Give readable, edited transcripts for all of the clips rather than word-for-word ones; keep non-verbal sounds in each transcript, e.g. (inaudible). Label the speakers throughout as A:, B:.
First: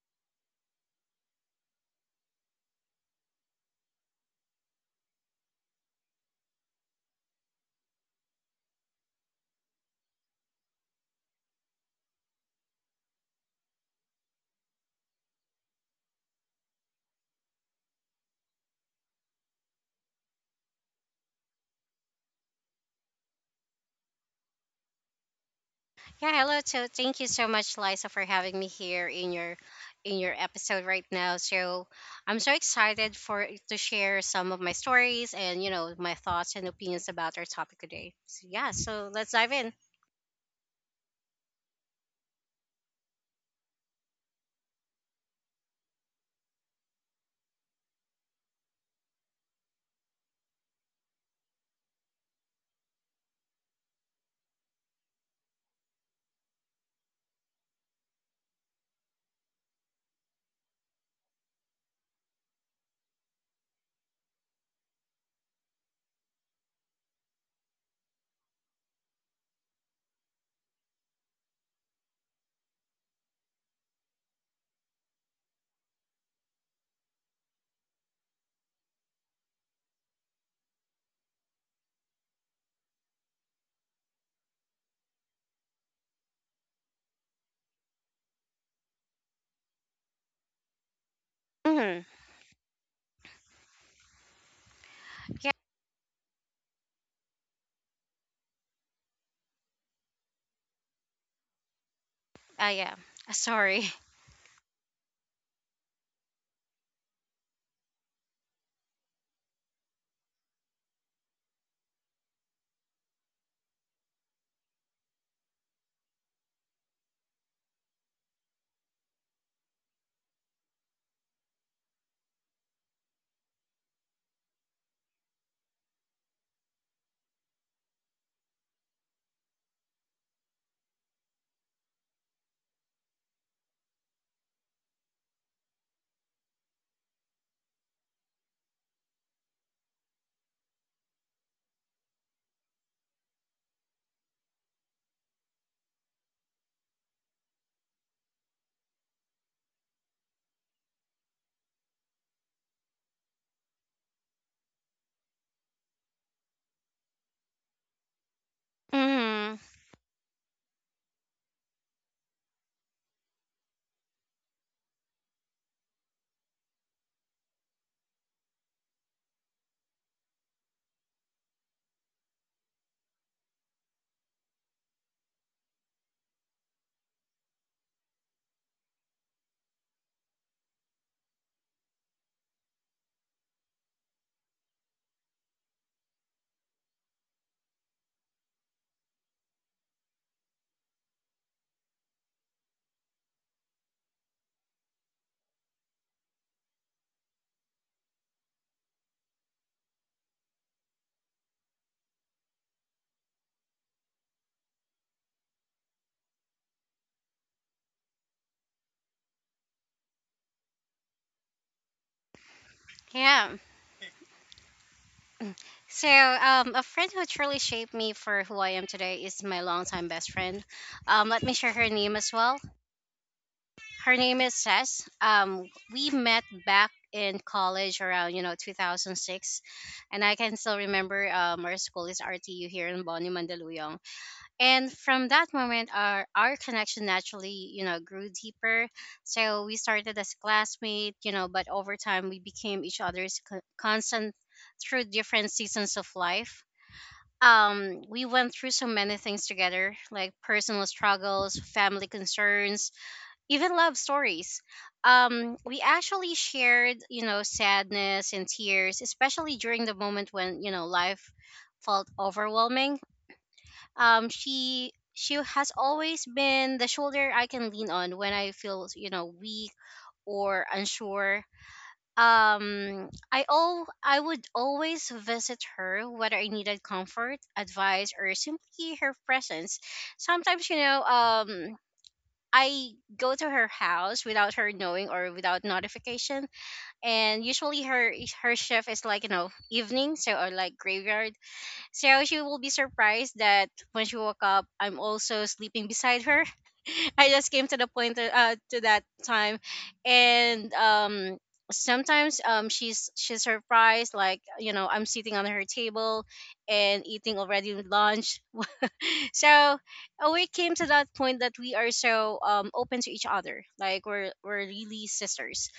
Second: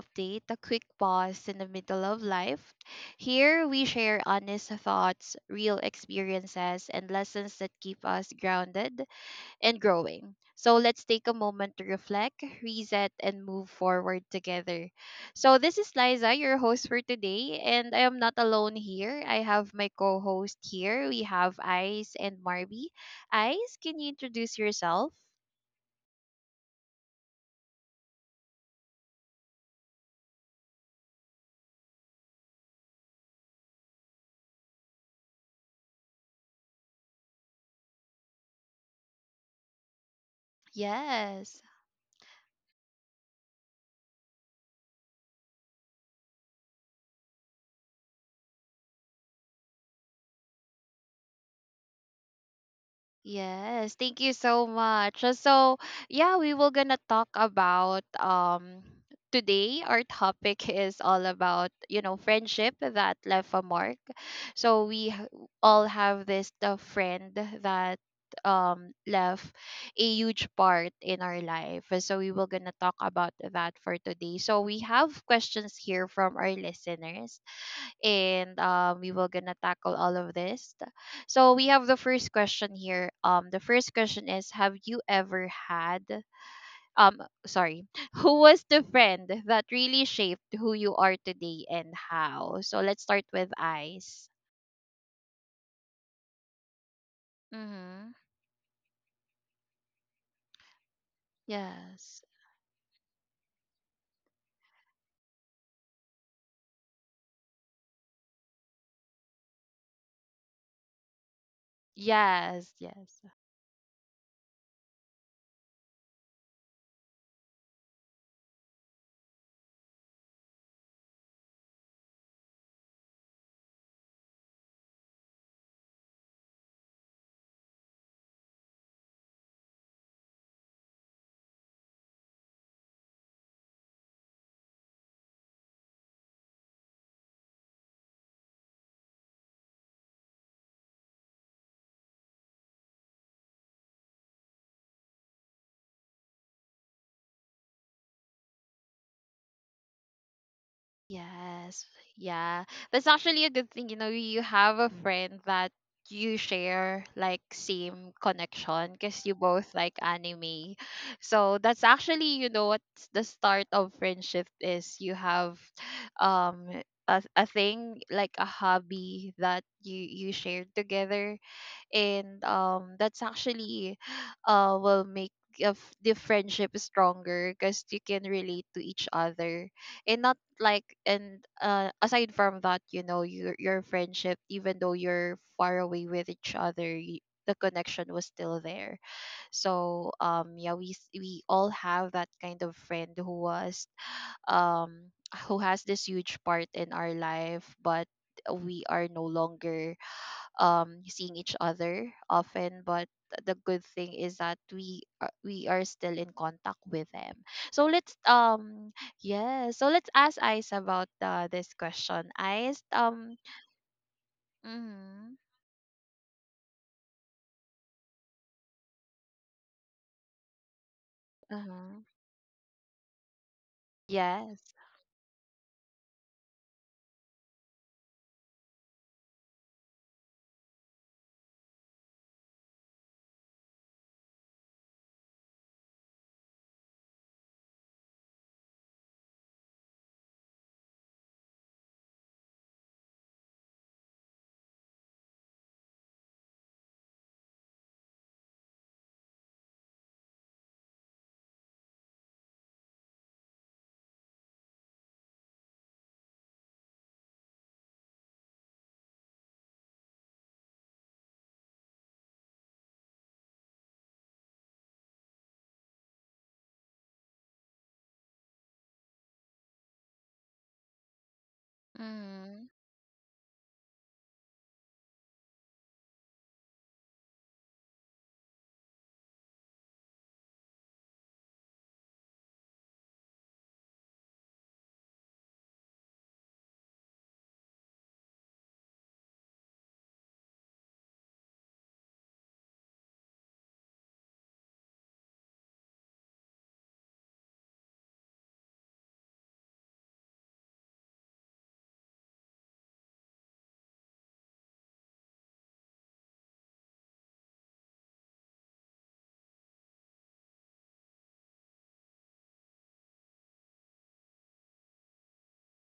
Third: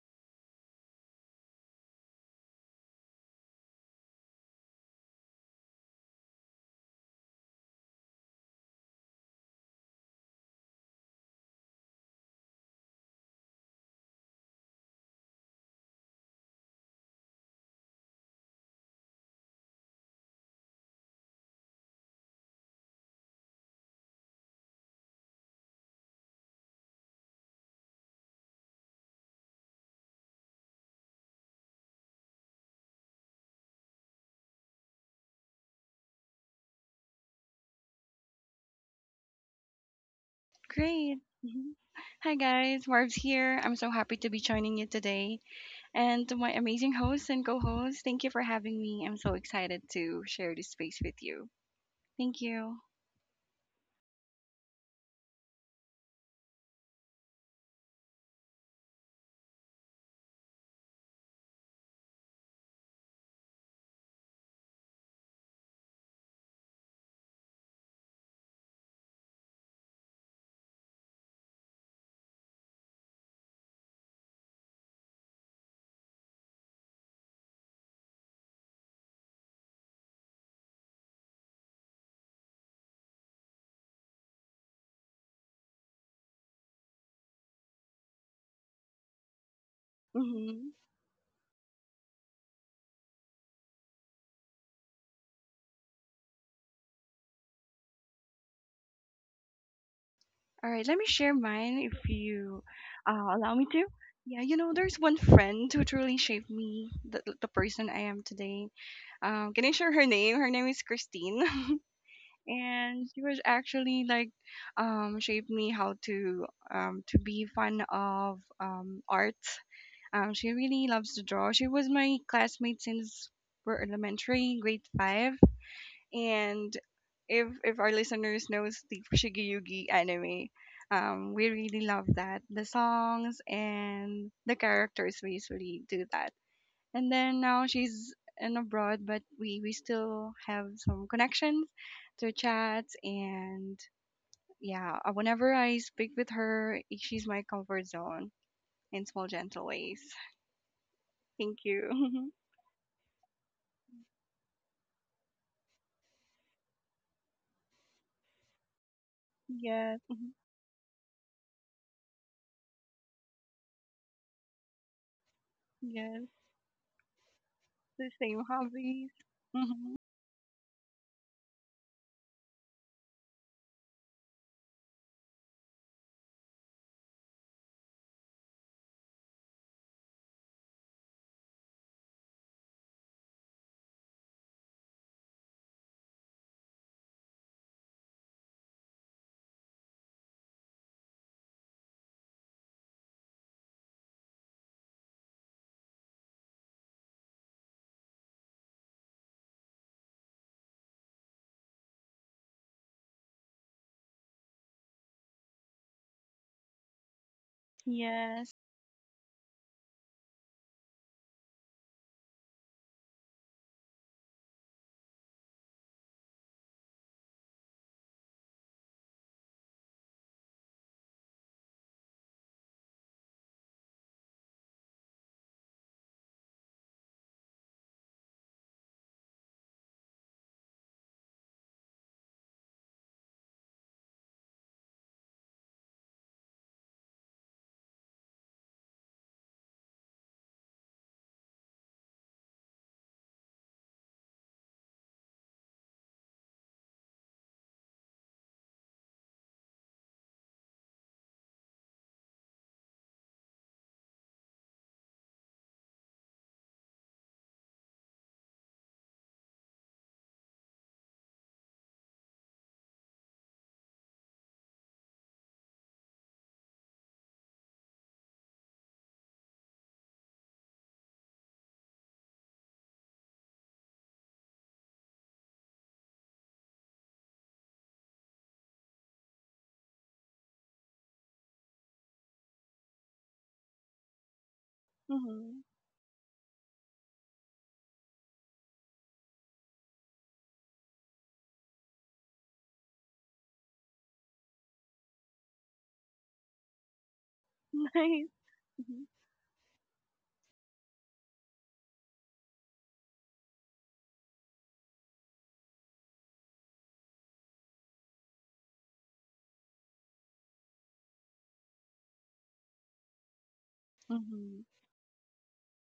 A: Update, a quick pause in the middle of life. Here we share honest thoughts, real experiences, and lessons that keep us grounded and growing. So let's take a moment to reflect, reset, and move forward together. So this is Liza, your host for today, and I am not alone here. I have my co-host here. We have Ice and Marby. Ice, can you introduce yourself?
B: Yeah, hello. Thank you so much, Liza, for having me here in your episode right now. So I'm so excited for to share some of my stories and my thoughts and opinions about our topic today. So yeah, so let's dive in.
C: Great.
A: Yes.
C: Mhm. Hi guys, Marv's here. I'm so happy to be joining you today. And to my amazing host and co host, thank you for having me. I'm so excited to share this space with you. Thank you.
A: Yes, thank you so much. So, yeah, we will gonna talk about today. Our topic (laughs) is all about, you know, friendship that left a mark. So all have this the friend that left a huge part in our life. So we will gonna talk about that for today. So we have questions here from our listeners, and we were gonna tackle all of this. So we have the first question here. The first question is, have you ever had um sorry, (laughs) who was the friend that really shaped
C: Mm-hmm.
A: who you are today, and
B: Hmm
A: how? So let's start with eyes.
B: Yeah,
A: Mm-hmm.
C: All right, let me share mine if
A: Yes,
C: you
B: yeah.
C: allow me to.
B: Sorry. (laughs)
C: Yeah, you know, there's one friend who truly shaped me, the person I am today. Can I share her name? Her name is Christine.
A: yes,
C: And
A: yes.
C: he was actually like shaped me how to be fun of art. She really loves to draw. She was my classmate since we're elementary grade five. And if our listeners knows the Shigeyugi anime, we really love that, the songs and the characters basically do that. And then now she's in abroad, but we still have some connections through chats. And yeah, whenever I speak with her, she's my comfort zone in small gentle ways. Thank
A: Yes,
C: you.
A: yeah. That's actually a good thing, you know, you have a friend that you share like same connection because you
C: (laughs)
B: hmm
A: both like
C: Yes. Mhm.
A: anime. So that's actually, you know, what's the start of friendship is you have
C: Yes,
A: um a thing
C: the
A: like
C: same
A: a
C: hobbies.
A: hobby that
C: Hmm.
A: you share together, and that's actually (gasps) will make of the friendship stronger because you can relate to each other, and not like, and aside from that, you know, your friendship, even though you're far away with each other, y the connection was still there. So yeah, we all have that kind of friend who was um who has this huge part in our life, but we are no longer seeing each other often, but the good thing is that we are still in contact with them. So let's
C: Yes.
A: yeah, so let's ask Ice about this question. Ice,
B: Yeah.
A: mm-hmm.
B: A friend who truly shaped me for who I am today is my longtime best friend. Let me share her
A: Uh-huh.
B: name as well. Her name is
A: Yes.
B: Sess. We met back in college around 2006, and I can still remember our school is RTU here in Boni Mandaluyong. And from that moment, our connection naturally grew deeper. So we started as classmates, you know, but over time we became each other's constant through different seasons of life. We went through so many things together, like personal struggles, family concerns, even love stories. We actually shared, you know, sadness and tears, especially during the moment when life felt overwhelming. She has always been the shoulder I can lean on when I feel weak or unsure.
A: Mm-hmm.
B: I would always visit her whether I needed comfort, advice, or simply her presence. Sometimes I go to her house without her knowing
C: Hmm.
B: or without notification. And usually her shift is like, you know, evening, so, or like graveyard. So she will be surprised that when she woke up, I'm also sleeping beside her. (laughs) I
C: (laughs)
B: just came to the
C: Nice.
B: point that, to that time, and sometimes she's surprised, like you know, I'm sitting on her table and eating already lunch. So we came to that point that we are so open to each other. Like we're
C: Mm-hmm.
B: we're really sisters.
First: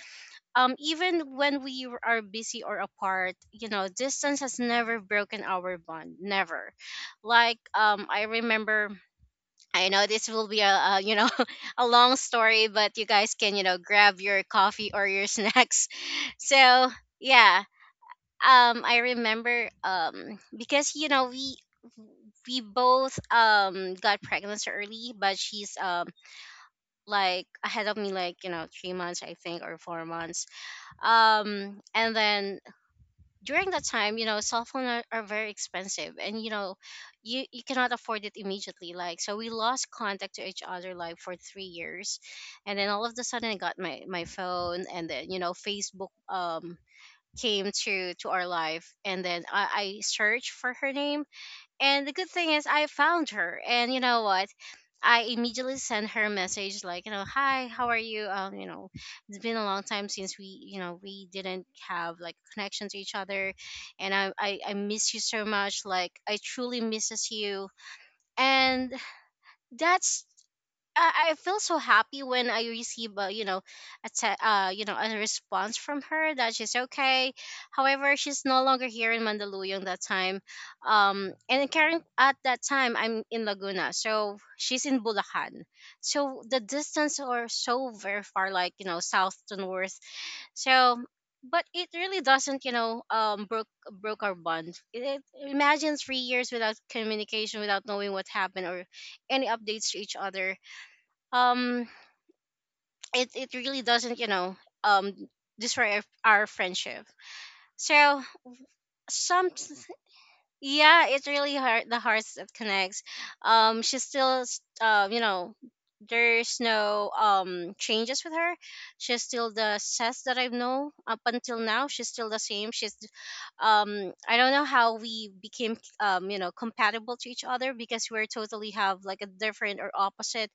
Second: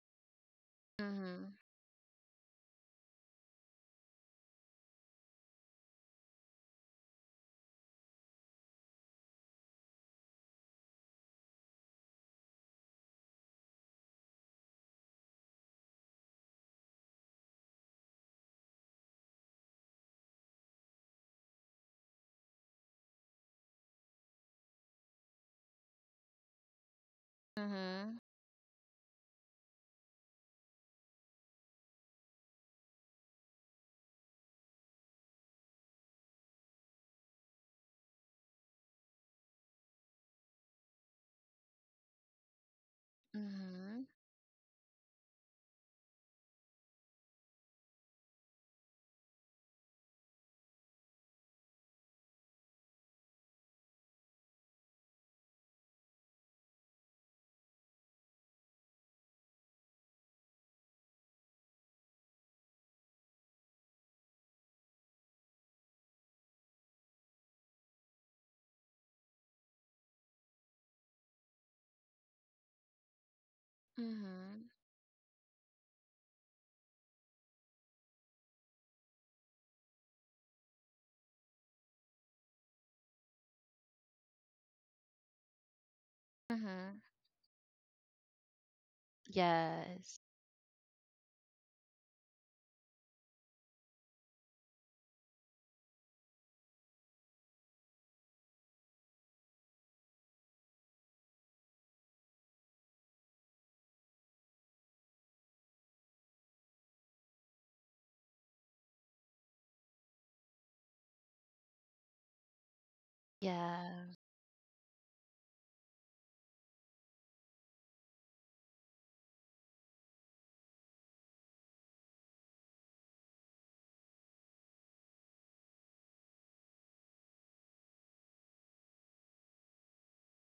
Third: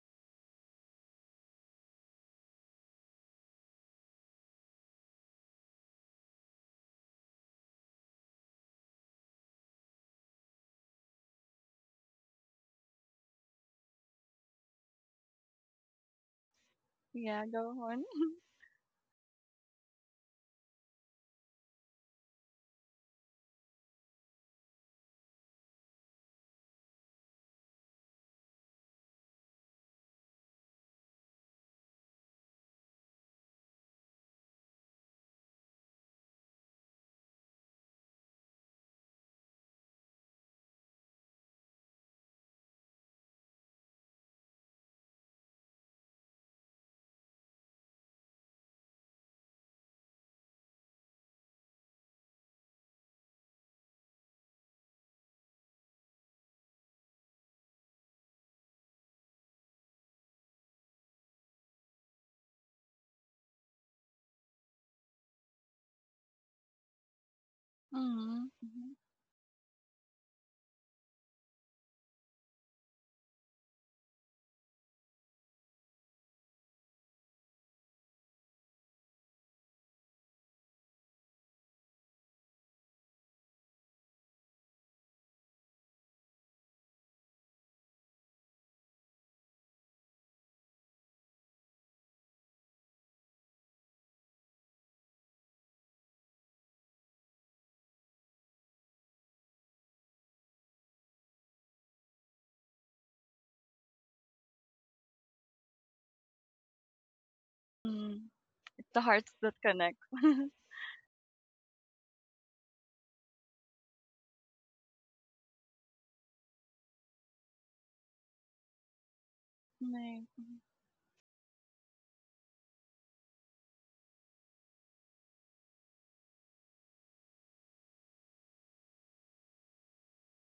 A: Mm-hmm.
B: Even when are busy or apart, you know, distance has never broken our bond. Never. I remember. I know this will be a (laughs) a long story, but you guys can grab your coffee or your (laughs) snacks. So
C: Yeah, go
B: yeah,
C: on. (laughs)
B: I remember because you know we both got pregnant so early, but she's like ahead of me,
A: Mm-hmm.
B: like you know, 3 months I think, or 4 months. And then During that time, you know, cell phones are, very expensive, and you know, you cannot afford it immediately like. So we lost contact to each other like for 3 years. And then all of a sudden, I got my
A: Mm-hmm.
B: my phone, and then you know, Facebook came to our life. And then I searched for her name, and the good thing is, I found her. And you know what, I immediately sent her a message, like, you know, hi, how are you, um, you know, it's been a long time since we, you know, we didn't have like connection to each other. And I miss you so much, like I truly misses you. And
C: Mm-hmm.
B: that's, I feel so happy when I receive a, you know,
A: Mm-hmm.
B: you know, a response from her, that she's okay. However, she's no longer here in Mandaluyong that time. And current at that time, I'm in Laguna, so she's in Bulacan. So the
A: Mm-hmm.
B: distance are so very far, like you know, south to north.
A: Yes.
B: So, but it really doesn't, you know, broke our bond. Imagine 3 years without communication, without knowing what happened or any updates to each other. Um, it it really doesn't, you know, um, destroy our friendship. So
C: Mm-hmm. It's the hearts
B: some,
C: that connect. (laughs)
B: yeah, it's really hard, the hearts that connects.
A: Yeah,
B: You know, there's no changes with her. She's still the Seth that
C: Nice.
B: I know. Up until now, she's still the same. She's I don't know how we became you know, compatible to each other, because we're totally have like a different or opposite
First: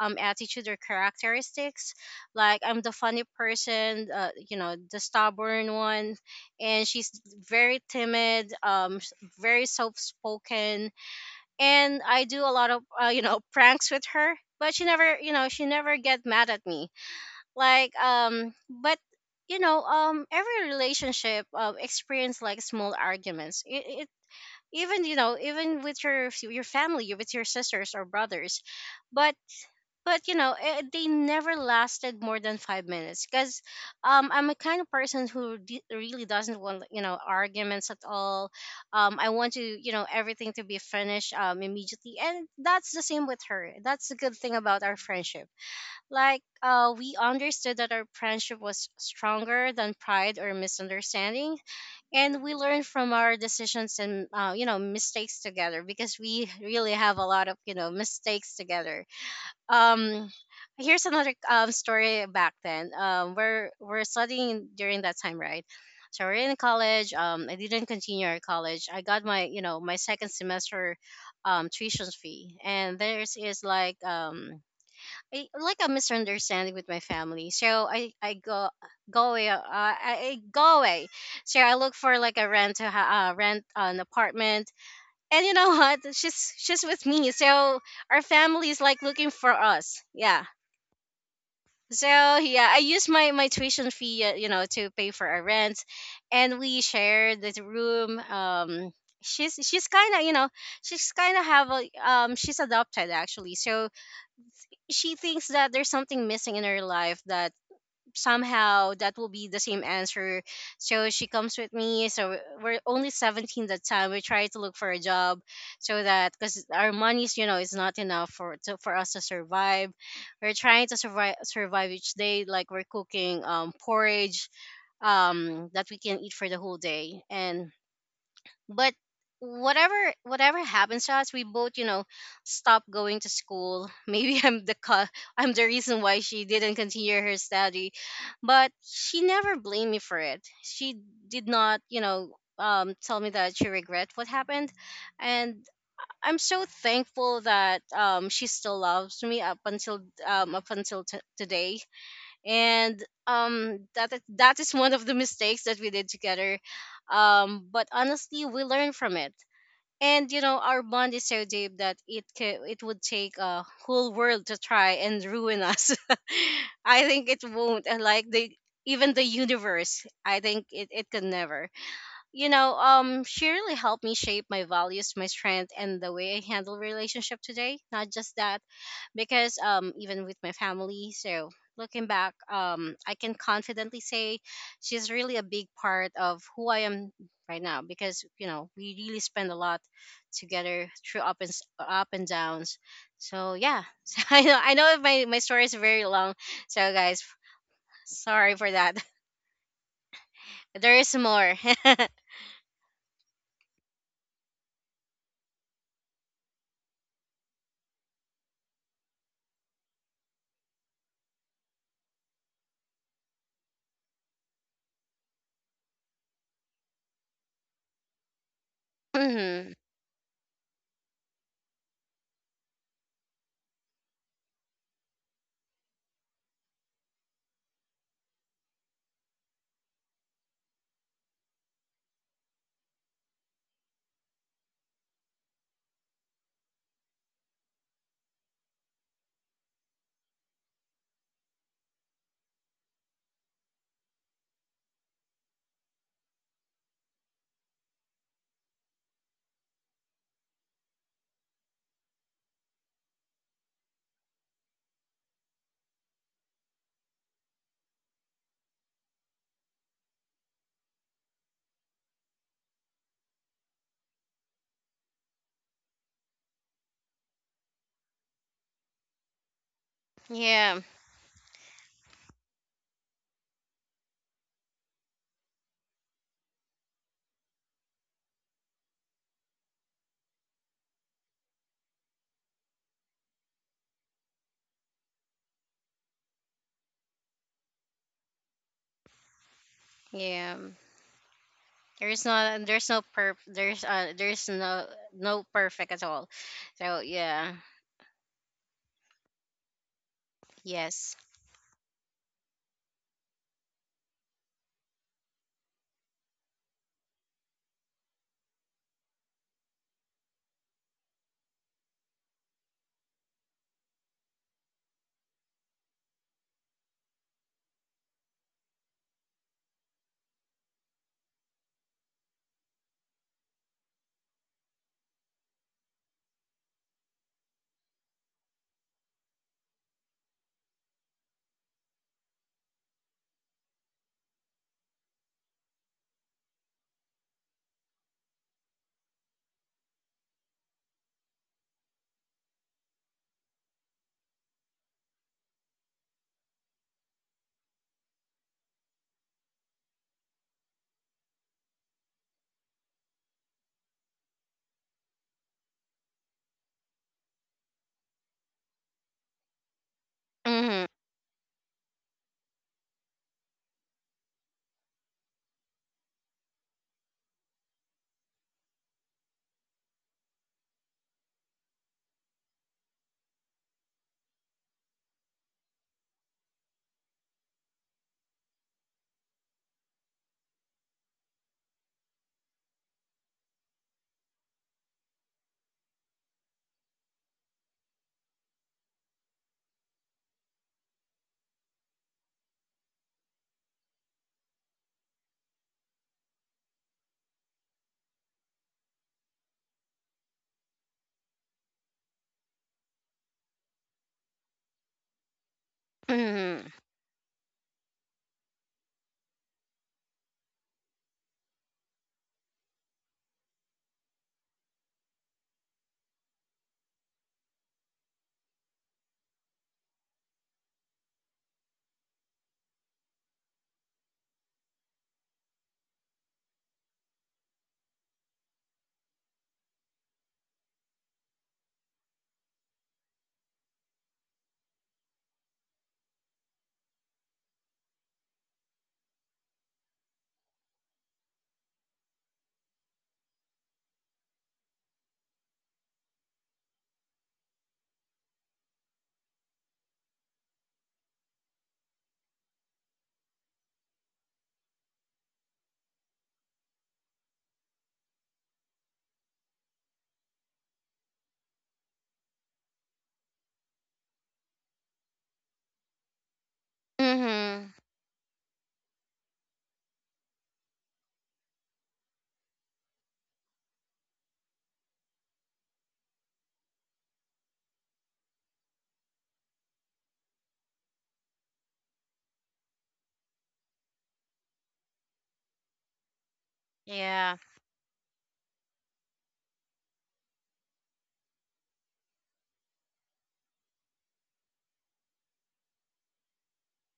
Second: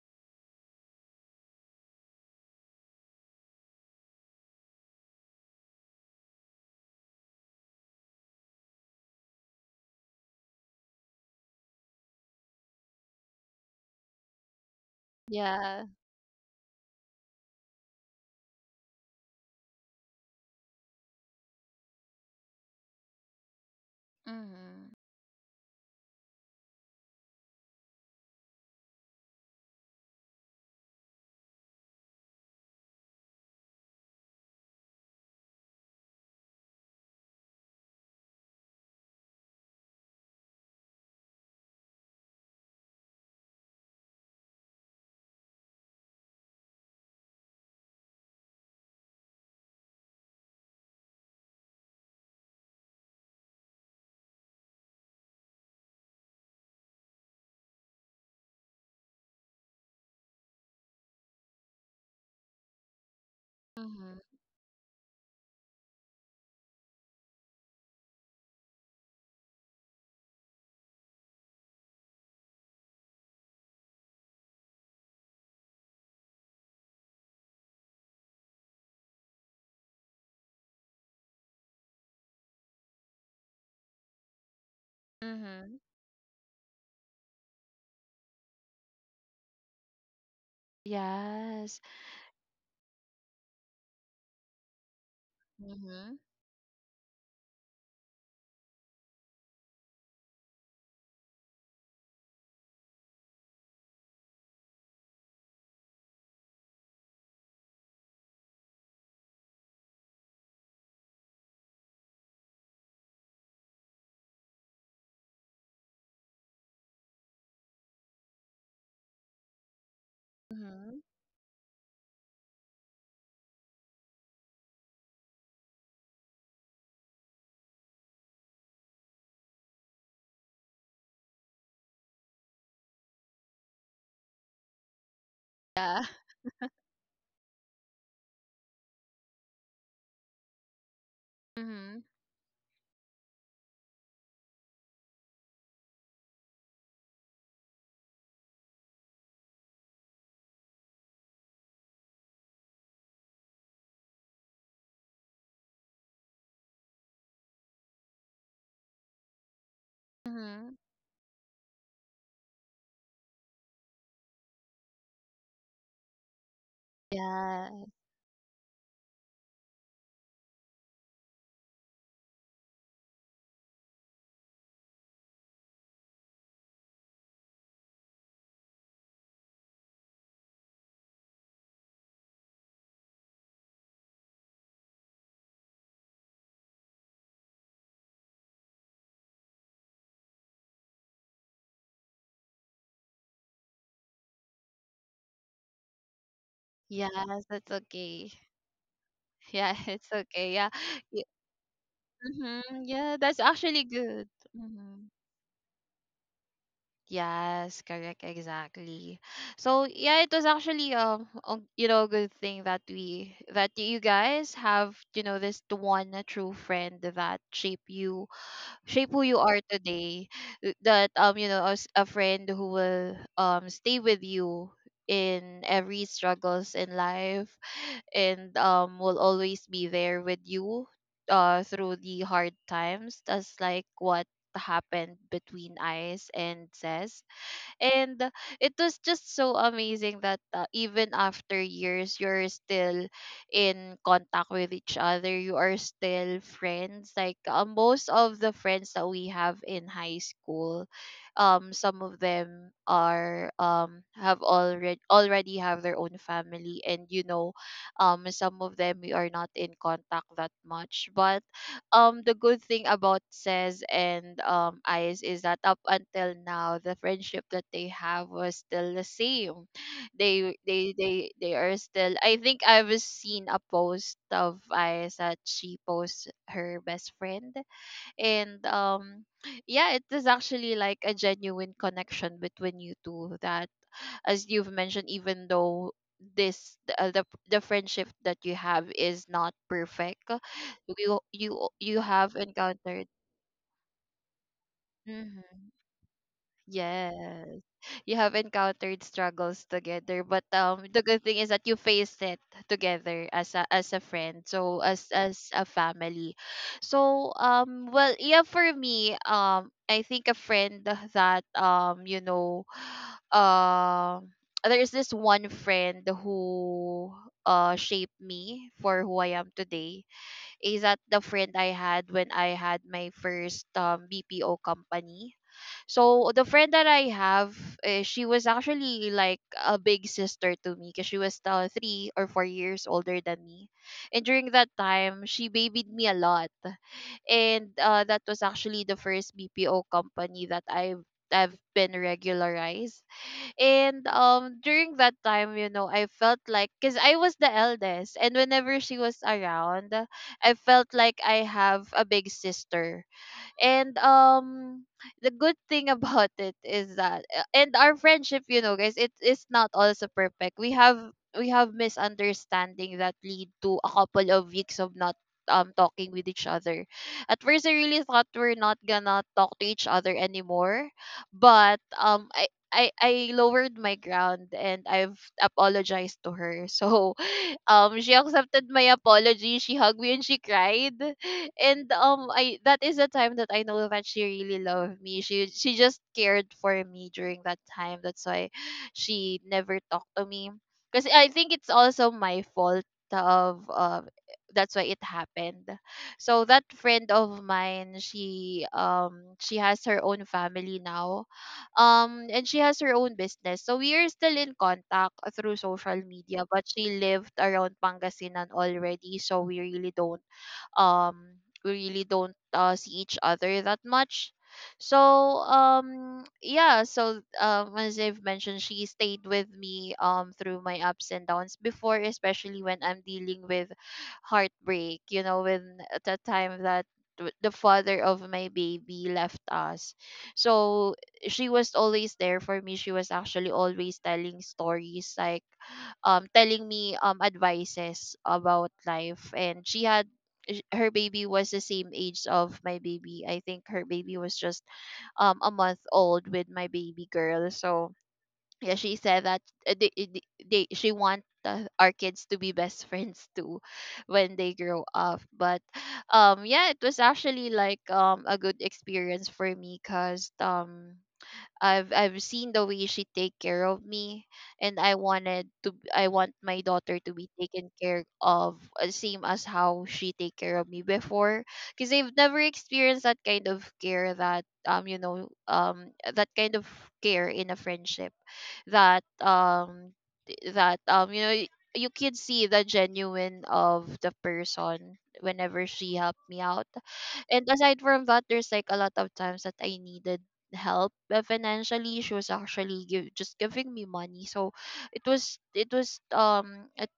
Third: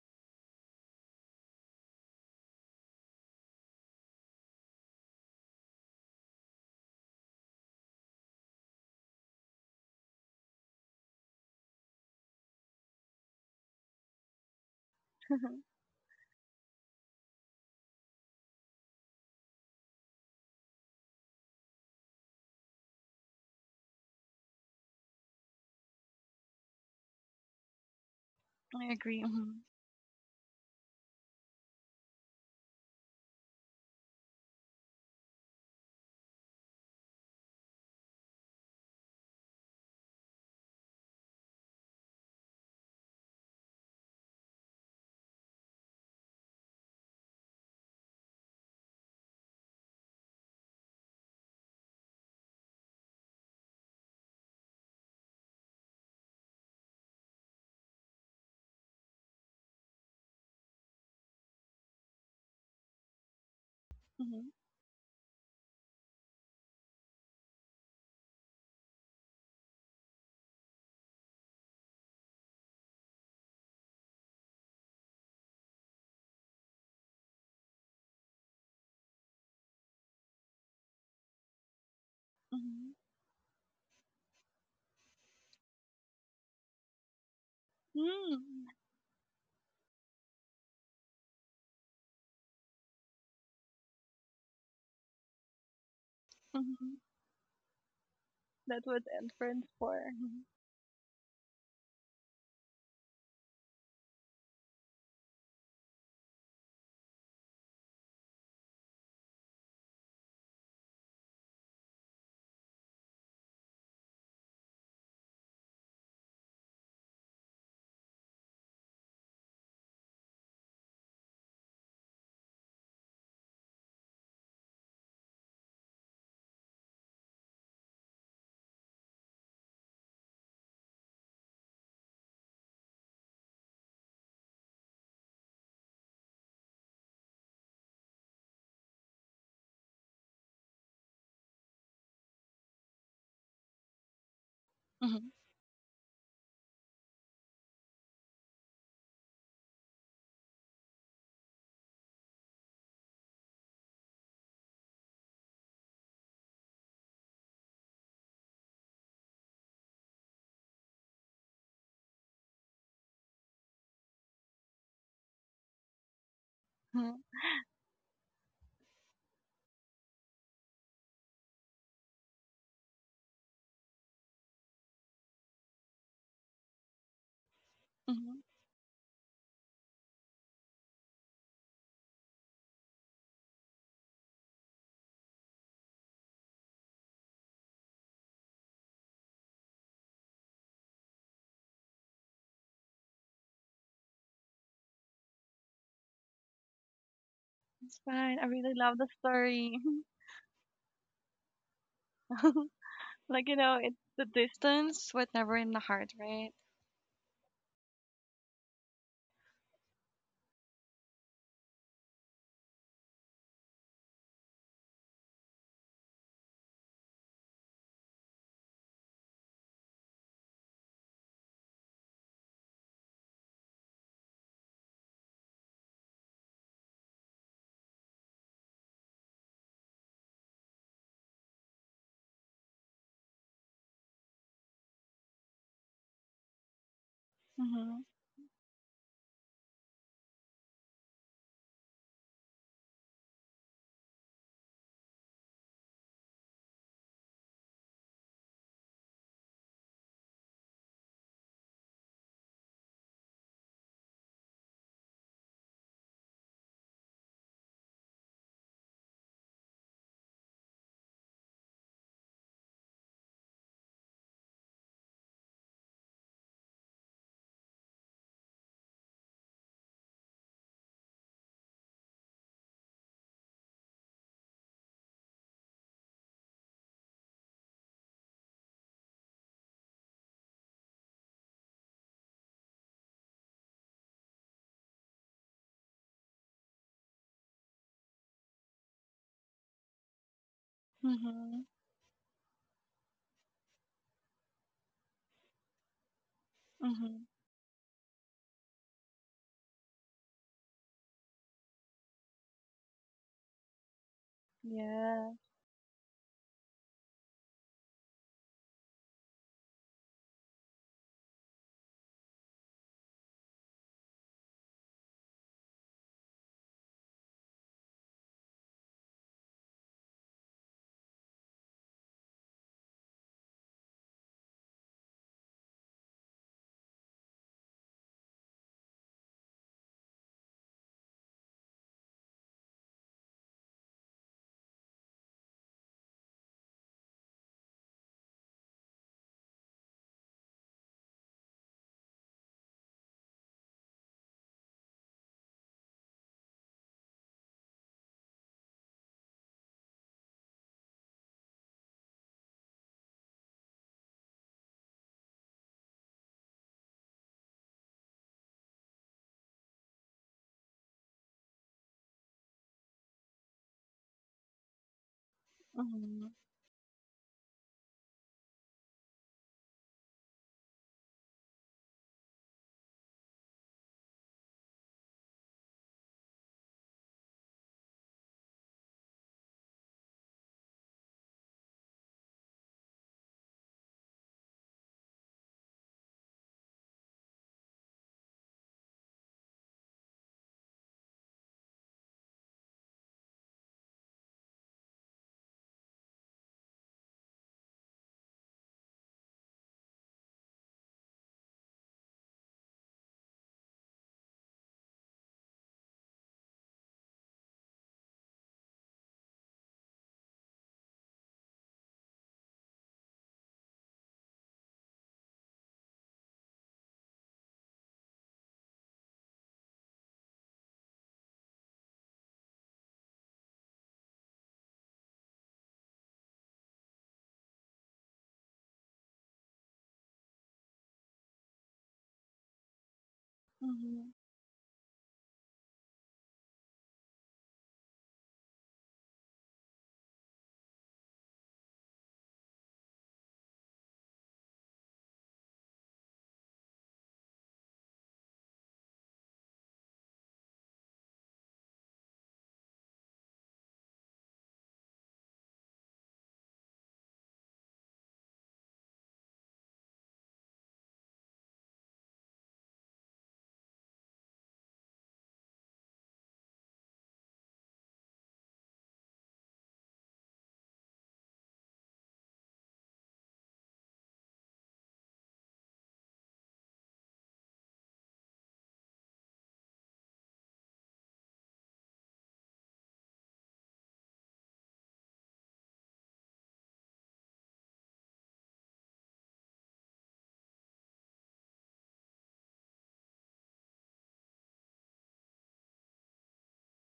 B: attitude or characteristics. Like I'm the funny person, you know, the stubborn one, and she's very timid, very soft spoken, and I do a lot of, you know, pranks with her. But she never, you know,
C: Mhm.
B: she
C: (laughs)
A: yeah.
B: never get mad at me. Like, but you know, every relationship, experience like small arguments. It
A: Mm-hmm.
B: Even you know, even with your family, with your sisters or brothers,
C: I agree.
B: but
C: Hmm.
B: but you know, eh, they never lasted more than 5 minutes. Because I'm a kind of person who really doesn't want you know, arguments at all. I want to, you know, everything to be finished, immediately. And that's the same with her. That's the good thing about our friendship. Like, we understood that our friendship was stronger than pride or misunderstanding, and we learned from our decisions and, you know, mistakes together, because we really have a lot of you know mistakes together. um Here's another story back then. We're
A: Mm-hmm.
C: Hmm.
B: studying during that time, right? So we're in college. I didn't continue our college. I got my, you know, my second semester tuition fee, and there's is like like a misunderstanding with my family, so I go go away. I go away. So I look for like a rent to
C: Mhm.
B: rent an apartment, and you know, (laughs)
A: Mm-hmm.
B: what, she's with me. So our family
C: Mm.
B: is like looking for us. Yeah.
A: Yes.
B: So yeah, I use my tuition fee, you know, to pay for our rent,
A: Mm-hmm.
B: and we
C: Mhm.
B: share the room. um
C: That was end
B: she's
C: Friends
B: she's kind
C: 4.
B: of, you know,
C: Mhm.
B: she's kind of have a, she's adopted actually, so she thinks that there's something missing in her life, that somehow that will be the same answer. So she comes with me. So we're only 17 that time. We try to look for a job, so that because our money's, you know, is not enough for to, for us to survive. We're trying to
A: Mm-hmm.
B: survive each day. Like we're cooking porridge that we can eat for the whole day. And but whatever whatever happens to us, we both, you know, stop going to school. (laughs) Maybe I'm the cause, I'm the reason
A: Yeah.
B: why
A: (laughs)
B: she didn't continue her study. But she never blamed me for it. She did not,
A: Mm-hmm.
B: you know, tell me that she regret what happened.
C: Mhm.
B: And I'm so thankful that she still loves me up until, today. And that is one of the mistakes that we did together. But honestly, we learned from it. And you know,
A: Mhm.
B: our bond is so deep that it would take a whole world to try and ruin us. (laughs) I think
C: Mhm.
B: it
A: Yeah.
B: won't. And like the, even the universe, I think it could never, you know, she really helped me shape my values, my strength, and the way I handle relationship today. Not just
C: Mhm.
B: that, because even with my family, so looking back, I can confidently say she's really a big part of who I am right now. Because you know, we really spend a lot together through up and downs. So yeah, (laughs) so I know, my my story is very long. So guys,
A: Yes, that's
C: It's
A: okay.
C: fine.
B: sorry
C: I
B: for
C: really
B: that. (laughs)
C: love the
A: Yeah, (laughs)
C: story.
A: it's okay. Yeah.
B: There is
A: Yeah,
B: more. (laughs)
A: mhm,
C: (laughs)
A: yeah that's
C: Like, you
A: actually
C: know, it's
A: good.
C: the
A: Hmm.
C: distance, but never in the heart, right?
A: Yes, correct, exactly. So yeah, it was actually a- you know good thing that we that you guys have, you know, this one true friend that shape who you are
B: Mhm.
A: today, that you know, as a friend who will stay with you in every struggles in life, and will always be there with you through the hard times. That's like what happened between Ice and Ses,
C: Mm-hmm.
A: and it was just so amazing that even after years you're still in contact with each other. You are still friends. Like most of the friends that we have in high school, some of them are have already have their own family, and you know some of them we are not in contact that much, but the good thing about Says and Ice is that up until now the friendship that they have was still the same. They
B: Yeah.
A: they they they are still, I think I've seen a post of Ice that she posts her best friend, and yeah, it is actually like a genuine connection between you two that, as you've mentioned, even though this the friendship that you have is not perfect,
B: Yeah.
C: Mm-hmm.
A: you have
B: There's no
A: encountered
B: perf there's no No
A: Mhm.
B: perfect at all. So
C: Mm-hmm.
B: yeah.
A: Yes. You have encountered struggles together, but the
B: Yes.
A: good thing is that you faced it together as a friend, so
C: Yeah.
A: as a family. So well yeah for me I think a friend that you know (sighs) um there is this one friend who shaped me for who I am today is that the friend I had when I had my first BPO company. So the friend that I have, eh, she was actually like a big sister to me because she was 3 or 4 years older than me, and during that time she babied me a lot, and that was actually the first BPO company that I've been regularized. And during that time, you know, I felt like cuz I was the eldest, and whenever she was around, I felt like I have a big sister, and the good thing (laughs) about it is that and our friendship, you know guys, it is not also perfect. We
B: Mhm.
A: have we have misunderstanding that lead to a couple of weeks of not talking with
C: Mm-hmm.
A: each other. At first I really thought we're not gonna talk to each other anymore, but I lowered my ground and I've apologized to her. (laughs) So she accepted my apology, she hugged me and she cried, and I that is the time that I know that she really loved me. She just cared for me during that time, that's why she never talked to me, because I think it's also my fault of that's why it happened. So that friend of mine, she has her own family now, and she has her own business, so we are still in contact through social media, but
B: Mhm.
A: she lived around Pangasinan already, so we really don't um see each other that much. So yeah, so as I've mentioned, she stayed with me through my ups and downs before, especially when I'm dealing with heartbreak, you know, when at the time that the father of my baby left us. So she was always there for me. She was actually always
C: Mm-hmm.
A: telling stories, like telling me advices about life, and she had her baby was the same age of my baby. I think her baby was just a month old with my baby girl. So yeah, she said that they she want our kids to be best (laughs) friends too when they grow up. But yeah, it was actually like a good experience for me, cuz I've seen the way she take care of me, and I wanted to I want my daughter to be taken
B: Mhm.
A: care of same as how she take care of me before, because I've never experienced that kind of care, that you know that kind of care in a friendship, that you know you can see the genuine of the person whenever she helped me out,
B: Yeah.
A: and aside from that, there's like a lot of times that I needed help financially. She was actually just giving me money. So it was it,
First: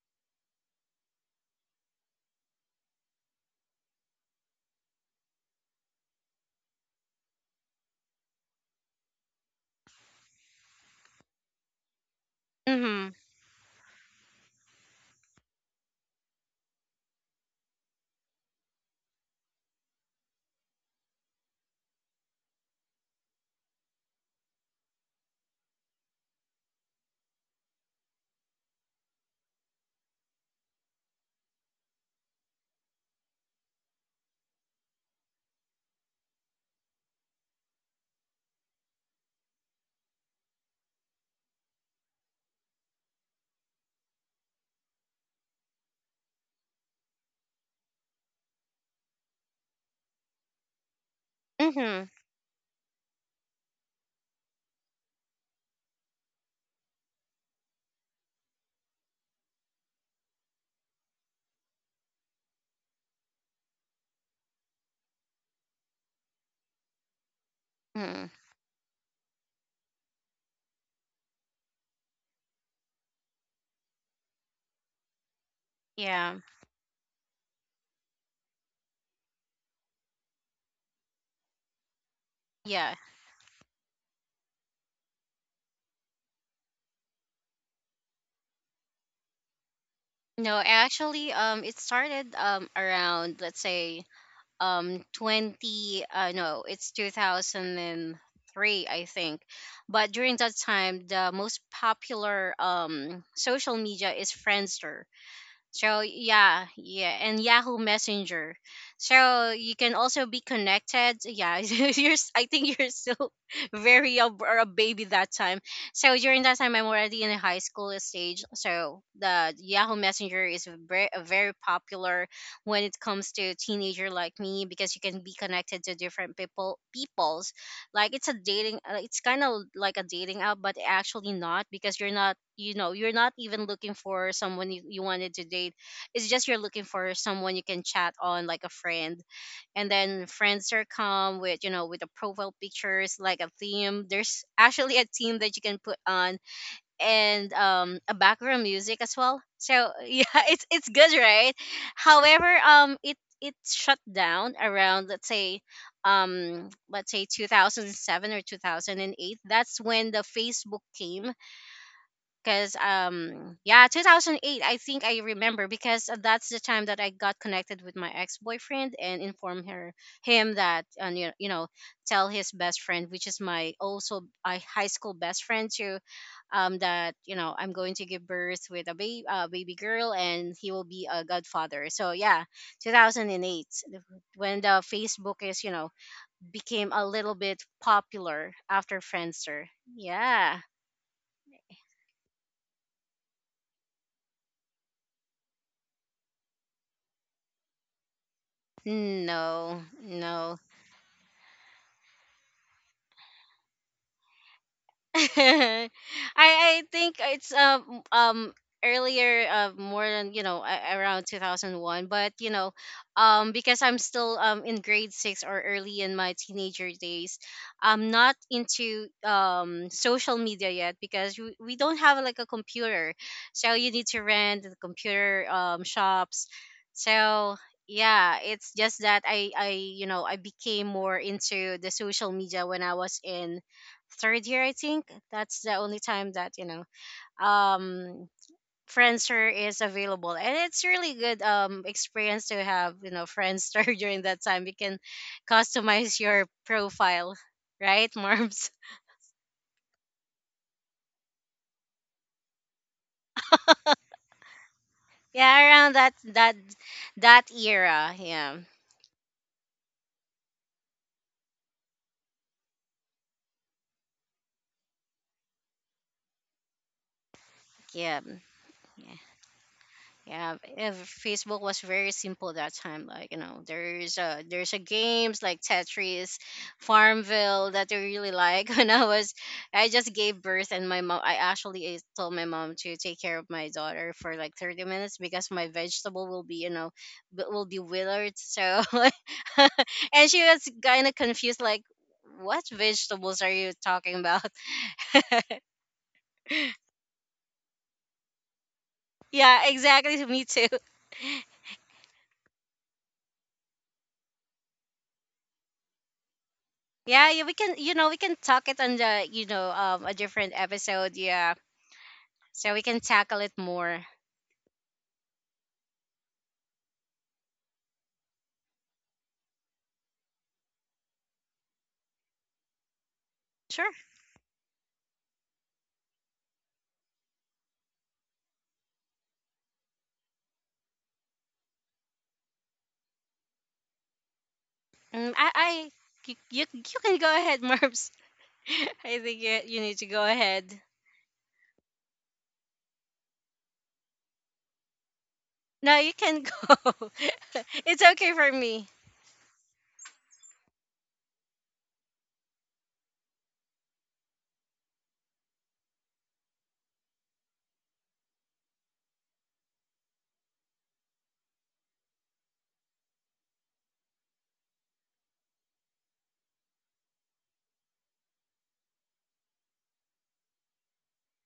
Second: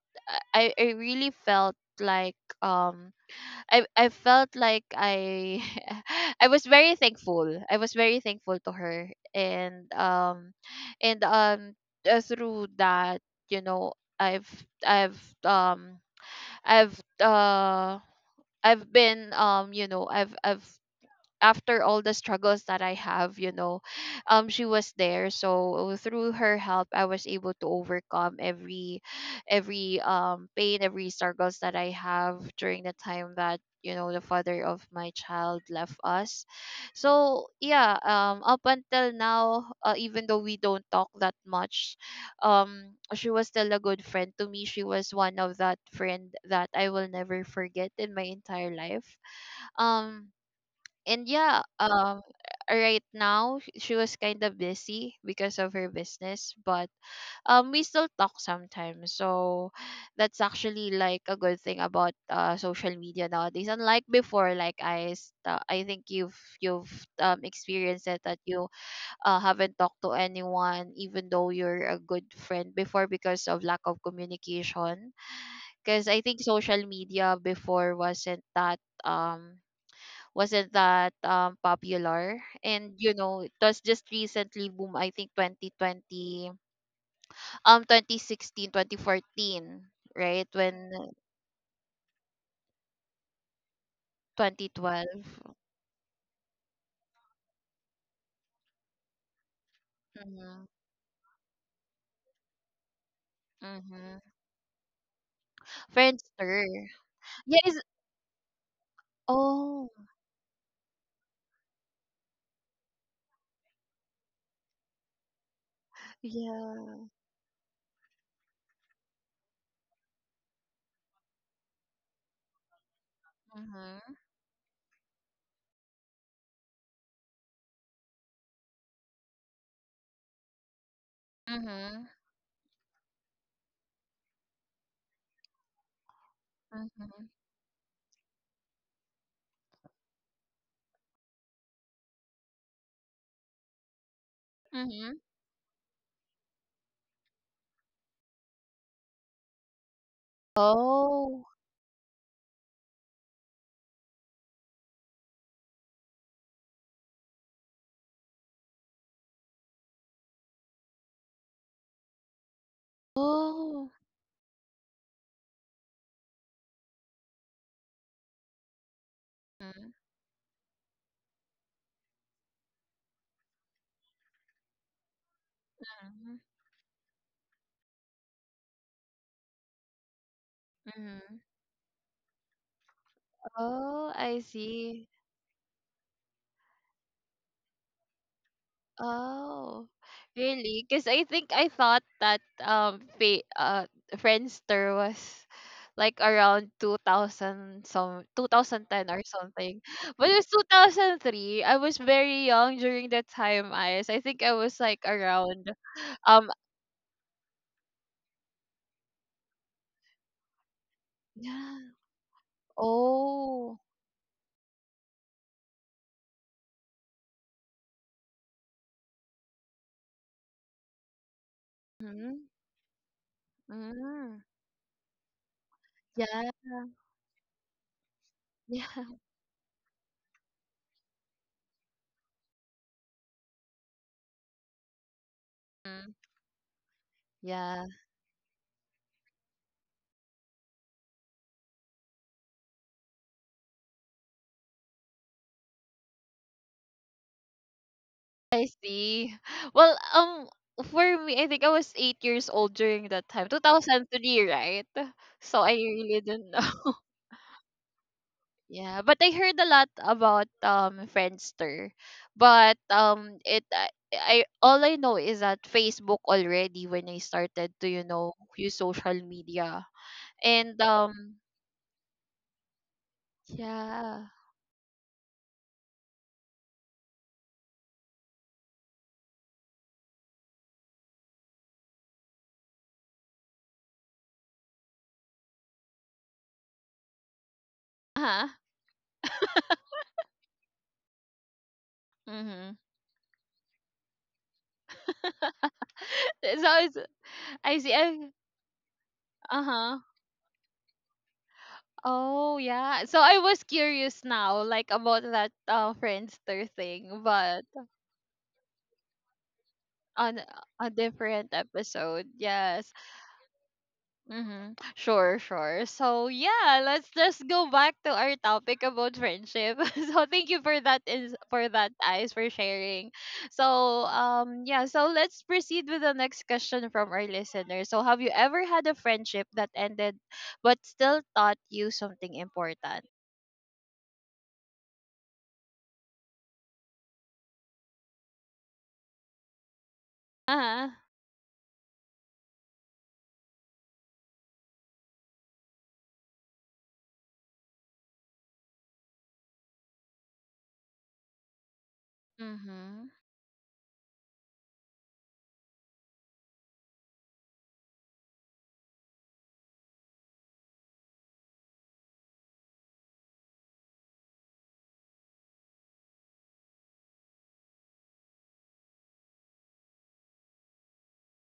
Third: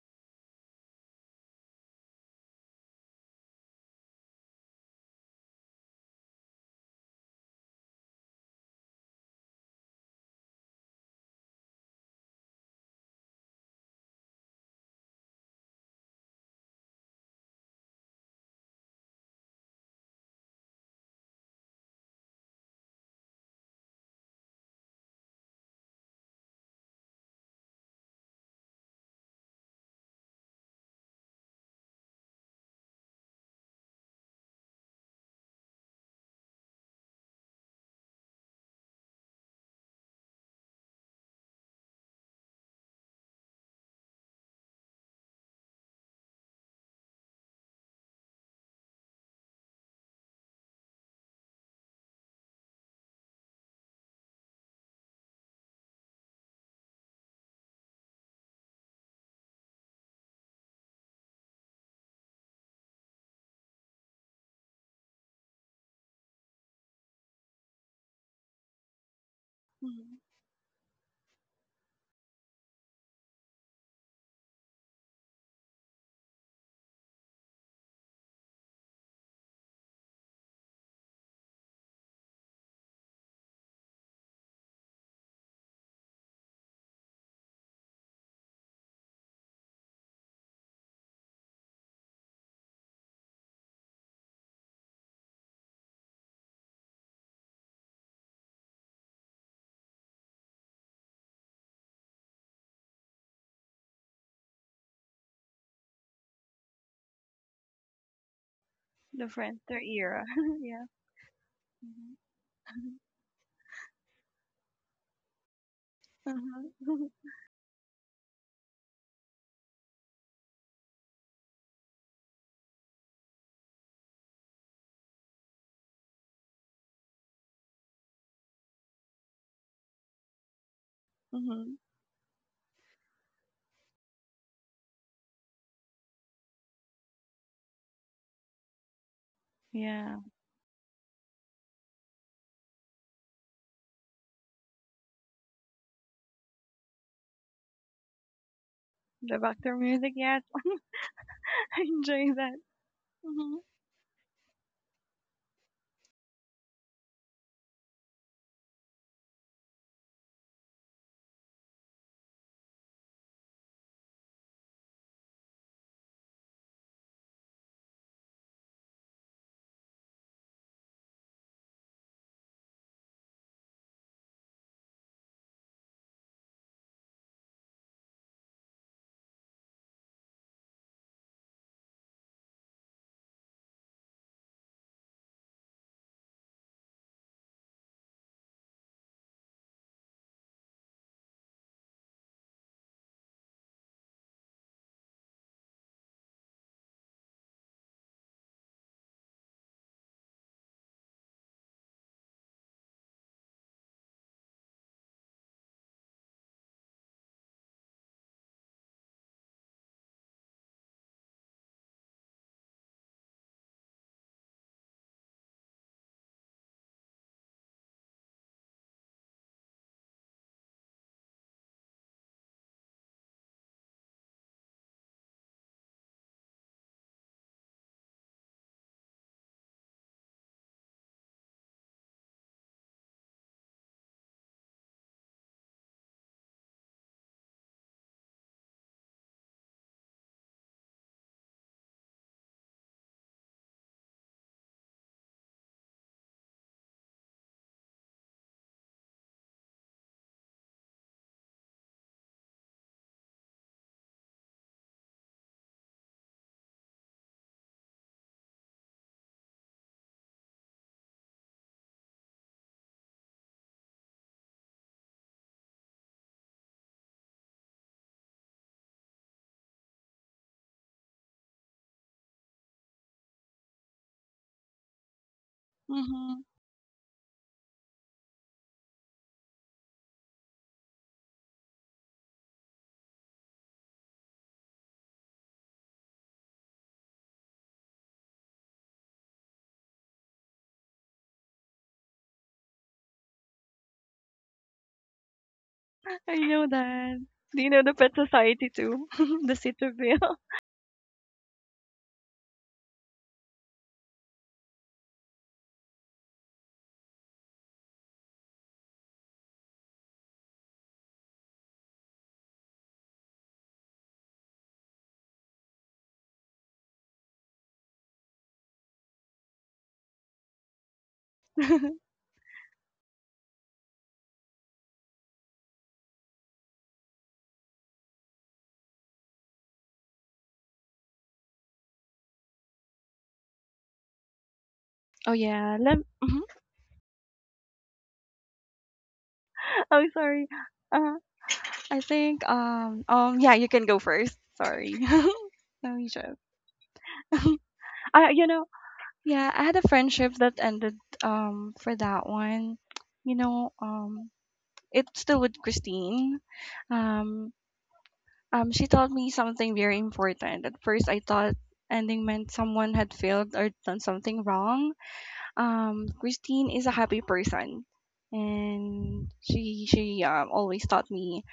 A: I really felt like I felt like I (laughs) I was very thankful. I was very thankful to her, and through
B: Mhm.
A: that, you know, I've I've um I've uh I've been you know I've after all the struggles that I have, you know, she was there. So through her help, I was able to overcome every pain, every struggles that I have during the time that, you know, the father of my child left us. So yeah, up until now, even though we don't talk that much, she was still a good friend to me. She was one of that friend that I will never forget in my entire life. Um, and yeah,
B: Mhm.
A: right now she was kind of busy because of her business, but we still talk sometimes. So that's actually like a good thing about social media nowadays, unlike before. Like I think you've experienced it,
B: Mhm.
A: that you haven't talked to
C: Mm-hmm.
A: anyone even though you're a good friend before, because of lack of communication, because I
B: Yeah.
A: think social media before wasn't that popular,
B: Yeah.
A: and you know it was just recently boom, I think 2020, 2016, 2014, right?
B: No,
A: When
B: actually it started around let's say um
A: 2012
B: 20 uh no, it's 2003 I think. But during that
A: mm-hmm,
B: time the most popular social media
A: mm-hmm.
B: is Friendster. So
A: Friendster,
B: yeah, yeah, and
A: yeah
B: Yahoo
A: is
B: Messenger.
C: The
B: So
C: Friends
B: you
A: oh
B: can
C: era.
B: also be
C: (laughs) Yeah.
B: connected. Yeah, (laughs)
C: Mm-hmm.
B: I think you're still (laughs) very or a baby that time. So during that time,
A: yeah
B: I'm
C: Mm-hmm.
B: already in a high school stage. So the Yahoo Messenger is very popular when it comes to teenager
A: mm-hmm,
B: like me, because you can be connected to different people. Like it's a dating, it's kind of like a dating app, but actually not,
C: Mm-hmm. (laughs)
B: because
A: mm-hmm,
B: you're not, you know, you're not even looking for someone you, you wanted to date. It's just you're looking for
A: mm-hmm,
B: someone you can chat on, like a friend. And
C: Yeah.
B: then friends are come with, you know, with the profile pictures, like a theme. There's actually a
A: mm-hmm.
B: theme that you can put on, and a background music as
C: The
B: well.
C: Vector
B: So (laughs)
C: music,
B: yeah,
C: yes.
B: it's good,
A: Oh.
B: right?
C: (laughs) I enjoy
B: However,
C: that.
B: it
C: Mm-hmm.
B: it shut down around let's say 2007 or 2008. That's when the Facebook came because yeah,
A: Oh.
B: 2008, I think, I remember because that's the time that I got connected with my ex-boyfriend and informed
A: Mm-hmm.
B: her him that, and you know, tell his best friend, which is my also my high school best friend too.
A: Mm-hmm.
B: That, you know, I'm going to give birth with a baby, baby girl, and he will be a
A: Mm-hmm.
B: godfather. So yeah, 2008. the-
A: Oh, I
B: when the
A: see.
B: Facebook is, you know, became a little bit popular after Friendster.
A: Oh,
B: Yeah.
A: really? Because I think I thought that fa Friendster was like around 2000 some 2010 or something.
B: No,
A: But it was
B: no.
A: 2003. I was very young during that time, Ice. I think I was like
B: (laughs)
A: around
B: I
A: um
B: I think it's earlier, more than, you know, around
A: (gasps) yeah.
B: 2001. But you know,
A: Oh.
B: because I'm still, in grade 6, or early in my teenager days. I'm not into social media yet because we don't have
A: Mm-hmm.
B: like a computer. So you need to
A: Mm-hmm.
B: rent the computer shops.
A: Yeah. (laughs)
B: So yeah, it's just
A: Yeah.
B: that I, you know, I became more into the social media when I was in third year, I think. That's the only
A: Mm,
B: time that, you know,
A: yeah.
B: um Friendster is available. And it's really good experience to have, you know, Friendster. (laughs) During that time, you can customize your profile, right,
A: I
B: Marms?
A: see. Well, for me, I think I was 8 years old during that time, 2003, right?
B: (laughs)
A: So
B: Yeah,
A: I
B: around that,
A: really didn't
B: that
A: know. (laughs)
B: that era. Yeah,
A: Yeah, but I heard a lot about Friendster, but I all I know is that Facebook already when I started to
B: yeah,
A: use social
B: yeah.
A: media
B: Yeah,
A: and
B: if Facebook was very simple that time, like, you know, there's
A: yeah
B: a there's a games like
C: Mm-hmm.
B: Tetris, Farmville, that I really like. (laughs) When I was, I just gave birth, and my mom, I actually told my mom to take care of my daughter for like 30 minutes because my vegetable will be, you know, will be
A: uh
B: withered.
A: huh
B: So, (laughs) and she was kind of confused, like, what
A: mm-hmm.
B: vegetables are you talking about? (laughs)
A: (laughs) so
C: I know
A: it's,
C: that. Do you know
A: I
C: the
A: see
C: Pet
A: I
C: Society too? (laughs) The
A: uh
B: Yeah,
A: huh
B: exactly.
C: Cityville.
B: Me too.
A: Oh yeah. So I was curious now, like about that Friendster thing,
B: Yeah, yeah, we
A: but
B: can, you know, we can talk it on the, you know, a
A: on
B: different
A: a
B: episode.
A: different
B: Yeah,
A: episode.
B: so we
A: Yes.
B: can tackle it more.
A: Mm-hmm. Sure, sure. So yeah, let's just go back to our topic about friendship. (laughs) So thank you for
C: (laughs)
A: that, eyes, for sharing.
B: Sure.
A: So yeah, so let's proceed with the next question from our listener. So have you ever had a friendship that ended but still taught you something important?
C: Oh
B: Mm, I,
C: yeah. Let.
B: I,
C: Mhm.
B: you,
C: (laughs)
B: you, you can go ahead, (laughs) Marbs. I think you
C: Oh
B: need to go
C: sorry.
B: ahead.
A: Uh-huh.
C: Uh, I think yeah, you can go first. Sorry. (laughs) No
B: No, you
C: joke.
B: can go.
C: (laughs)
B: (laughs) It's
C: I
B: okay
C: you
B: for
C: know,
B: me.
C: yeah, I had a friendship that ended for that one.
A: Mm-hmm.
C: You know, it's still with Christine. Um she told me something very important. At first I thought ending meant someone had failed or done something wrong. Christine is a happy person, and she always taught me,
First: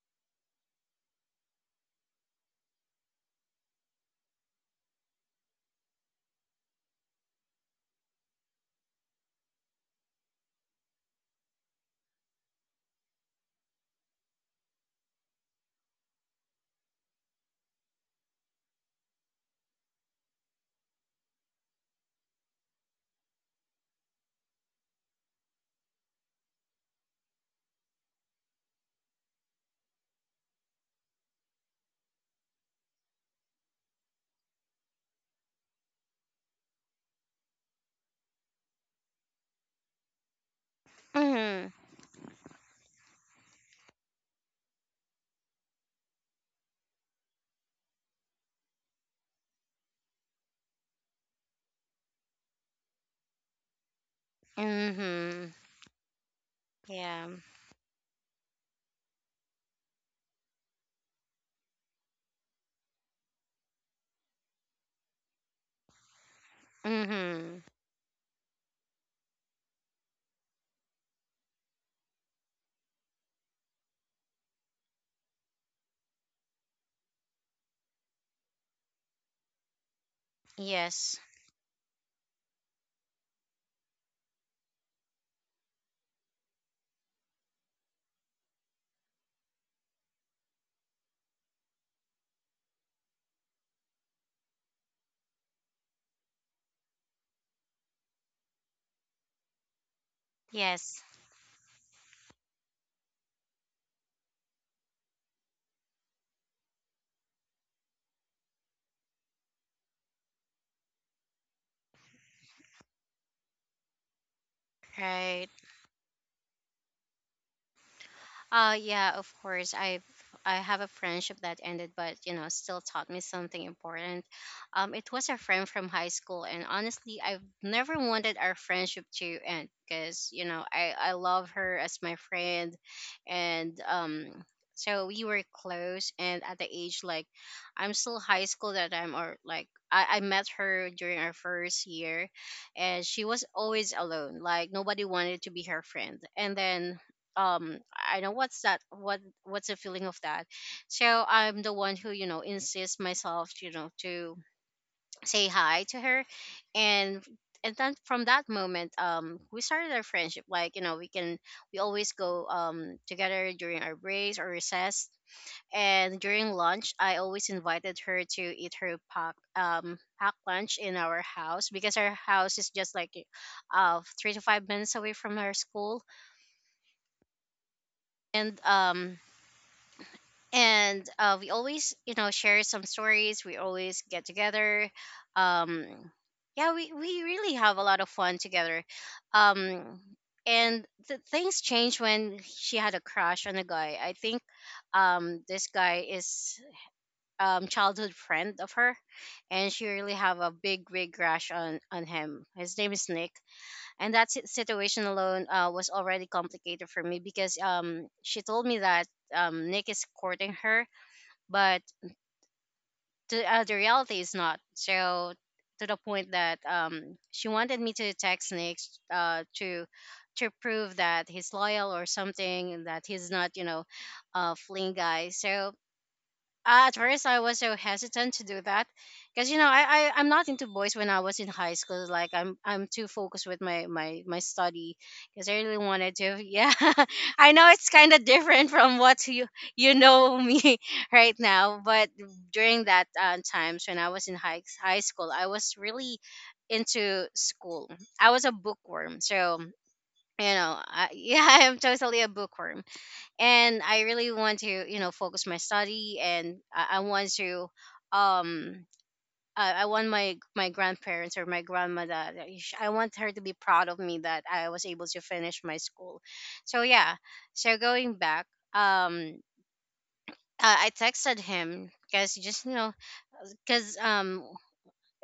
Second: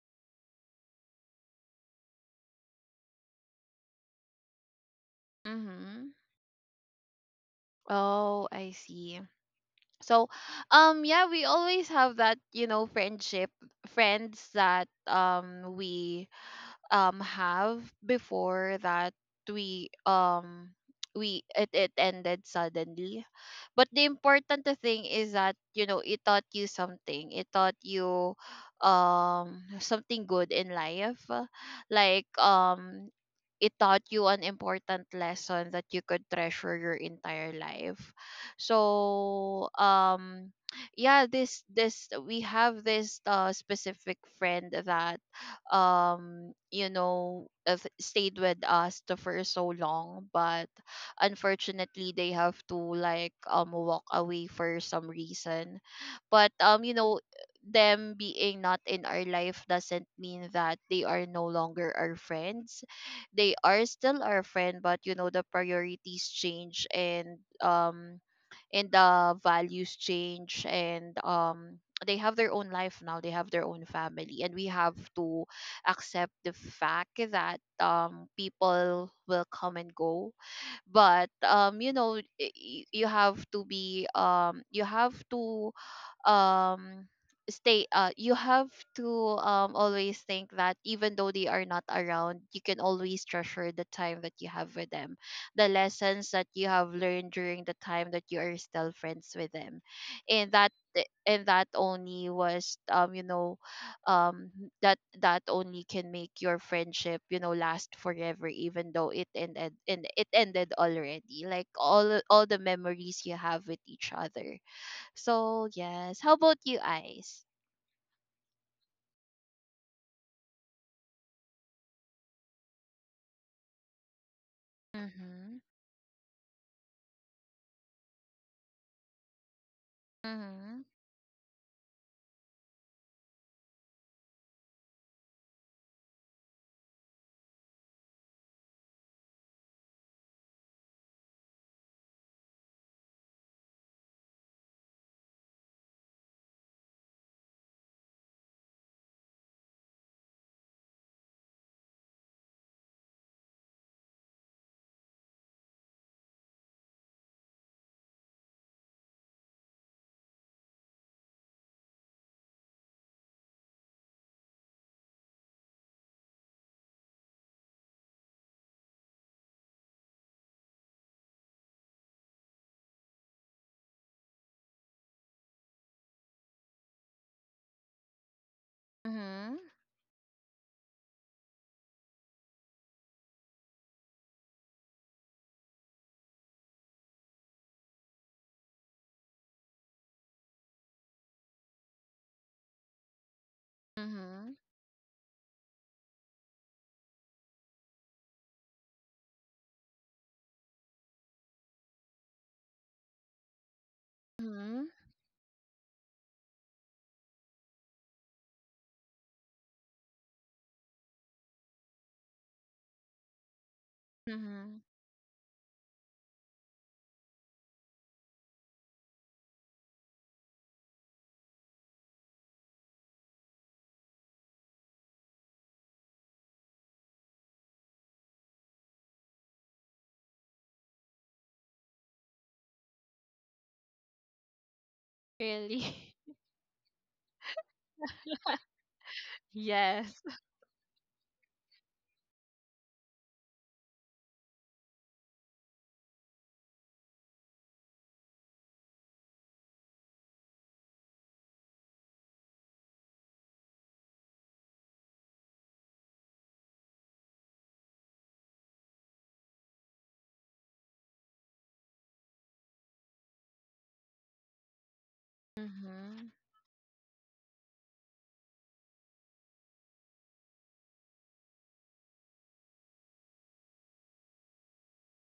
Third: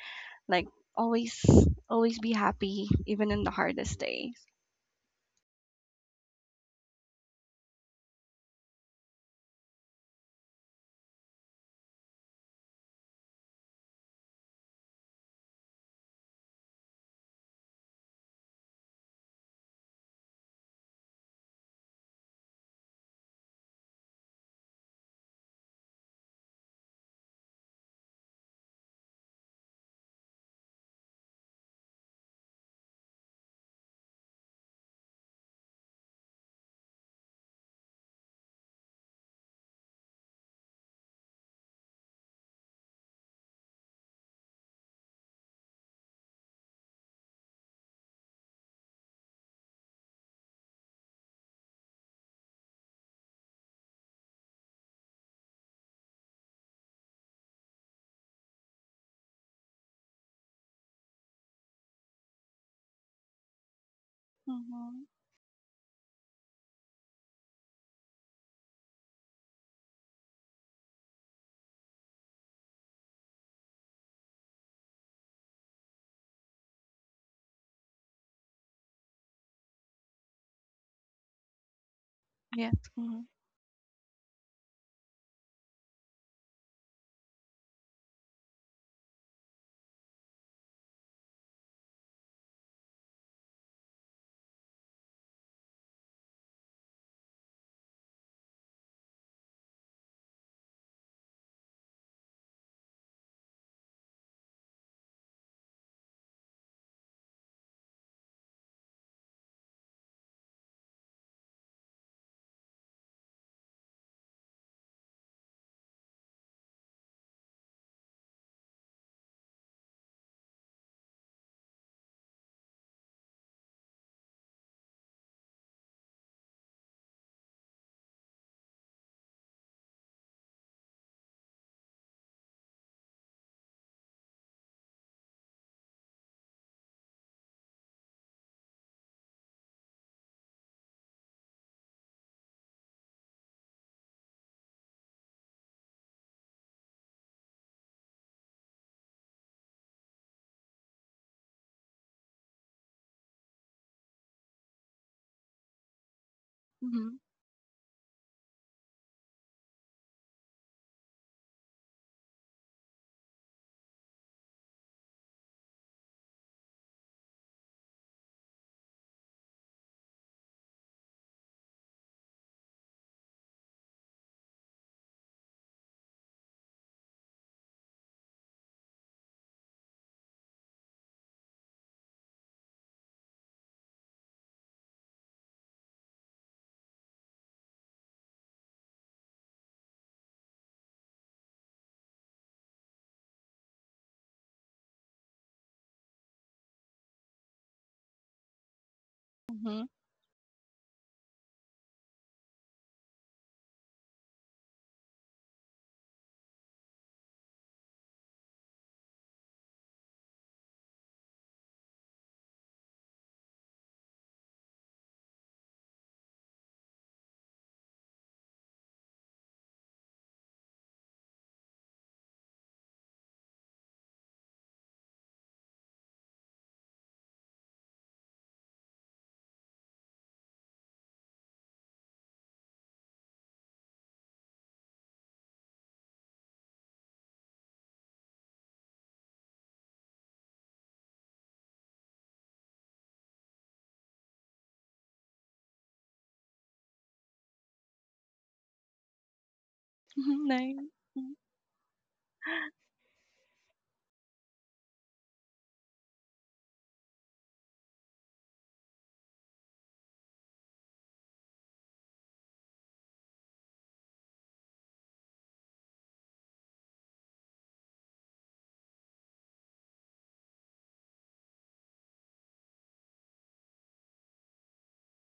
C: like, always, always be happy even in the hardest days.
A: Mm-hmm. Oh, I see. So, yeah, we always have that, you know, friends that we have before that we um we it ended suddenly. But the important thing is that, you know, it taught you something. It taught you something good in life. Like it taught you an important lesson that you could treasure your entire life, so yeah, this
B: Mhm.
A: this we have this specific friend that you know, stayed with us for so long, but unfortunately they have to like walk away for some
B: Mhm.
A: reason. But you know,
B: Yeah.
A: them being not in our life doesn't mean that they are no longer our friends. They are still our friend, but
C: Mm-hmm.
A: you know, the priorities change,
B: Mhm.
A: and the values change, and they have their own life now, they have their own family, and we have to accept the fact that people will come and go.
B: Yes.
A: But you know,
C: Yes.
A: you
C: Mm-hmm.
A: have to be you have to um stay you have to always think that even though they are not around, you can always treasure the time that you have with them, the lessons that you have learned during the time that you are still friends with them. and that
B: Yes.
A: eh, and that only was you know, um that only can make your friendship, you know, last forever even though it ended and it ended already, like all the memories you have with each other.
B: Right.
A: So yes, how about you, eyes?
B: Yeah, of course. I have a friendship that ended, but, you know, still taught me something important. It was a
A: Mhm.
B: friend from high school, and honestly, I've never wanted our friendship to end because, you know,
A: Mhm.
B: I love her as my friend, and. So we were close, and at the age, like, I'm still high school that I'm, or like, I met her during our first year, and she was always alone. Like, nobody wanted to be her friend. And then, um I know what's that, what's the feeling of that. So I'm the one who, you know, insists myself, you know, to say hi to her.
C: Mm-hmm.
B: And and then from that moment, we started our friendship, like, you know, we always go together during our breaks or recess. And during lunch, I always invited her to eat her pack lunch in our house because our house is just like, 3 to 5 minutes away from her school. and um
A: Mhm.
B: and uh, we always, you know, share some stories. We always get together. um yeah, we really have a lot of fun together. um Things changed when she had a crush on a guy, I think.
A: Mhm.
B: This guy is childhood friend of her. And
C: Mm-hmm. (laughs)
B: she really have a big big crush on him. His name is Nick. And that
A: Mhm.
B: situation alone, was already complicated for me because she told me that Nick is courting her, but the reality is not
A: Mhm.
B: so. To the point that, she wanted me to text Nick, uh, to to prove that he's loyal or something, and that he's not, you know, a fling guy. So, at first I was so hesitant to do that because, you know, I'm not into boys when I was in high school, like I'm too focused with my study. Because I really
A: Really?
B: wanted
A: (laughs)
B: to, yeah. (laughs) I know it's kind of different from what you
A: Yes.
B: know me, (laughs) right now, but during that times when I was in high school, I was really into school. I was a bookworm. So, you know,
C: Nice.
B: I, (laughs)
C: Mhm.
B: yeah, I am totally a bookworm. And I really want to, you know, focus my study. And I want to, um I want my grandparents, or my grandmother, I want her to be proud of me that I was able to finish my school.
A: Mhm.
B: So yeah, so going back, um I texted him because just, you know, because, um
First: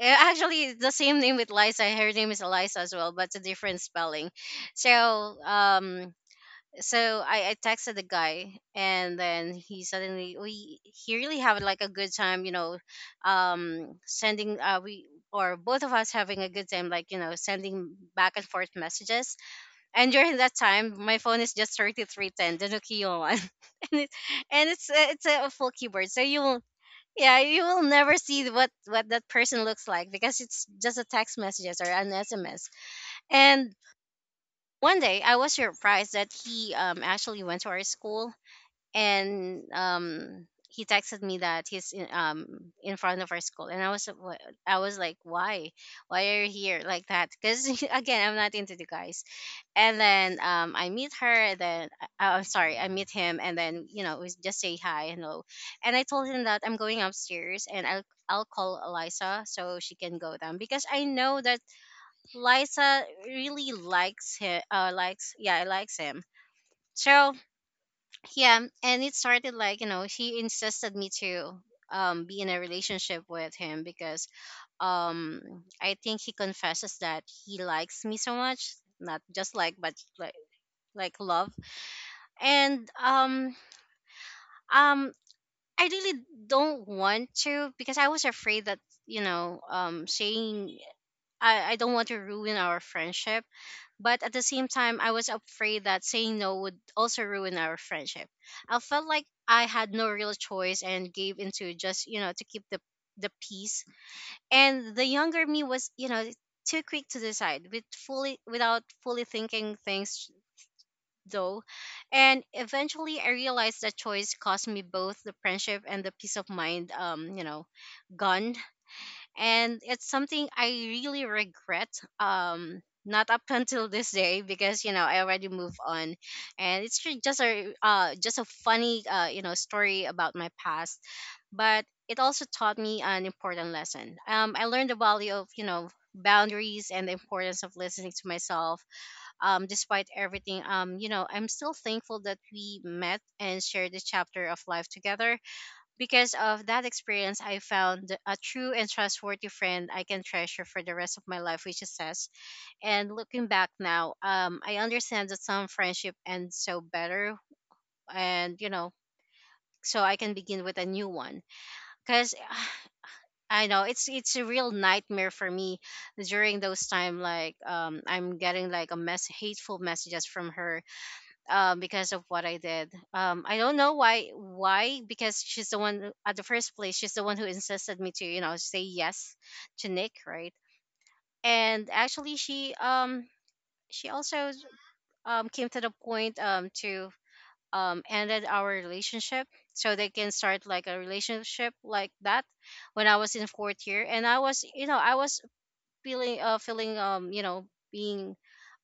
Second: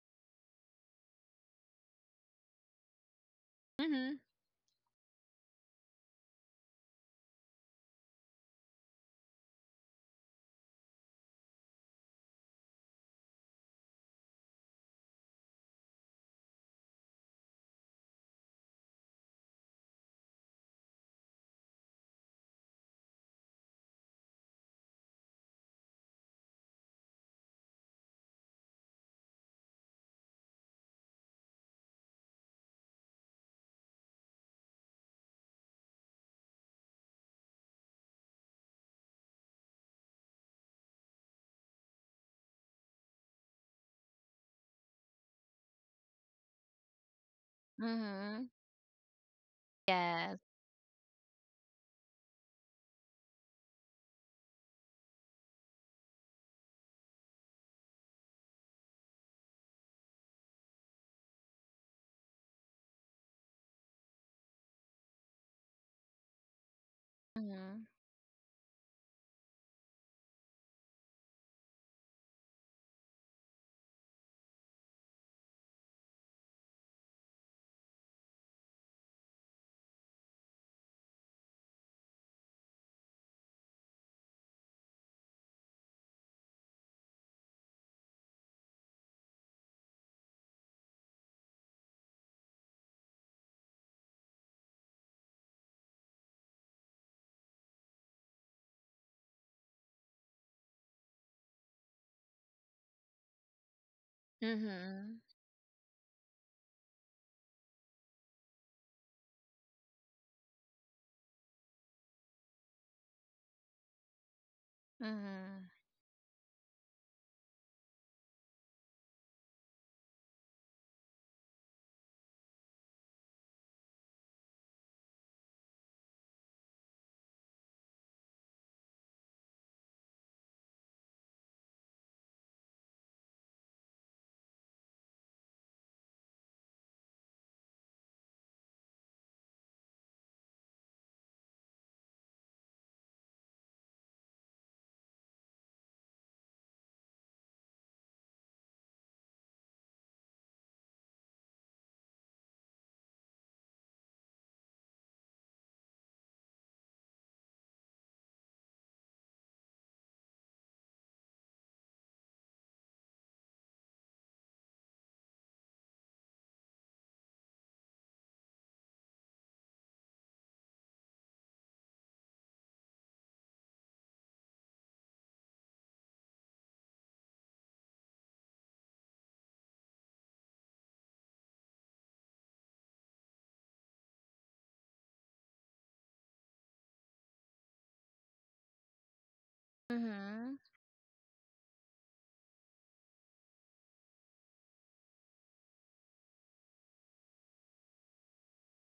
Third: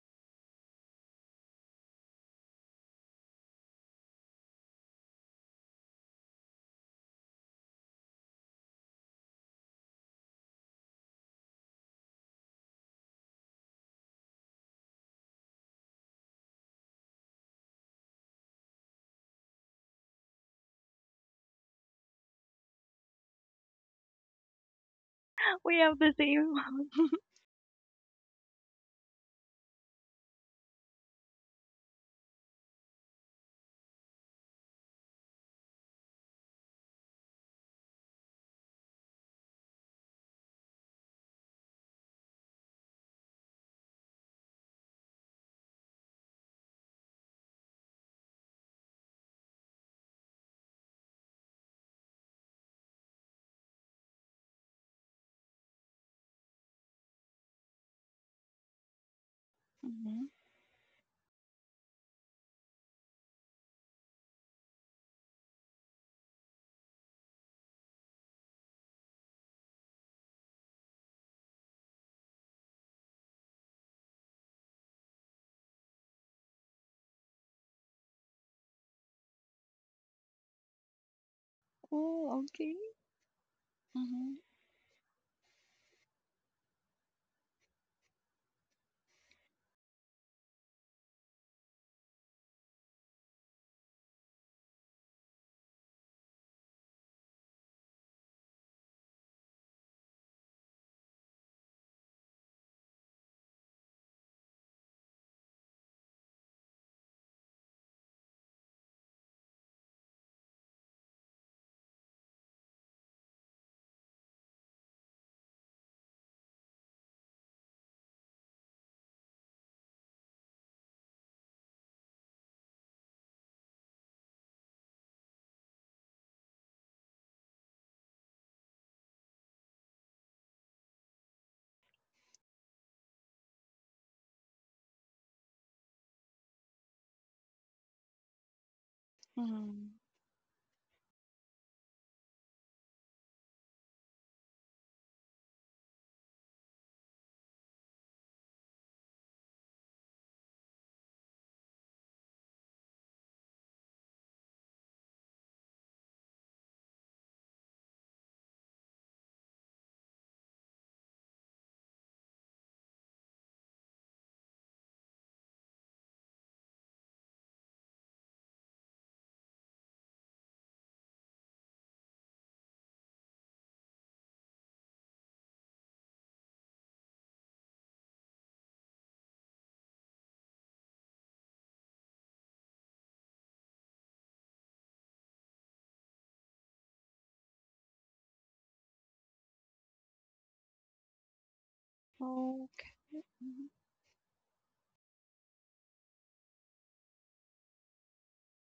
B: eh, actually it's the same name with Liza, her name is Eliza as well, but it's a different
A: Mhm.
B: spelling. So, um so, I texted the guy, and then he suddenly we he really had like a good time, you know, sending, we or both of us having a good time, like, you know, sending back and forth messages. And during that time, my phone is just 3310, the Nokia one. (laughs) and, it, and it's a full
C: We have
B: keyboard.
C: the
B: So you
C: same
B: will,
C: one. (laughs)
B: yeah, you will never see what that person looks like because it's just a text messages or an SMS. And one day, I was surprised that he, actually went to our school. And he texted me that he's in front of our school. And I was, I was like, why are you here like that because, (laughs) again, I'm
A: Mhm.
B: not into the guys. And then,
A: Yes.
B: I meet her, and then, I'm sorry, I meet him, and then, you know, we just say hi and hello. And I told him that I'm going upstairs, and I'll call Eliza so she can
C: Hmm.
B: go down because I know that Liza really likes him. So
A: Mhm.
B: yeah, and it started, like, you know, he insisted me to be in a relationship with him because, um I think he confesses that he likes me so much, not just like, but like love.
C: Oh, okay.
B: and um
C: Mm-hmm.
B: um I really don't want to because I was afraid that, you know, saying, I don't want to ruin our friendship. But at the same time, I was afraid that saying no would also ruin our friendship. I felt like I had no real choice and gave into just, you know, to keep the peace. And the
A: Mhm.
B: younger me was, you know, too quick to decide without fully thinking things though. And eventually I realized that choice cost me both the
A: Mhm.
B: friendship and the peace of mind, you know, gone. And it's something I really regret. Not up (laughs) until this day because, you know, I already moved on, and it's just a funny, you know, story about my past, but it also taught me an important lesson. I learned the value of, you know, boundaries and the importance of listening to myself.
C: Mm-hmm.
B: Despite everything, you know, I'm still thankful that we met and shared the chapter of life together. Because of that experience, I found a true and trustworthy friend I can treasure for the rest of my life, which is Sess. And looking back now, I understand that some friendship ends so better, and, you know, so I can begin with a new one. Because (sighs) I know it's a real nightmare for me during those time. Like, I'm getting like a mess, hateful messages from her, because of what I did. I don't know why. Why? Because she's the at the first place. She's the one who insisted me to, you know, say yes to Nick, right? And actually, she also, came to the point, to ended our relationship so they can
A: Mhm.
B: start like a relationship like that
C: Okay.
B: when I was in
C: Hmm.
B: fourth year. And I was, you know, I was feeling, you know, being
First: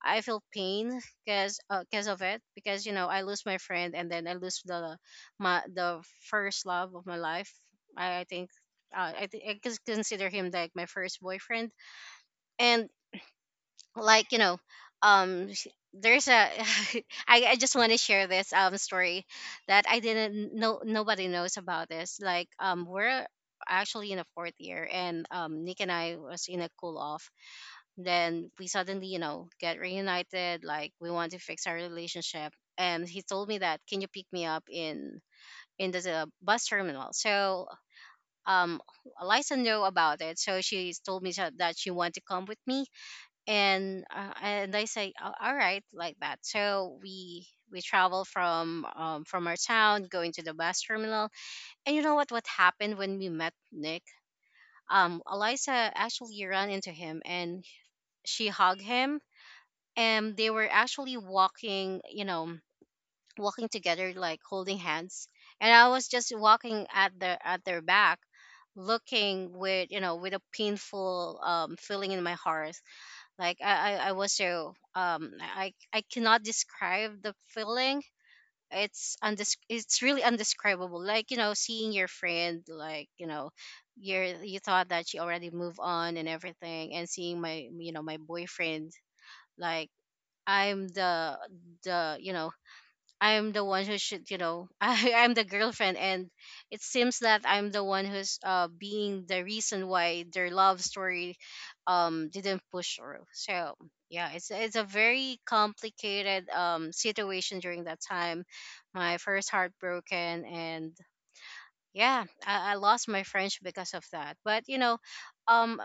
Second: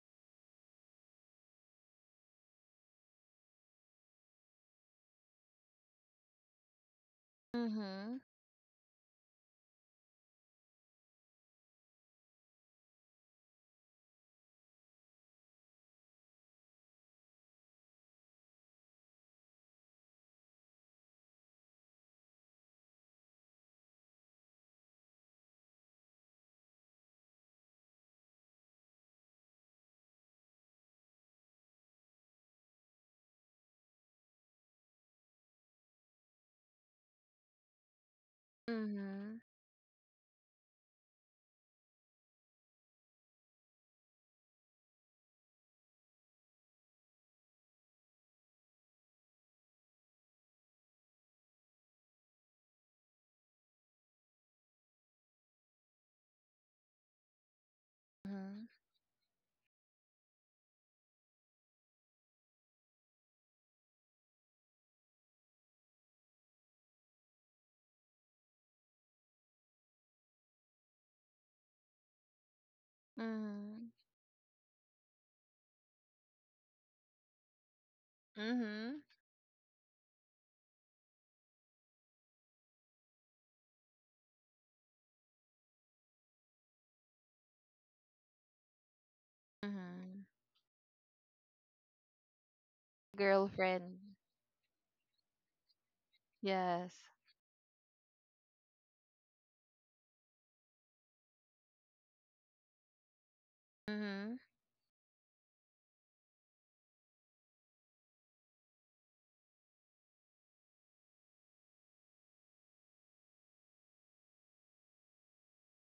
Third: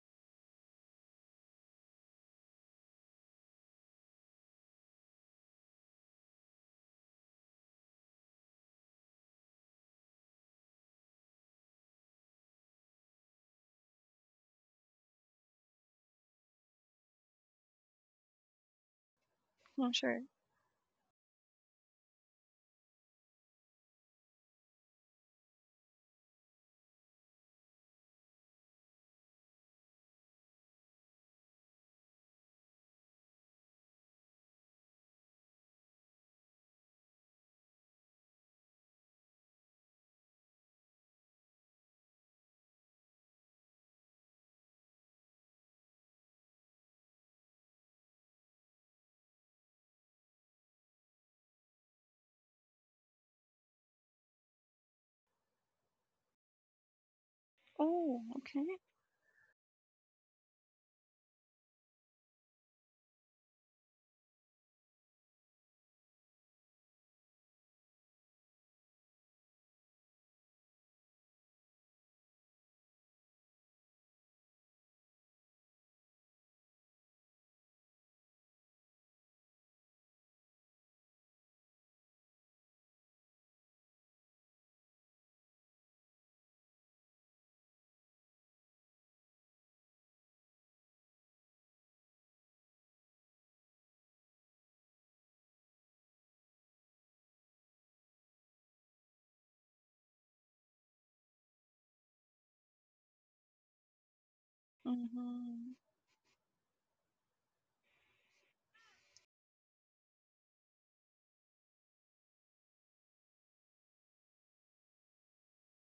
B: I feel pain because, cause of it because, you know, I lose my friend, and then I lose the first love of my life. I,
A: Mhm.
B: I think I consider him like my first boyfriend. And like um s- there's a (laughs) I just want to share this story that
C: Oh,
B: I
C: sure.
B: didn't know nobody knows about this. Like we're actually in a fourth year, and Nick and I was in a cool off. Then we suddenly, get reunited, like we want to fix our relationship. And he told me that, can you pick me up in the bus terminal? So um
A: Mhm.
B: Eliza know about it, so she told me that she want to come with me. And I say, "A- all right," like that. So we travel from from our town going to the bus terminal. And you know what happened when we met Nick. Eliza actually ran into him and
C: Oh,
B: she
C: okay.
A: Mhm.
B: hugged him. And they were actually walking, you know, walking together like holding hands. And I was just walking at their back, looking with, you know, with a painful feeling in my heart. Like
A: Mhm.
B: I was so. I cannot describe the feeling.
A: Mhm.
B: It's really undescribable, like, you know, seeing your friend, like, you know, you thought that she already moved on and everything, and seeing my, you know, my boyfriend. Like,
A: Mhm.
B: I'm the the you know I'm the one who
A: Girlfriend.
B: should, you know, (laughs) I'm the girlfriend, and it
A: Yes.
B: seems that I'm the one who's being the reason why their love story didn't push through. So yeah,
A: Mhm.
B: it's a very
C: Mm-hmm.
B: complicated situation during that time. My first heartbroken. And yeah, I lost my French because of that. But you know, um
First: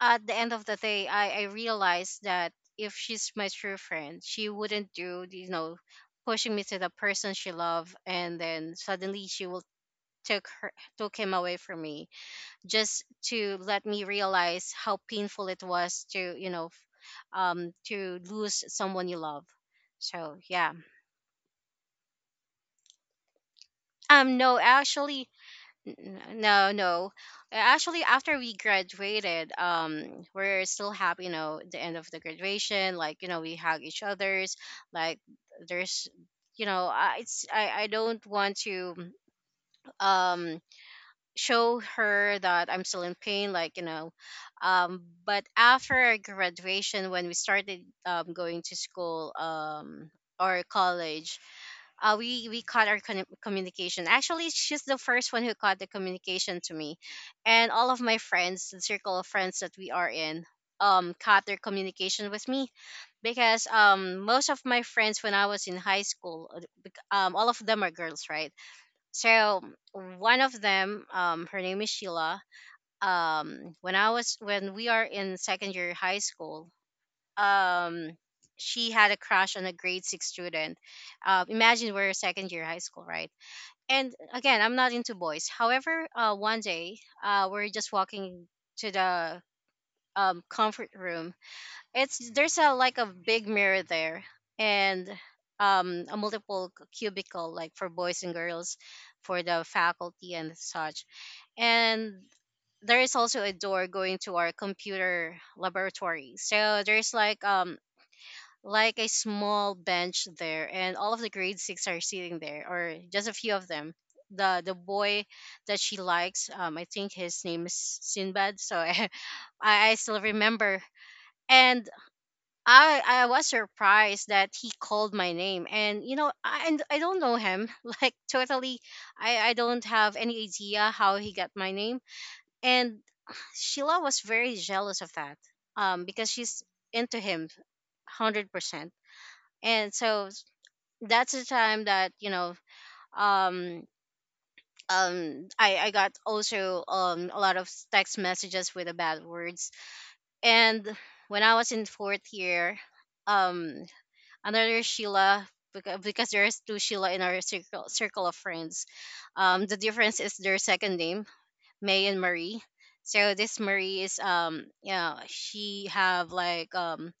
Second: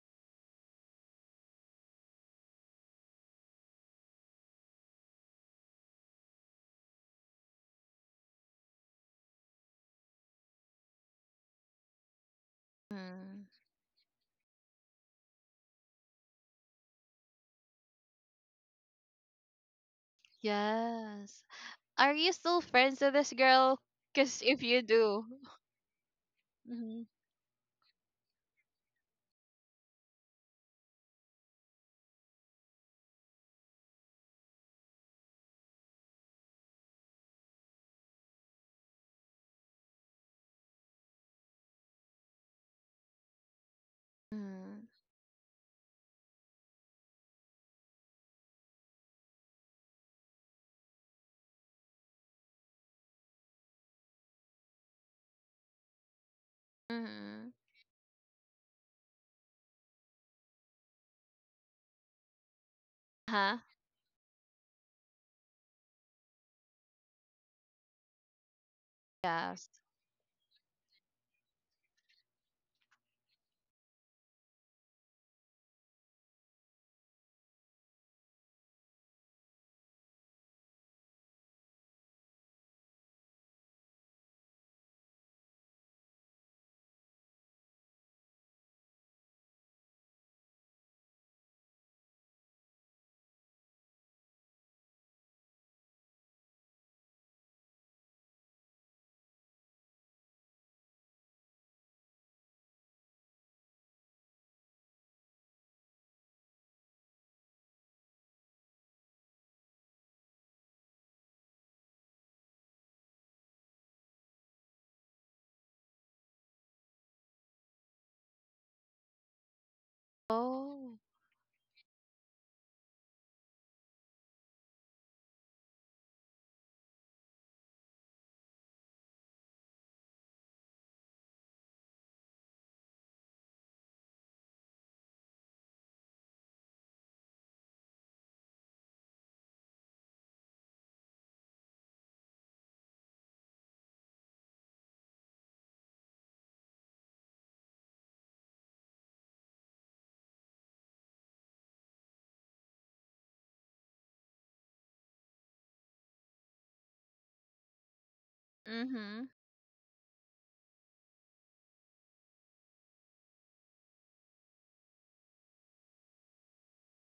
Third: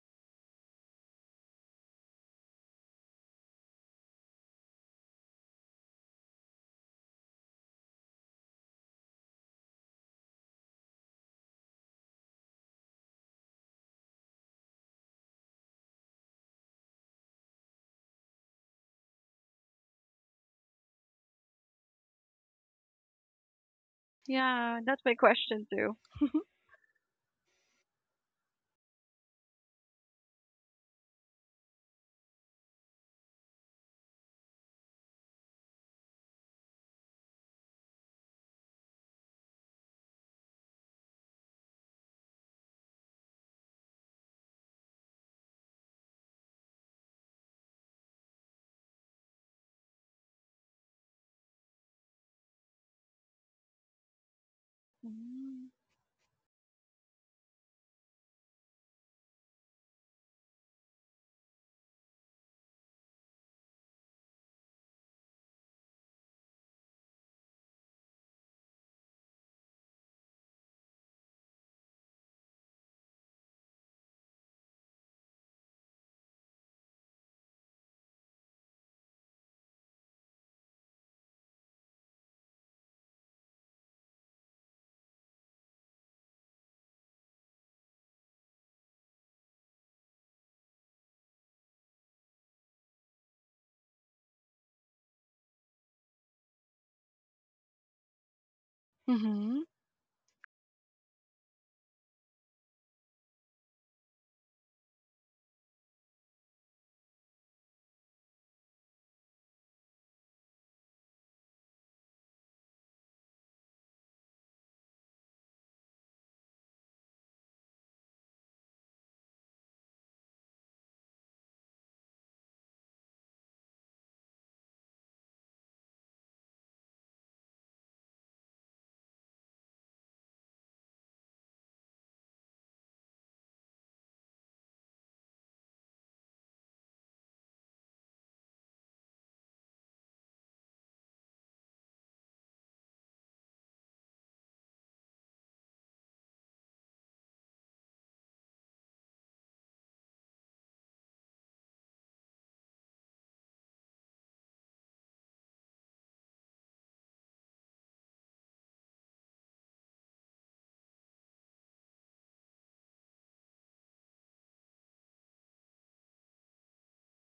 B: at the end of the day, I realized that if she's my true friend, she wouldn't do, you know, pushing me to the person she loved, and then suddenly she will took her took him away from me, just
A: Mhm.
B: to let me realize how painful it was to, to lose someone you love. So yeah.
A: Yes. Are you still friends with this girl? Cause
B: No,
A: if
C: Yeah,
A: you
C: that's my
A: do.
B: actually.
C: question
B: N-
C: too. (laughs)
B: No,
A: Mhm.
B: no. Actually, after we graduated, we're still happy. You know, the end of the graduation, like, you know, we hug each other's. Like there's, you know, I, it's I don't want to um show her that I'm still in pain. Like, you know,
A: Mhm.
B: but after our graduation, when we started going to school, or college, we caught our communication. Actually, she's the first one who caught the communication to me,
A: Mhm.
B: and all of my friends, the circle of friends that we are in, caught their communication with me,
A: Huh?
B: because most of my friends when I was in high school, all of them are girls, right? So
A: Yes.
B: one of them, her name is Sheila. When I was when we are in second year high school, um she had a crush on a grade six student. Imagine we're second year high school, right? And again, I'm not into boys. However, one day, we're just walking to the comfort room. It's There's a, like, a big mirror there, and a multiple cubicle, like, for boys and girls, for
C: Mm-hmm.
B: the faculty and such. And there is also a door going to our computer laboratory. So there's like, like a small bench there, and all of the grade six are sitting there, or just a few of them. The boy that she likes, I think his name is Sinbad. So (laughs) I still remember,
A: Oh.
B: and I was surprised that he called my name, and you know, I don't know him, (laughs) like, totally. I don't have any idea how he got my name. And (sighs) Sheila was very jealous of that, because she's into him 100%. And so that's the time that, you know, um I got also, a lot of text messages with the bad words. And when I was in fourth year, um another Sheila, because there's two Sheila in our circle of friends.
A: Mhm.
B: The difference is their second name: May and Marie. So this Marie is, yeah, she have like,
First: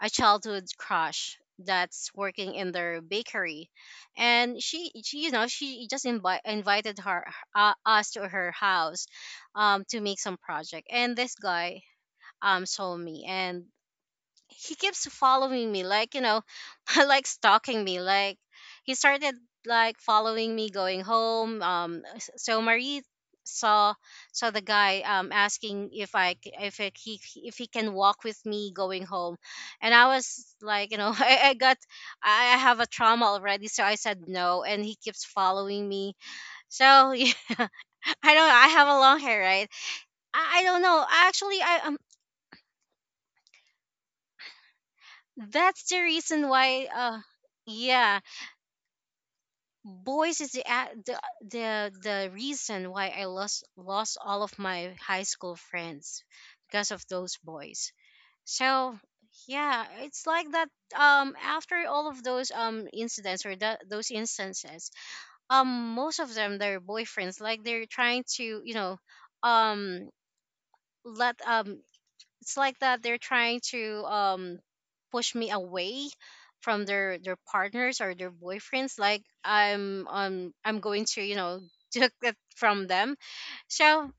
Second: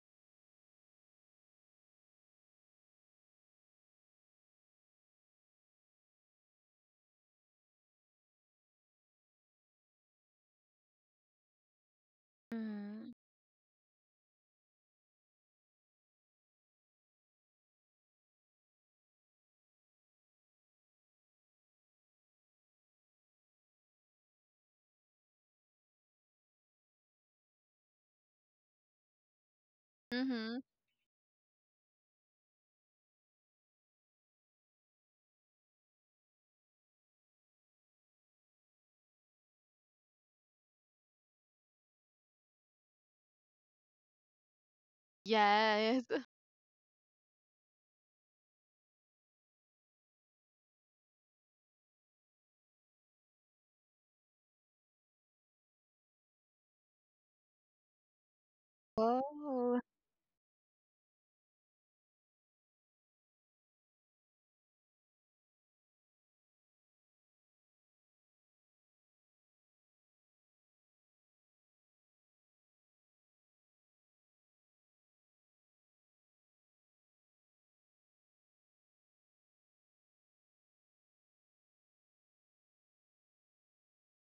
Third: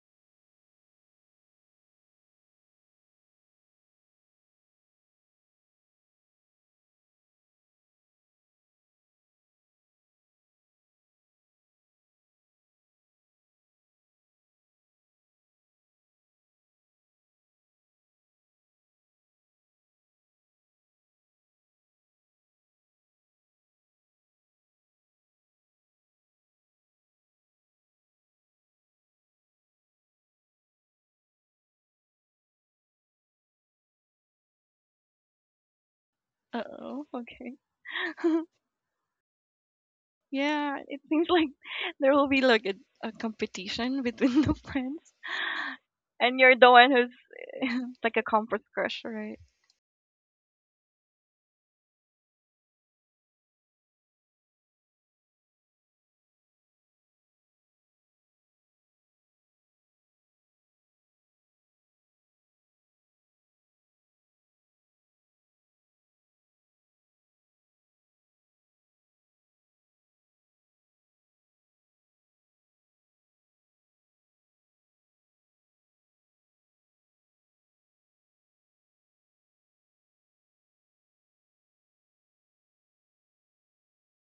B: a childhood crush that's working in their bakery. And she, you know, she just invited her us to her house to make some project. And this guy saw
A: Mhm.
B: me, and he keeps following me, like, you know, (laughs) like stalking me. Like, he started like following me going home. So Marie saw saw the guy, asking if I c- if I, he if he can walk with me going home. And I
A: Mhm.
B: was like, you know, (laughs) I got I have a trauma already, so I said no, and he keeps following me.
C: Uh-oh,
B: So (laughs) yeah,
C: okay.
B: I
C: (laughs)
B: don't I have a long hair, right? I
C: Yeah,
B: don't
C: it
B: know,
C: seems like
B: actually. I
C: (laughs) there will be like a competition between (laughs) the friends,
B: That's
A: Yes.
B: the
A: (laughs)
C: and
B: reason
C: you're the one
B: why,
C: who's (laughs) like a
B: yeah,
C: comfort crush, right?
B: boys is the a- the the reason why I lost all of my high school friends because of those boys. So
A: Oh.
B: yeah, it's like that. After all of those incidents, or that, those instances, most of them their boyfriends, like, they're trying to, you know, um, let it's like that, they're trying to push me away from their partners or their boyfriends, like I'm going to, you know, (laughs) took it from them. So,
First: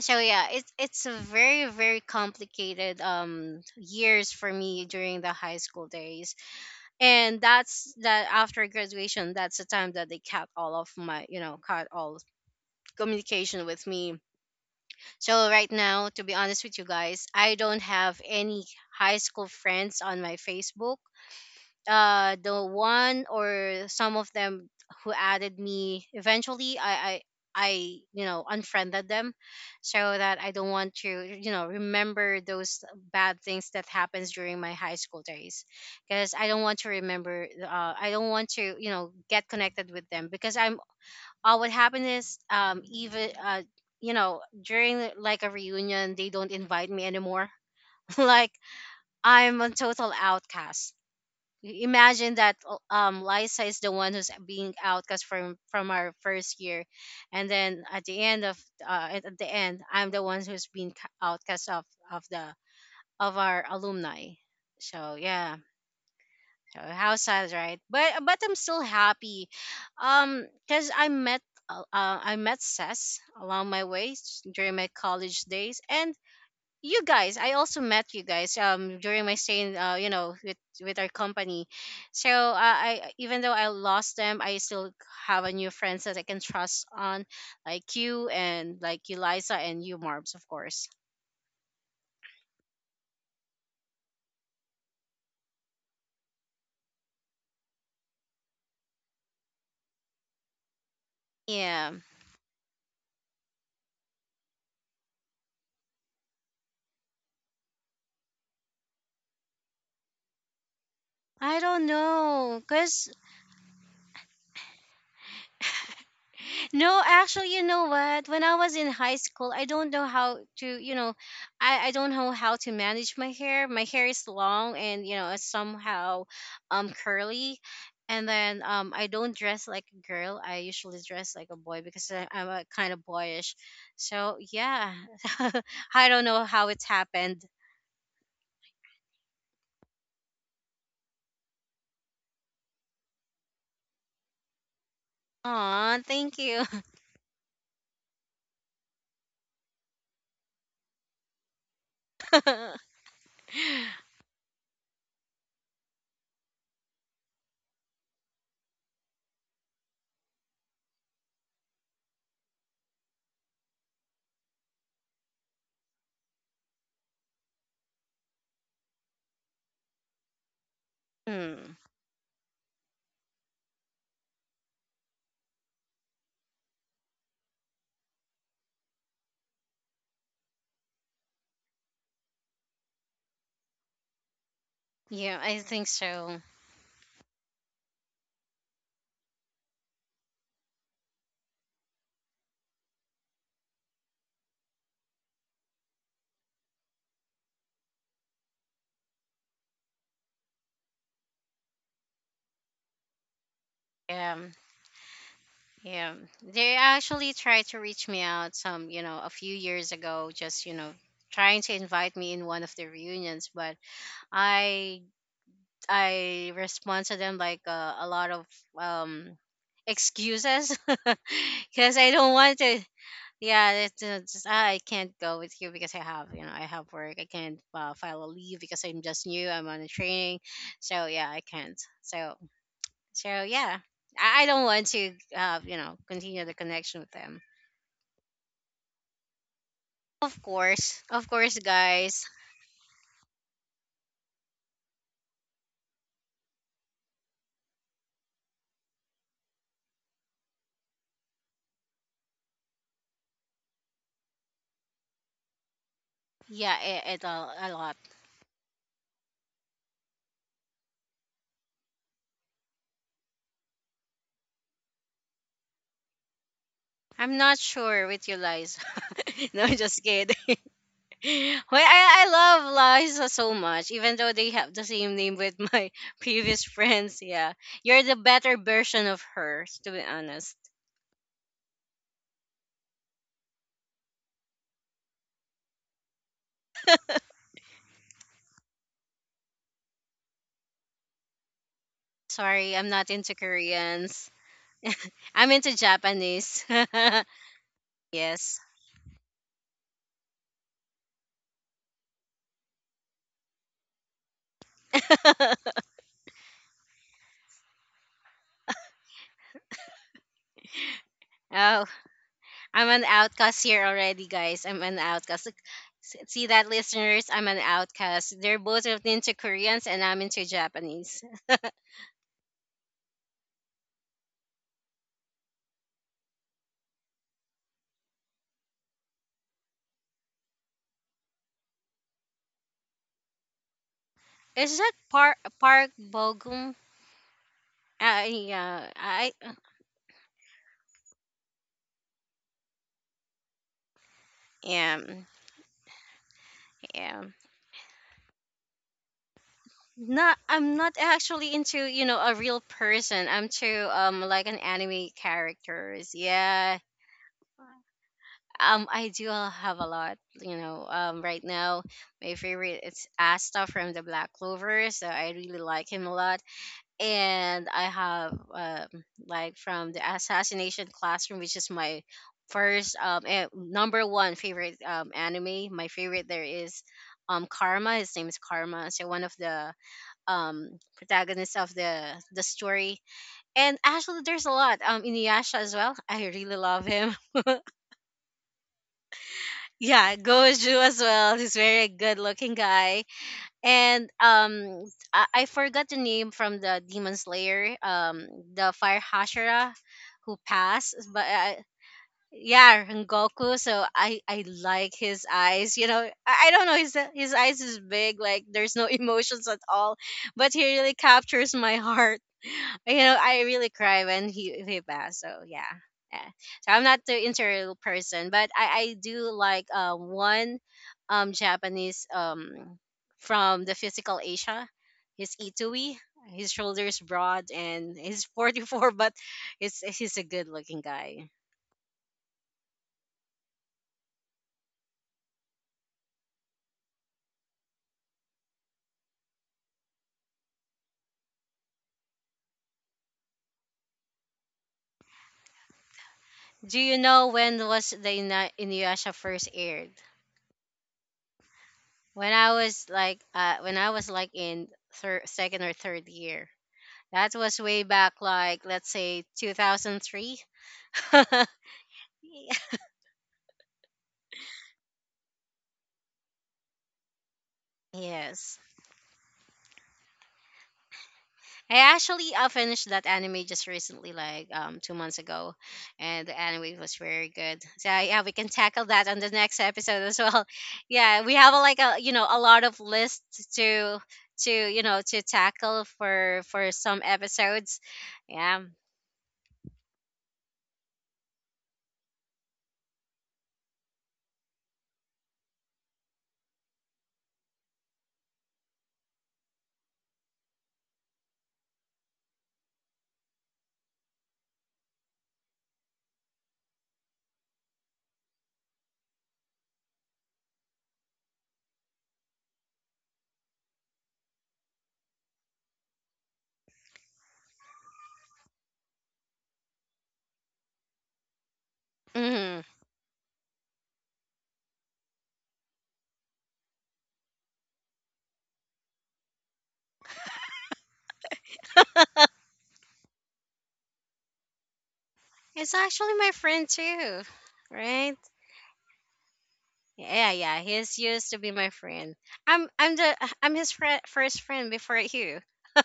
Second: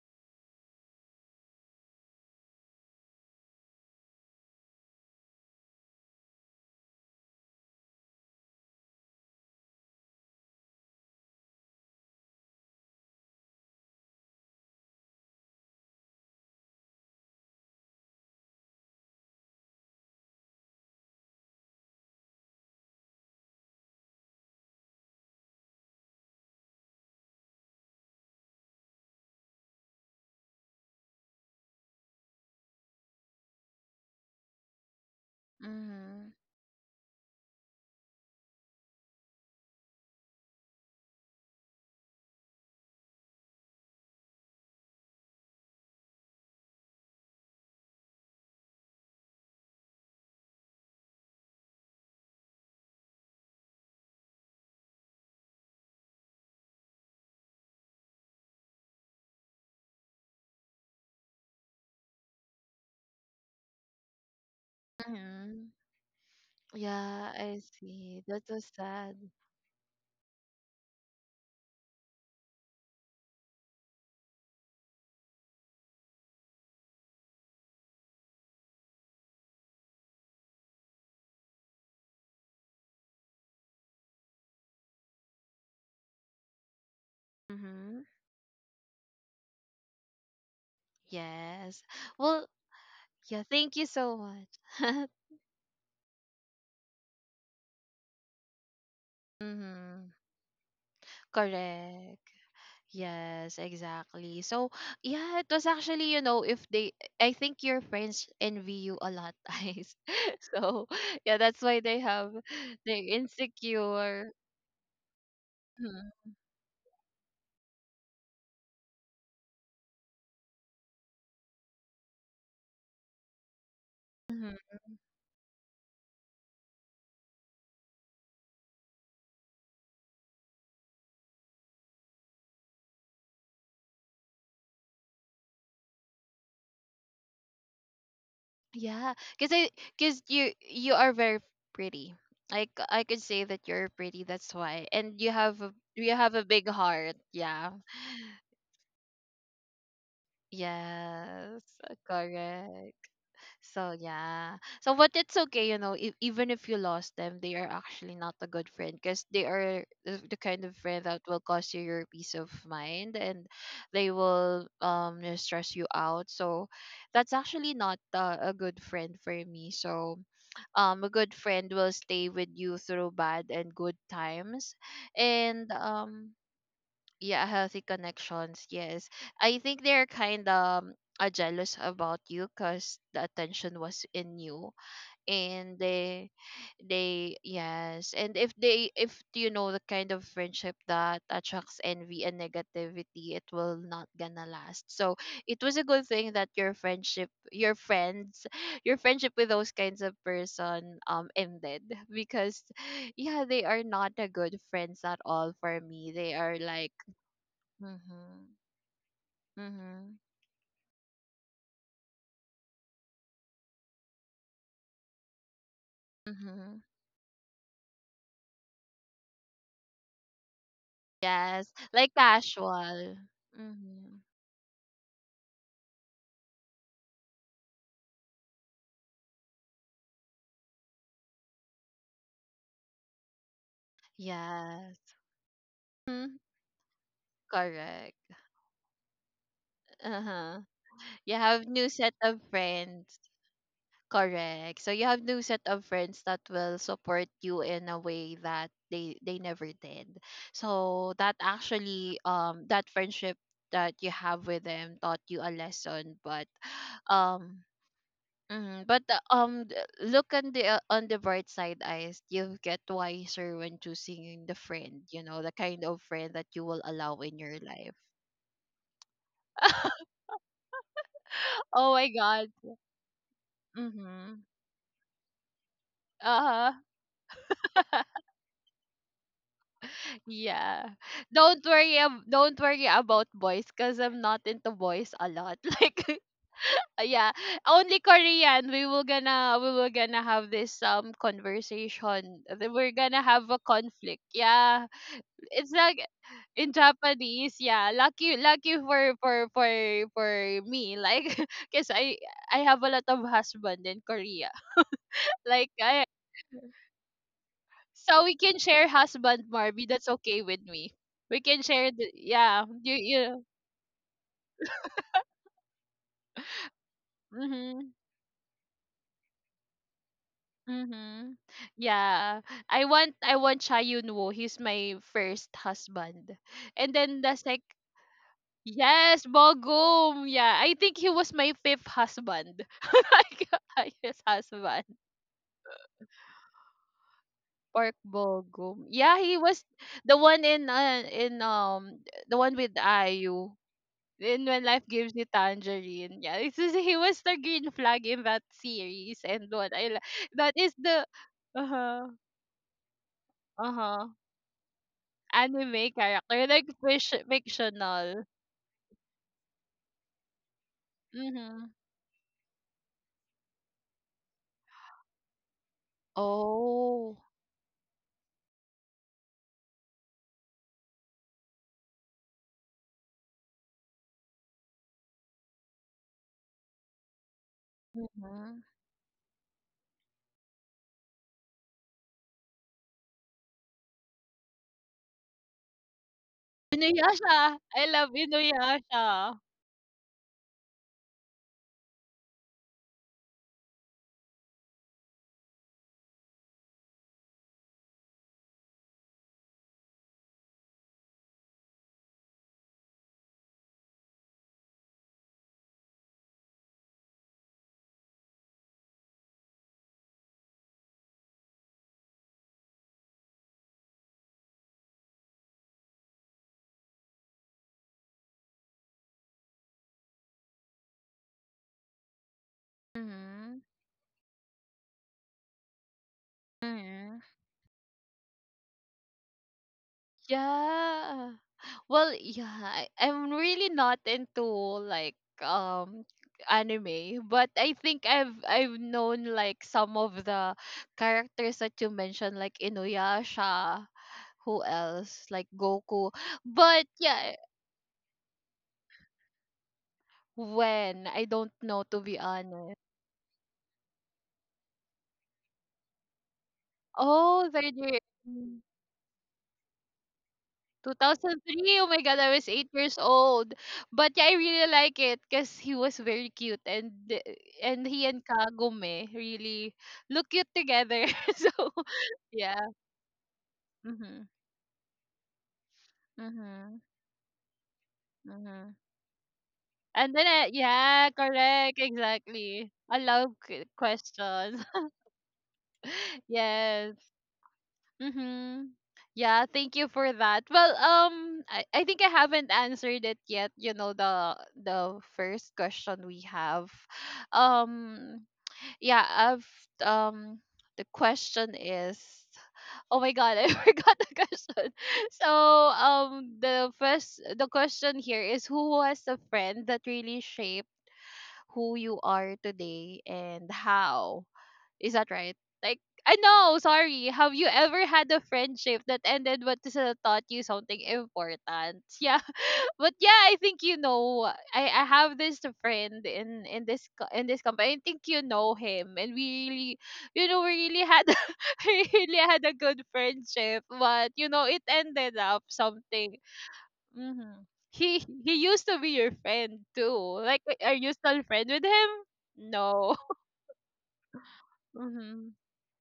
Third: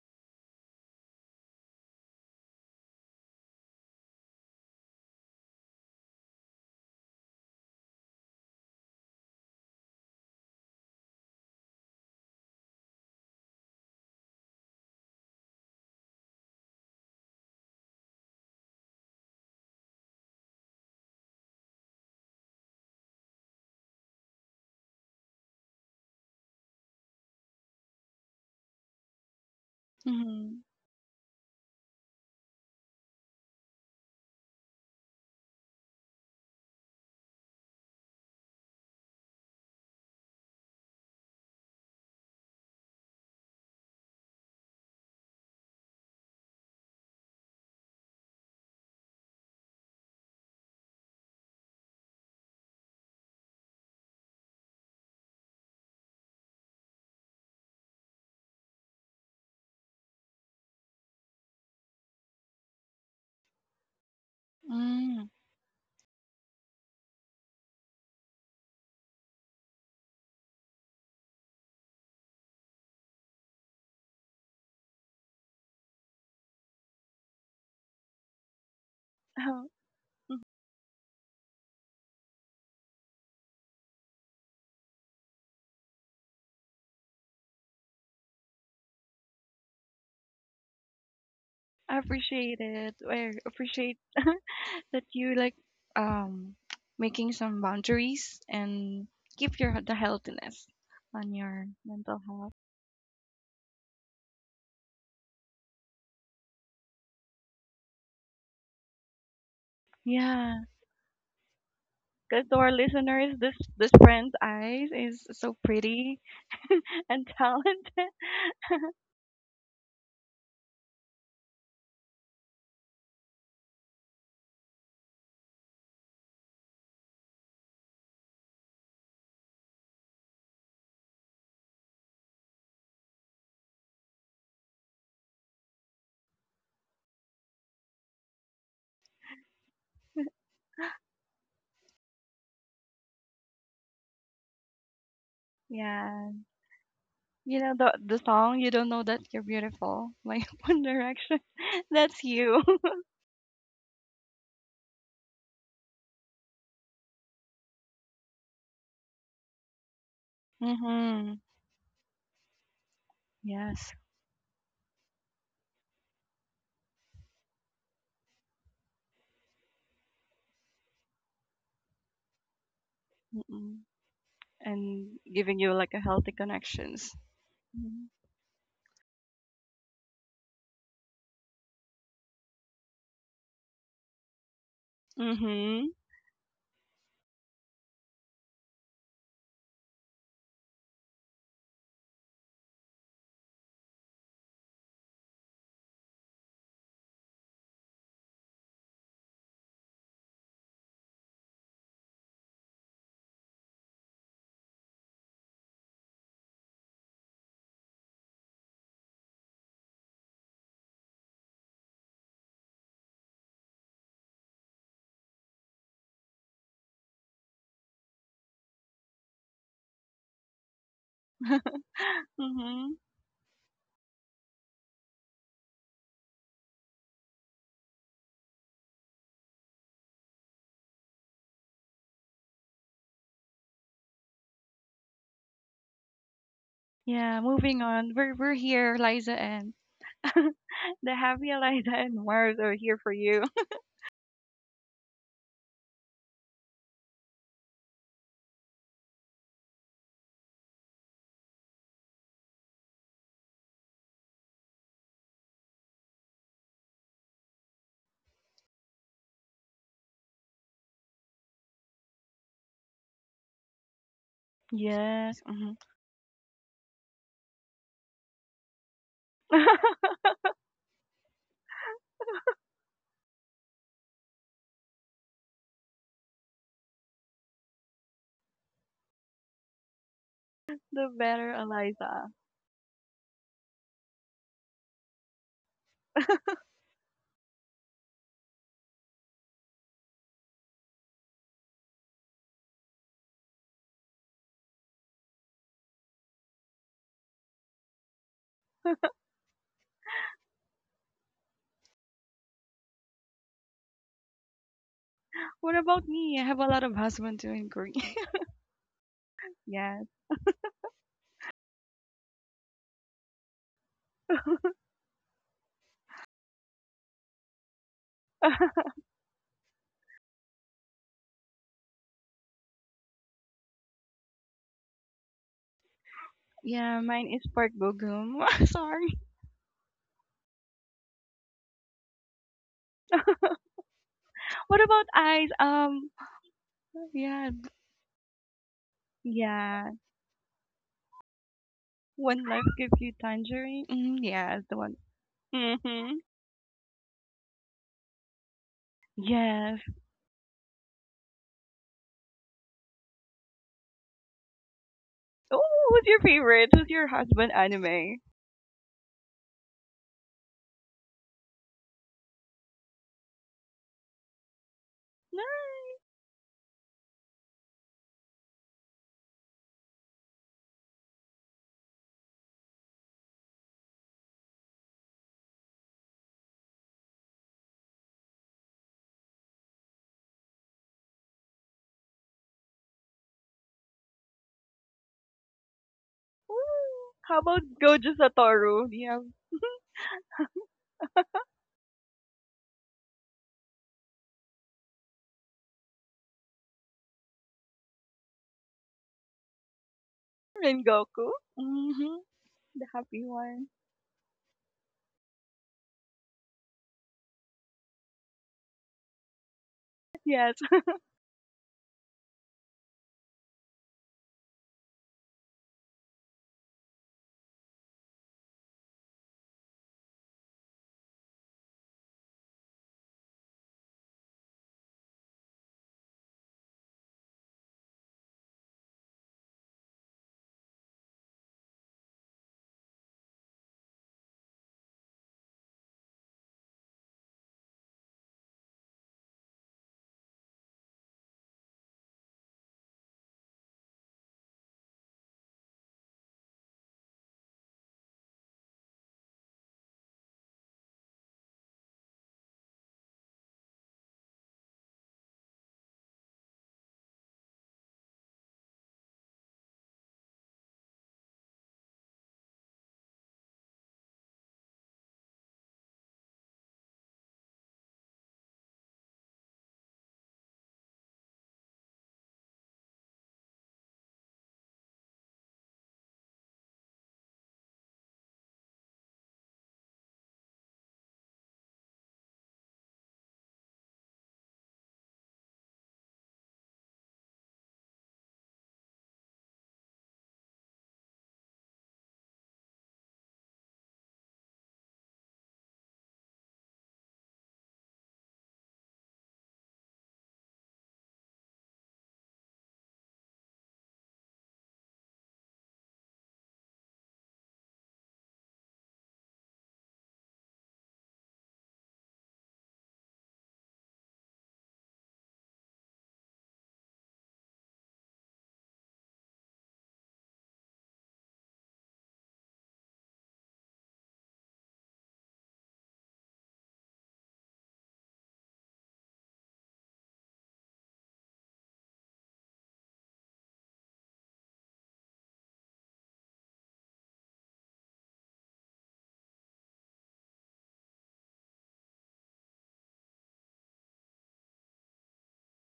B: yeah, it's a very, very complicated years for me during the high school days. And that's that after graduation, that's the time that they cut all of my, you know cut all communication with me. So right now, to be honest with you guys, I don't have any high school friends on my Facebook. The one or some of them who added me eventually, I, you know, unfriended them, so that I
C: Mm-hmm.
B: don't want to, you know, remember those bad things that happens during my high school days, because
A: Mhm.
B: I don't want to remember. I don't want to, you know, get connected with them, because I'm what happened is, even, you know, during like a reunion they don't invite me anymore, (laughs) like, I'm a total outcast. Imagine that, Lisa is the one who's being outcast from our first year, and then at the end of, at the end, I'm the one who's being outcast of the of our alumni. So
C: Mm.
B: yeah.
A: Mhm.
B: House
A: Yeah,
B: size,
A: I
B: right? But
A: see. That's
B: I'm
A: so
B: still
A: sad.
B: happy, because I met Sess along my way during my college days, and you guys, I also met you guys during my
C: (laughs)
B: stay
C: Oh,
B: in, you know,
C: mhm.
B: with our company. So, I even though I lost them, I still have a new friends that I can trust on, like
A: Mhm.
B: you, and like Eliza, and you, Marbs, of course.
A: Yes.
C: I
A: Well,
C: appreciate it. I
A: yeah, thank you
C: appreciate
A: so
C: (laughs) that
A: much. (laughs)
C: you like um (tsk) making some boundaries and keep your the
A: Mhm.
C: healthiness on your
B: Yeah,
A: Correct.
C: mental health.
A: Yes, exactly. So, yeah, it was actually, you know, if they, I think your friends envy you a lot, (laughs) guys.
C: Yeah.
A: So, yeah,
B: I
A: that's why
B: don't
A: they have,
C: Because to
B: know,
C: our
A: they're
B: because...
C: listeners, this
A: insecure.
C: friend's eyes is so pretty
A: Mm-hmm.
C: (laughs)
B: No,
C: and
B: actually, you know
C: talented.
B: what? When I was in high school, I don't know how to, you know, I don't know how to manage my hair. My hair is
A: Mm-hmm.
B: long and, you know, it's somehow curly. And then, I don't dress like a girl. I usually dress like a boy because I'm a kind of boyish. So, yeah. (laughs) I don't know how it's happened.
A: Yeah, because because you are very pretty. I could say that you're pretty. That's why, and you
B: Aw,
C: Yeah,
A: have a
B: thank
A: big
B: you.
A: heart.
C: you
A: Yeah.
C: know the song "You Don't Know That You're Beautiful" by (laughs) One Direction.
A: Yes.
C: (laughs) That's you. (laughs)
A: Correct.
B: (laughs)
A: So yeah. So but it's okay, you know, if even if you lost them, they are actually not a good friend because they are the kind of friend that
C: Mm-hmm.
A: will cost you your peace of mind, and
C: Yes.
A: they will you know, stress you out. So that's actually not a good friend for me. So a good friend
B: Hmm.
A: will stay with you through bad and
C: Mm-mm.
A: good times.
C: And giving
A: And
C: you like a healthy connections.
A: yeah, healthy
C: Mm-hmm.
A: connections, yes. I think they're kind of jealous about you because the attention was in you,
B: Yeah, I
A: and
B: think so.
A: they yes, and if you know, the kind of friendship that attracts envy and negativity, it will not gonna last. So it was a good thing that your friends (laughs) your friendship with those kinds of person ended, because yeah, they are not a
B: Yeah.
A: good friends at all for me.
B: Yeah,
A: They are
B: they
A: like
B: actually tried to reach me out
A: Mhm.
B: some, you know, a few years
A: Mhm.
B: ago, just, you know, trying to invite me in one of the reunions, but I I
A: Mhm.
B: respond to them like, a lot of um excuses. (laughs)
A: Yes,
B: Because I
A: like
B: don't want to.
C: Mm-hmm.
A: casual.
B: Yeah, it's,
A: Mhm.
B: just, "Ah, I can't go with you because I have, you know, I have work. I can't, file a leave because I'm just new. I'm on a training. So, yeah, I can't." So, yeah, I don't want to,
A: Yes.
B: you know,
A: Mhm.
B: continue the connection
C: (laughs)
B: with them.
C: Yeah. Moving on.
A: Correct.
C: We're here, Liza and (laughs)
A: Uh-huh.
C: the
B: Of
A: You
C: happy
B: course,
A: have new
C: Eliza
A: set
C: and
B: guys.
A: of
C: Mars are here
A: friends.
C: for you.
A: Correct. So you have new set of friends that will support you in a way that they never did. So that actually that friendship that you have with them taught you a lesson, but
B: Yeah,
A: um
B: a lot.
A: Hmm. But look on the bright side, eyes. You get wiser when choosing the
C: (laughs)
A: friend. You know
C: Yes.
A: the
C: Hmm.
A: kind of friend that you will allow
B: I'm
A: in
B: not
A: your life.
B: sure with you, Liza. (laughs) No, just
A: (laughs)
B: kidding. (laughs) Well, I,
A: Oh my
B: I
A: god.
B: love Liza so much, even though
A: Mm-hmm.
B: they have the same name with my (laughs) previous
A: Uh
B: friends. Yeah, you're
A: huh.
B: the
A: (laughs)
B: better version of her, to be honest.
A: Yeah.
C: The better,
A: Don't worry.
C: Eliza.
A: Don't worry about boys, cause I'm not into boys a lot. (laughs) Like yeah, only Korean. We will gonna have this conversation.
B: Sorry, I'm
A: We're
B: not
A: gonna
B: into
A: have a conflict.
B: Koreans.
A: Yeah,
B: I'm into
A: it's like
B: Japanese.
A: in Japanese, yeah.
B: (laughs)
A: Lucky
B: Yes.
A: lucky for me. Like (laughs) because I have a lot of husband in Korea. (laughs) Like
C: What
B: (laughs)
A: I
C: about me? I have a lot of husband to include. (laughs)
A: so we can share husband, Marby. That's
C: Yes.
A: okay with me. We can
B: Oh.
A: share the yeah.
B: I'm
A: You
B: an
A: you
B: outcast here already, guys. I'm an outcast. Look, see that, listeners? I'm an
A: mhm.
B: outcast. They're
C: (laughs)
B: into Koreans, and I'm into Japanese.
A: Mhm. Yeah. I want Cha Yun-woo. He's my first husband. And
C: Yeah,
A: then
C: mine
A: the
C: is
A: sec
C: Pork Bogum. (laughs) Sorry.
A: Yes, Bogum. Yeah, I think he was my fifth husband. (laughs) Like, highest
B: Is
C: What
A: husband.
B: that
C: about
B: Park
C: eyes?
B: Park Bogum?
C: Yeah,
A: Park
B: Yeah,
A: Bogum. Yeah,
B: I
A: he was
C: yeah.
A: the one in the
C: One
A: one
C: life
A: with
C: gives you
A: Ayu
C: tangerine. Mm,
A: In When
C: yes, the
A: Life
C: one.
A: Gives
B: am.
A: You
C: Mm-hmm.
A: Tangerine. Yeah, this is, he
B: Yeah.
A: was the green flag in that series and what
C: Yes.
A: I
B: Not,
A: that is
B: I'm not
A: the
B: actually into, you
A: uh-huh
B: know, a real person. I'm to,
A: uh-huh
B: like, an anime
C: Oh,
A: anime
C: who's
B: characters.
C: your
A: character like
C: favorite?
B: Yeah.
C: Who's your
A: fish,
C: husband anime?
A: fictional.
B: I do have a lot, you know. Right
A: Mhm.
B: now, my favorite it's Asta from the Black Clover, so I
C: Nah.
B: really like him a lot.
A: Oh.
B: And I have, like from the Assassination Classroom, which is my first, number one favorite anime. My favorite there is, Karma. His name is
A: Mhm.
B: Karma. So one of the protagonists of the story. And actually, there's a lot, Inuyasha as well. (laughs) I really love him.
C: Ooh.
A: Inuyasha.
C: How
B: (laughs)
C: about
A: I love
C: Gojo Satoru? Do
A: Inuyasha.
C: you have
B: Yeah, Goju as well. He's very good looking guy. And, I forgot the name from the Demon Slayer, the fire hashira who passed, but
C: Rengoku?
B: I,
C: Mm-hmm.
B: yeah,
C: The happy
B: Rengoku.
C: one. (laughs)
B: So I like his eyes. You know, I don't know. His eyes is big. Like there's no (laughs) emotions at all, but
C: Yes.
B: he really captures my heart. (laughs) You know, I really cry when he passed. So yeah. Yeah. So I'm not the interior person, but I do like one Japanese
A: Mm-hmm.
B: from the physical Asia. He's Itui. His shoulders
A: Mm-hmm.
B: broad and he's 44, (laughs) but it's he's a good looking guy.
A: Yeah. Well, yeah, I'm really not into like um anime, but I think I've known like some of the characters that you mentioned, like Inuyasha. Who else? Like Goku.
B: Do
A: But
B: you know
A: yeah,
B: when was the Inuyasha first aired?
A: when I don't know to be
B: When I
A: honest.
B: was like, when I was like in second or third year. That
A: Oh,
B: was
A: they're
B: way
A: there.
B: back, like let's say 2003. (laughs)
A: 2003. Oh my god, I was 8 years old. But yeah, I really like it cuz he was very cute, and and he and
B: yes.
A: Kagome really look cute together. (laughs) So,
B: I actually
A: yeah.
B: finished that anime just recently,
A: Mhm.
B: like 2 months ago, and the anime
A: Mhm.
B: was very good. So yeah, we can
A: Mhm.
B: tackle that on the next episode
A: And
B: as
A: then
B: well. (laughs)
A: yeah,
B: Yeah, we have a, like
A: correct,
B: a, you know, a lot
A: exactly.
B: of
A: I love
B: lists to
A: questions.
B: you know to tackle
A: (laughs)
B: for some
A: Yes.
B: episodes. Yeah.
A: Mm-hmm. Yeah, thank you for that. Well, I think I haven't answered it yet. You know the first question we have, (sighs) um, yeah, I've um, the question is, oh my god, I (laughs) forgot the question. (laughs) So the question here is who was the friend that really shaped who you are today and how. Is that right? Like, I know, sorry. Have you ever had a friendship that ended but this, taught you something important? (laughs) Yeah.
B: hmm
A: But yeah, I think you know I have this friend in in this company. I think you know him and we really we really had (laughs) we really had a good friendship, but you know it ended up
B: it's actually
A: something.
B: my friend too,
A: Mhm.
B: right?
A: He used to be your friend too.
B: Yeah,
A: Like are
B: he's
A: you still
B: used to be
A: friend with
B: my
A: him?
B: friend. I'm
A: No.
B: the I'm his fri first friend
A: (laughs)
B: before
A: hmm
B: you.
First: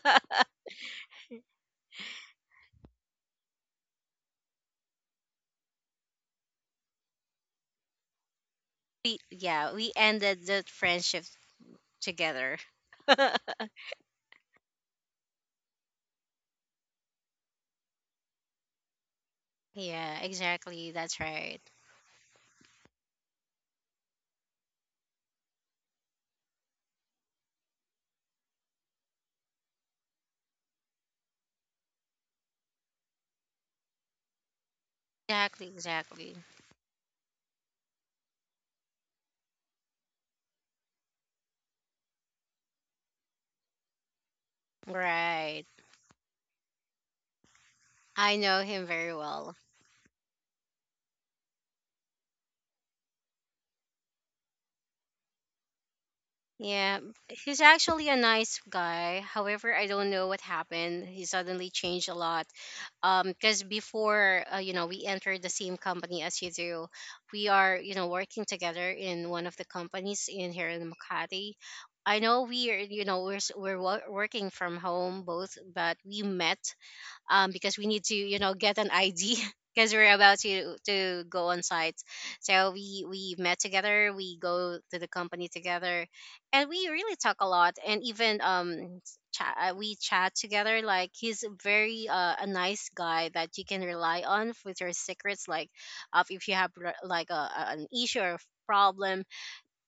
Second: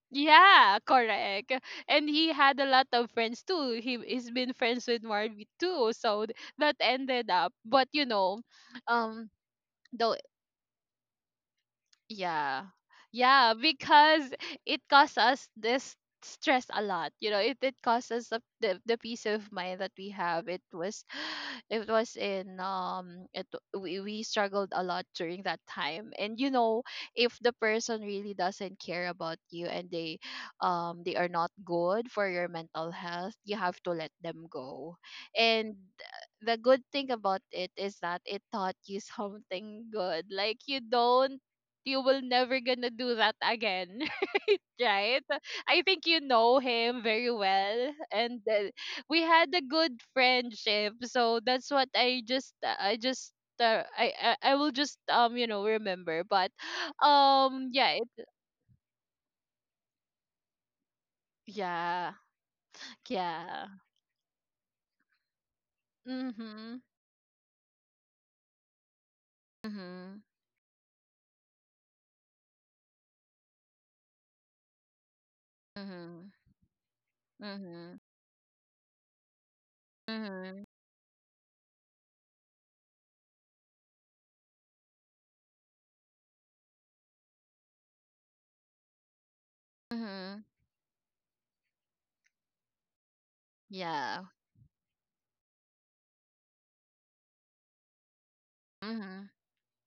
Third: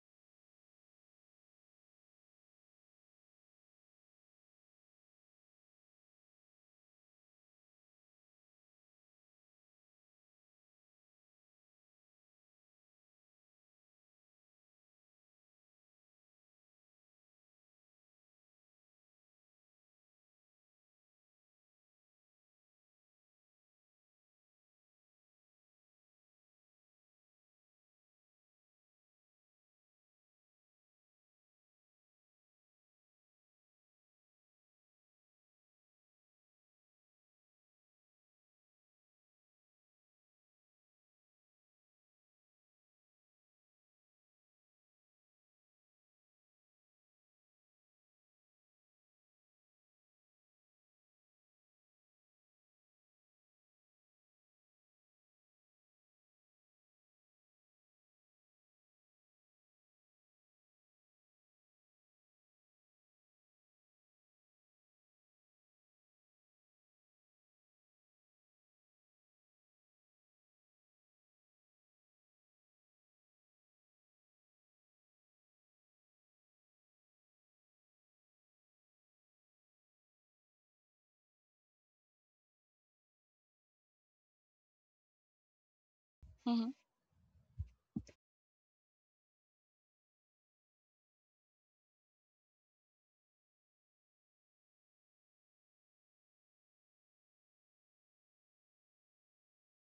A: yeah, correct. And he had a lot of friends too. He's been friends with Marvy too. So that ended up. But you know,
B: We,
A: um,
B: yeah, we
A: the
B: ended the friendship together.
A: yeah.
B: (laughs)
A: Yeah, because it costs us this stress a lot. You know, it costs us the peace of mind that we
B: Yeah,
A: have. It
B: exactly.
A: was
B: That's right.
A: (sighs) it was in it we struggled a lot during that time. And you know, if the person really doesn't care about you and they are not good for your mental health, you have to let them go.
B: Exactly,
A: And
B: exactly.
A: the good thing about it is that it taught you something good. Like you don't you will never gonna do that again. (laughs) Right,
B: Right.
A: I think you know him very well,
B: I
A: and
B: know him very
A: we had
B: well.
A: a good friendship, so that's what I just I will just you know remember, but
B: Yeah, he's
A: yeah
B: actually a
A: it,
B: nice guy. However, I don't know what happened. He suddenly changed
A: yeah
B: a lot. Because
A: yeah
B: before, you know, we entered the same company as you
A: mhm
B: do. We are, you know, working together in one of the
A: mhm
B: companies in here in Makati. I know we are, you know, we're working from home both, but we
A: mhm
B: met because we
A: mhm
B: need to, you know, get an ID (laughs) because we're about
A: mhm
B: to go on site. So we met together, we go to the company together, and
C: (laughs)
B: we really talk a lot, and even chat, we chat
A: mhm
B: together. Like he's a very a nice guy that you can rely
A: yeah
B: on with your secrets, like of if you have like an issue or problem.
A: mhm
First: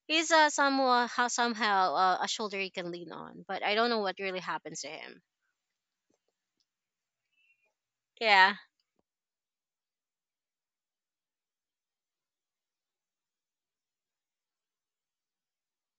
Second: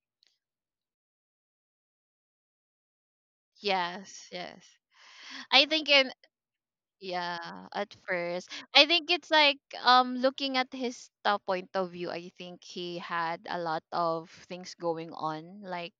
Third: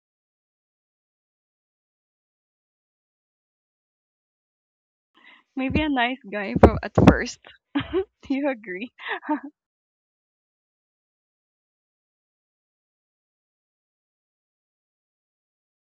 B: He's somehow a shoulder you can lean on, but I don't know what
A: yes
B: really
A: yes
B: happens to him.
A: I
C: Maybe a
A: think in
C: nice guy from at first.
A: Yeah,
C: (laughs)
A: at
C: Do you
A: first.
B: Yeah.
A: I
C: agree?
A: think it's like looking at his point of view, I think he had a lot of things going on. Like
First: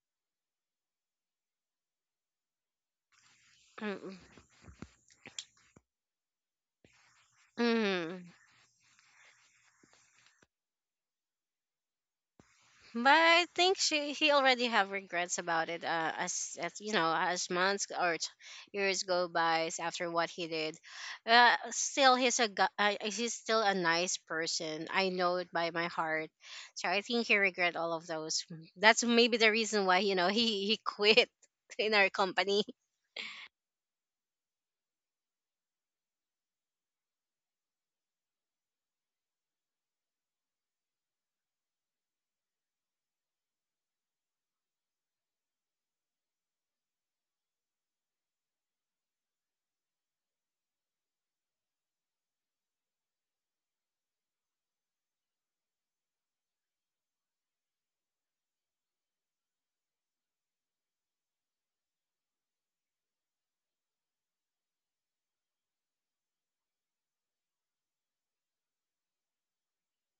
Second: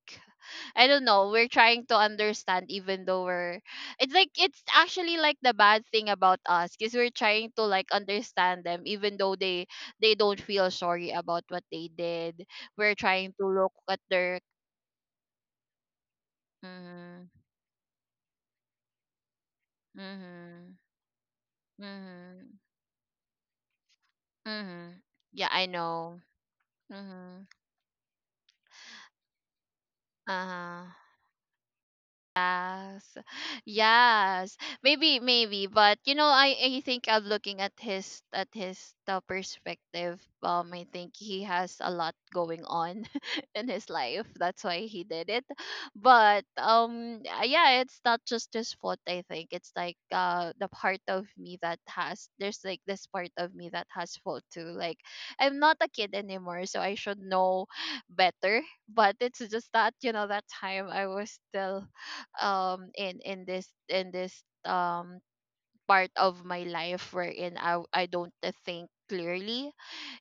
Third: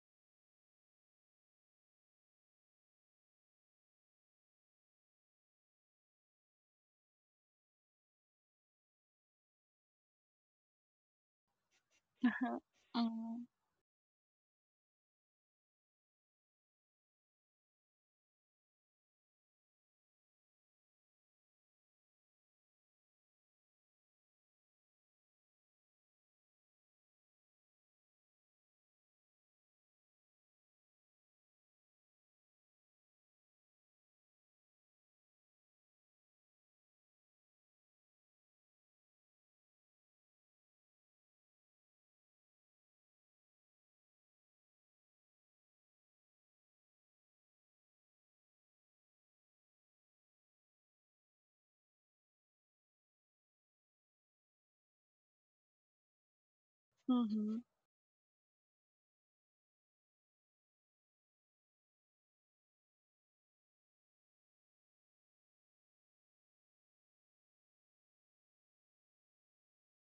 A: I don't know, we're trying to understand even though we're it's like it's actually like the bad thing about us because we're trying to like
B: Mm-hmm.
A: understand them even though they don't feel sorry about what they did.
C: (laughs)
A: We're
B: But
A: trying to
B: I
A: look
B: think
A: at
B: she he
A: their
B: already have regrets about it. As you know,
A: hmm
B: as months or years go by after what he
A: mm-hmm,
B: did, still he's a
A: mm-hmm,
B: he's still a nice person.
A: mm-hmm.
B: I know
A: Yeah,
B: it
A: I
B: by my
A: know.
B: heart. So I think he
A: Mm-hmm.
B: regret all of those. That's maybe the reason why, you know, he
A: Uh-huh.
B: quit (laughs) in our company. (laughs)
A: Yes. Yes. Maybe, maybe. But you know, I think I'm looking at his the perspective. I think he has a lot going on (laughs) in his life. That's why he did it. But yeah, it's not just his fault, I think. It's like there's like this part of me that has fault too. Like I'm not a kid anymore, so I should
C: Mm-hmm.
A: know better. But it's just that, you know, that time I was still in this in this part of my life wherein I don't think clearly.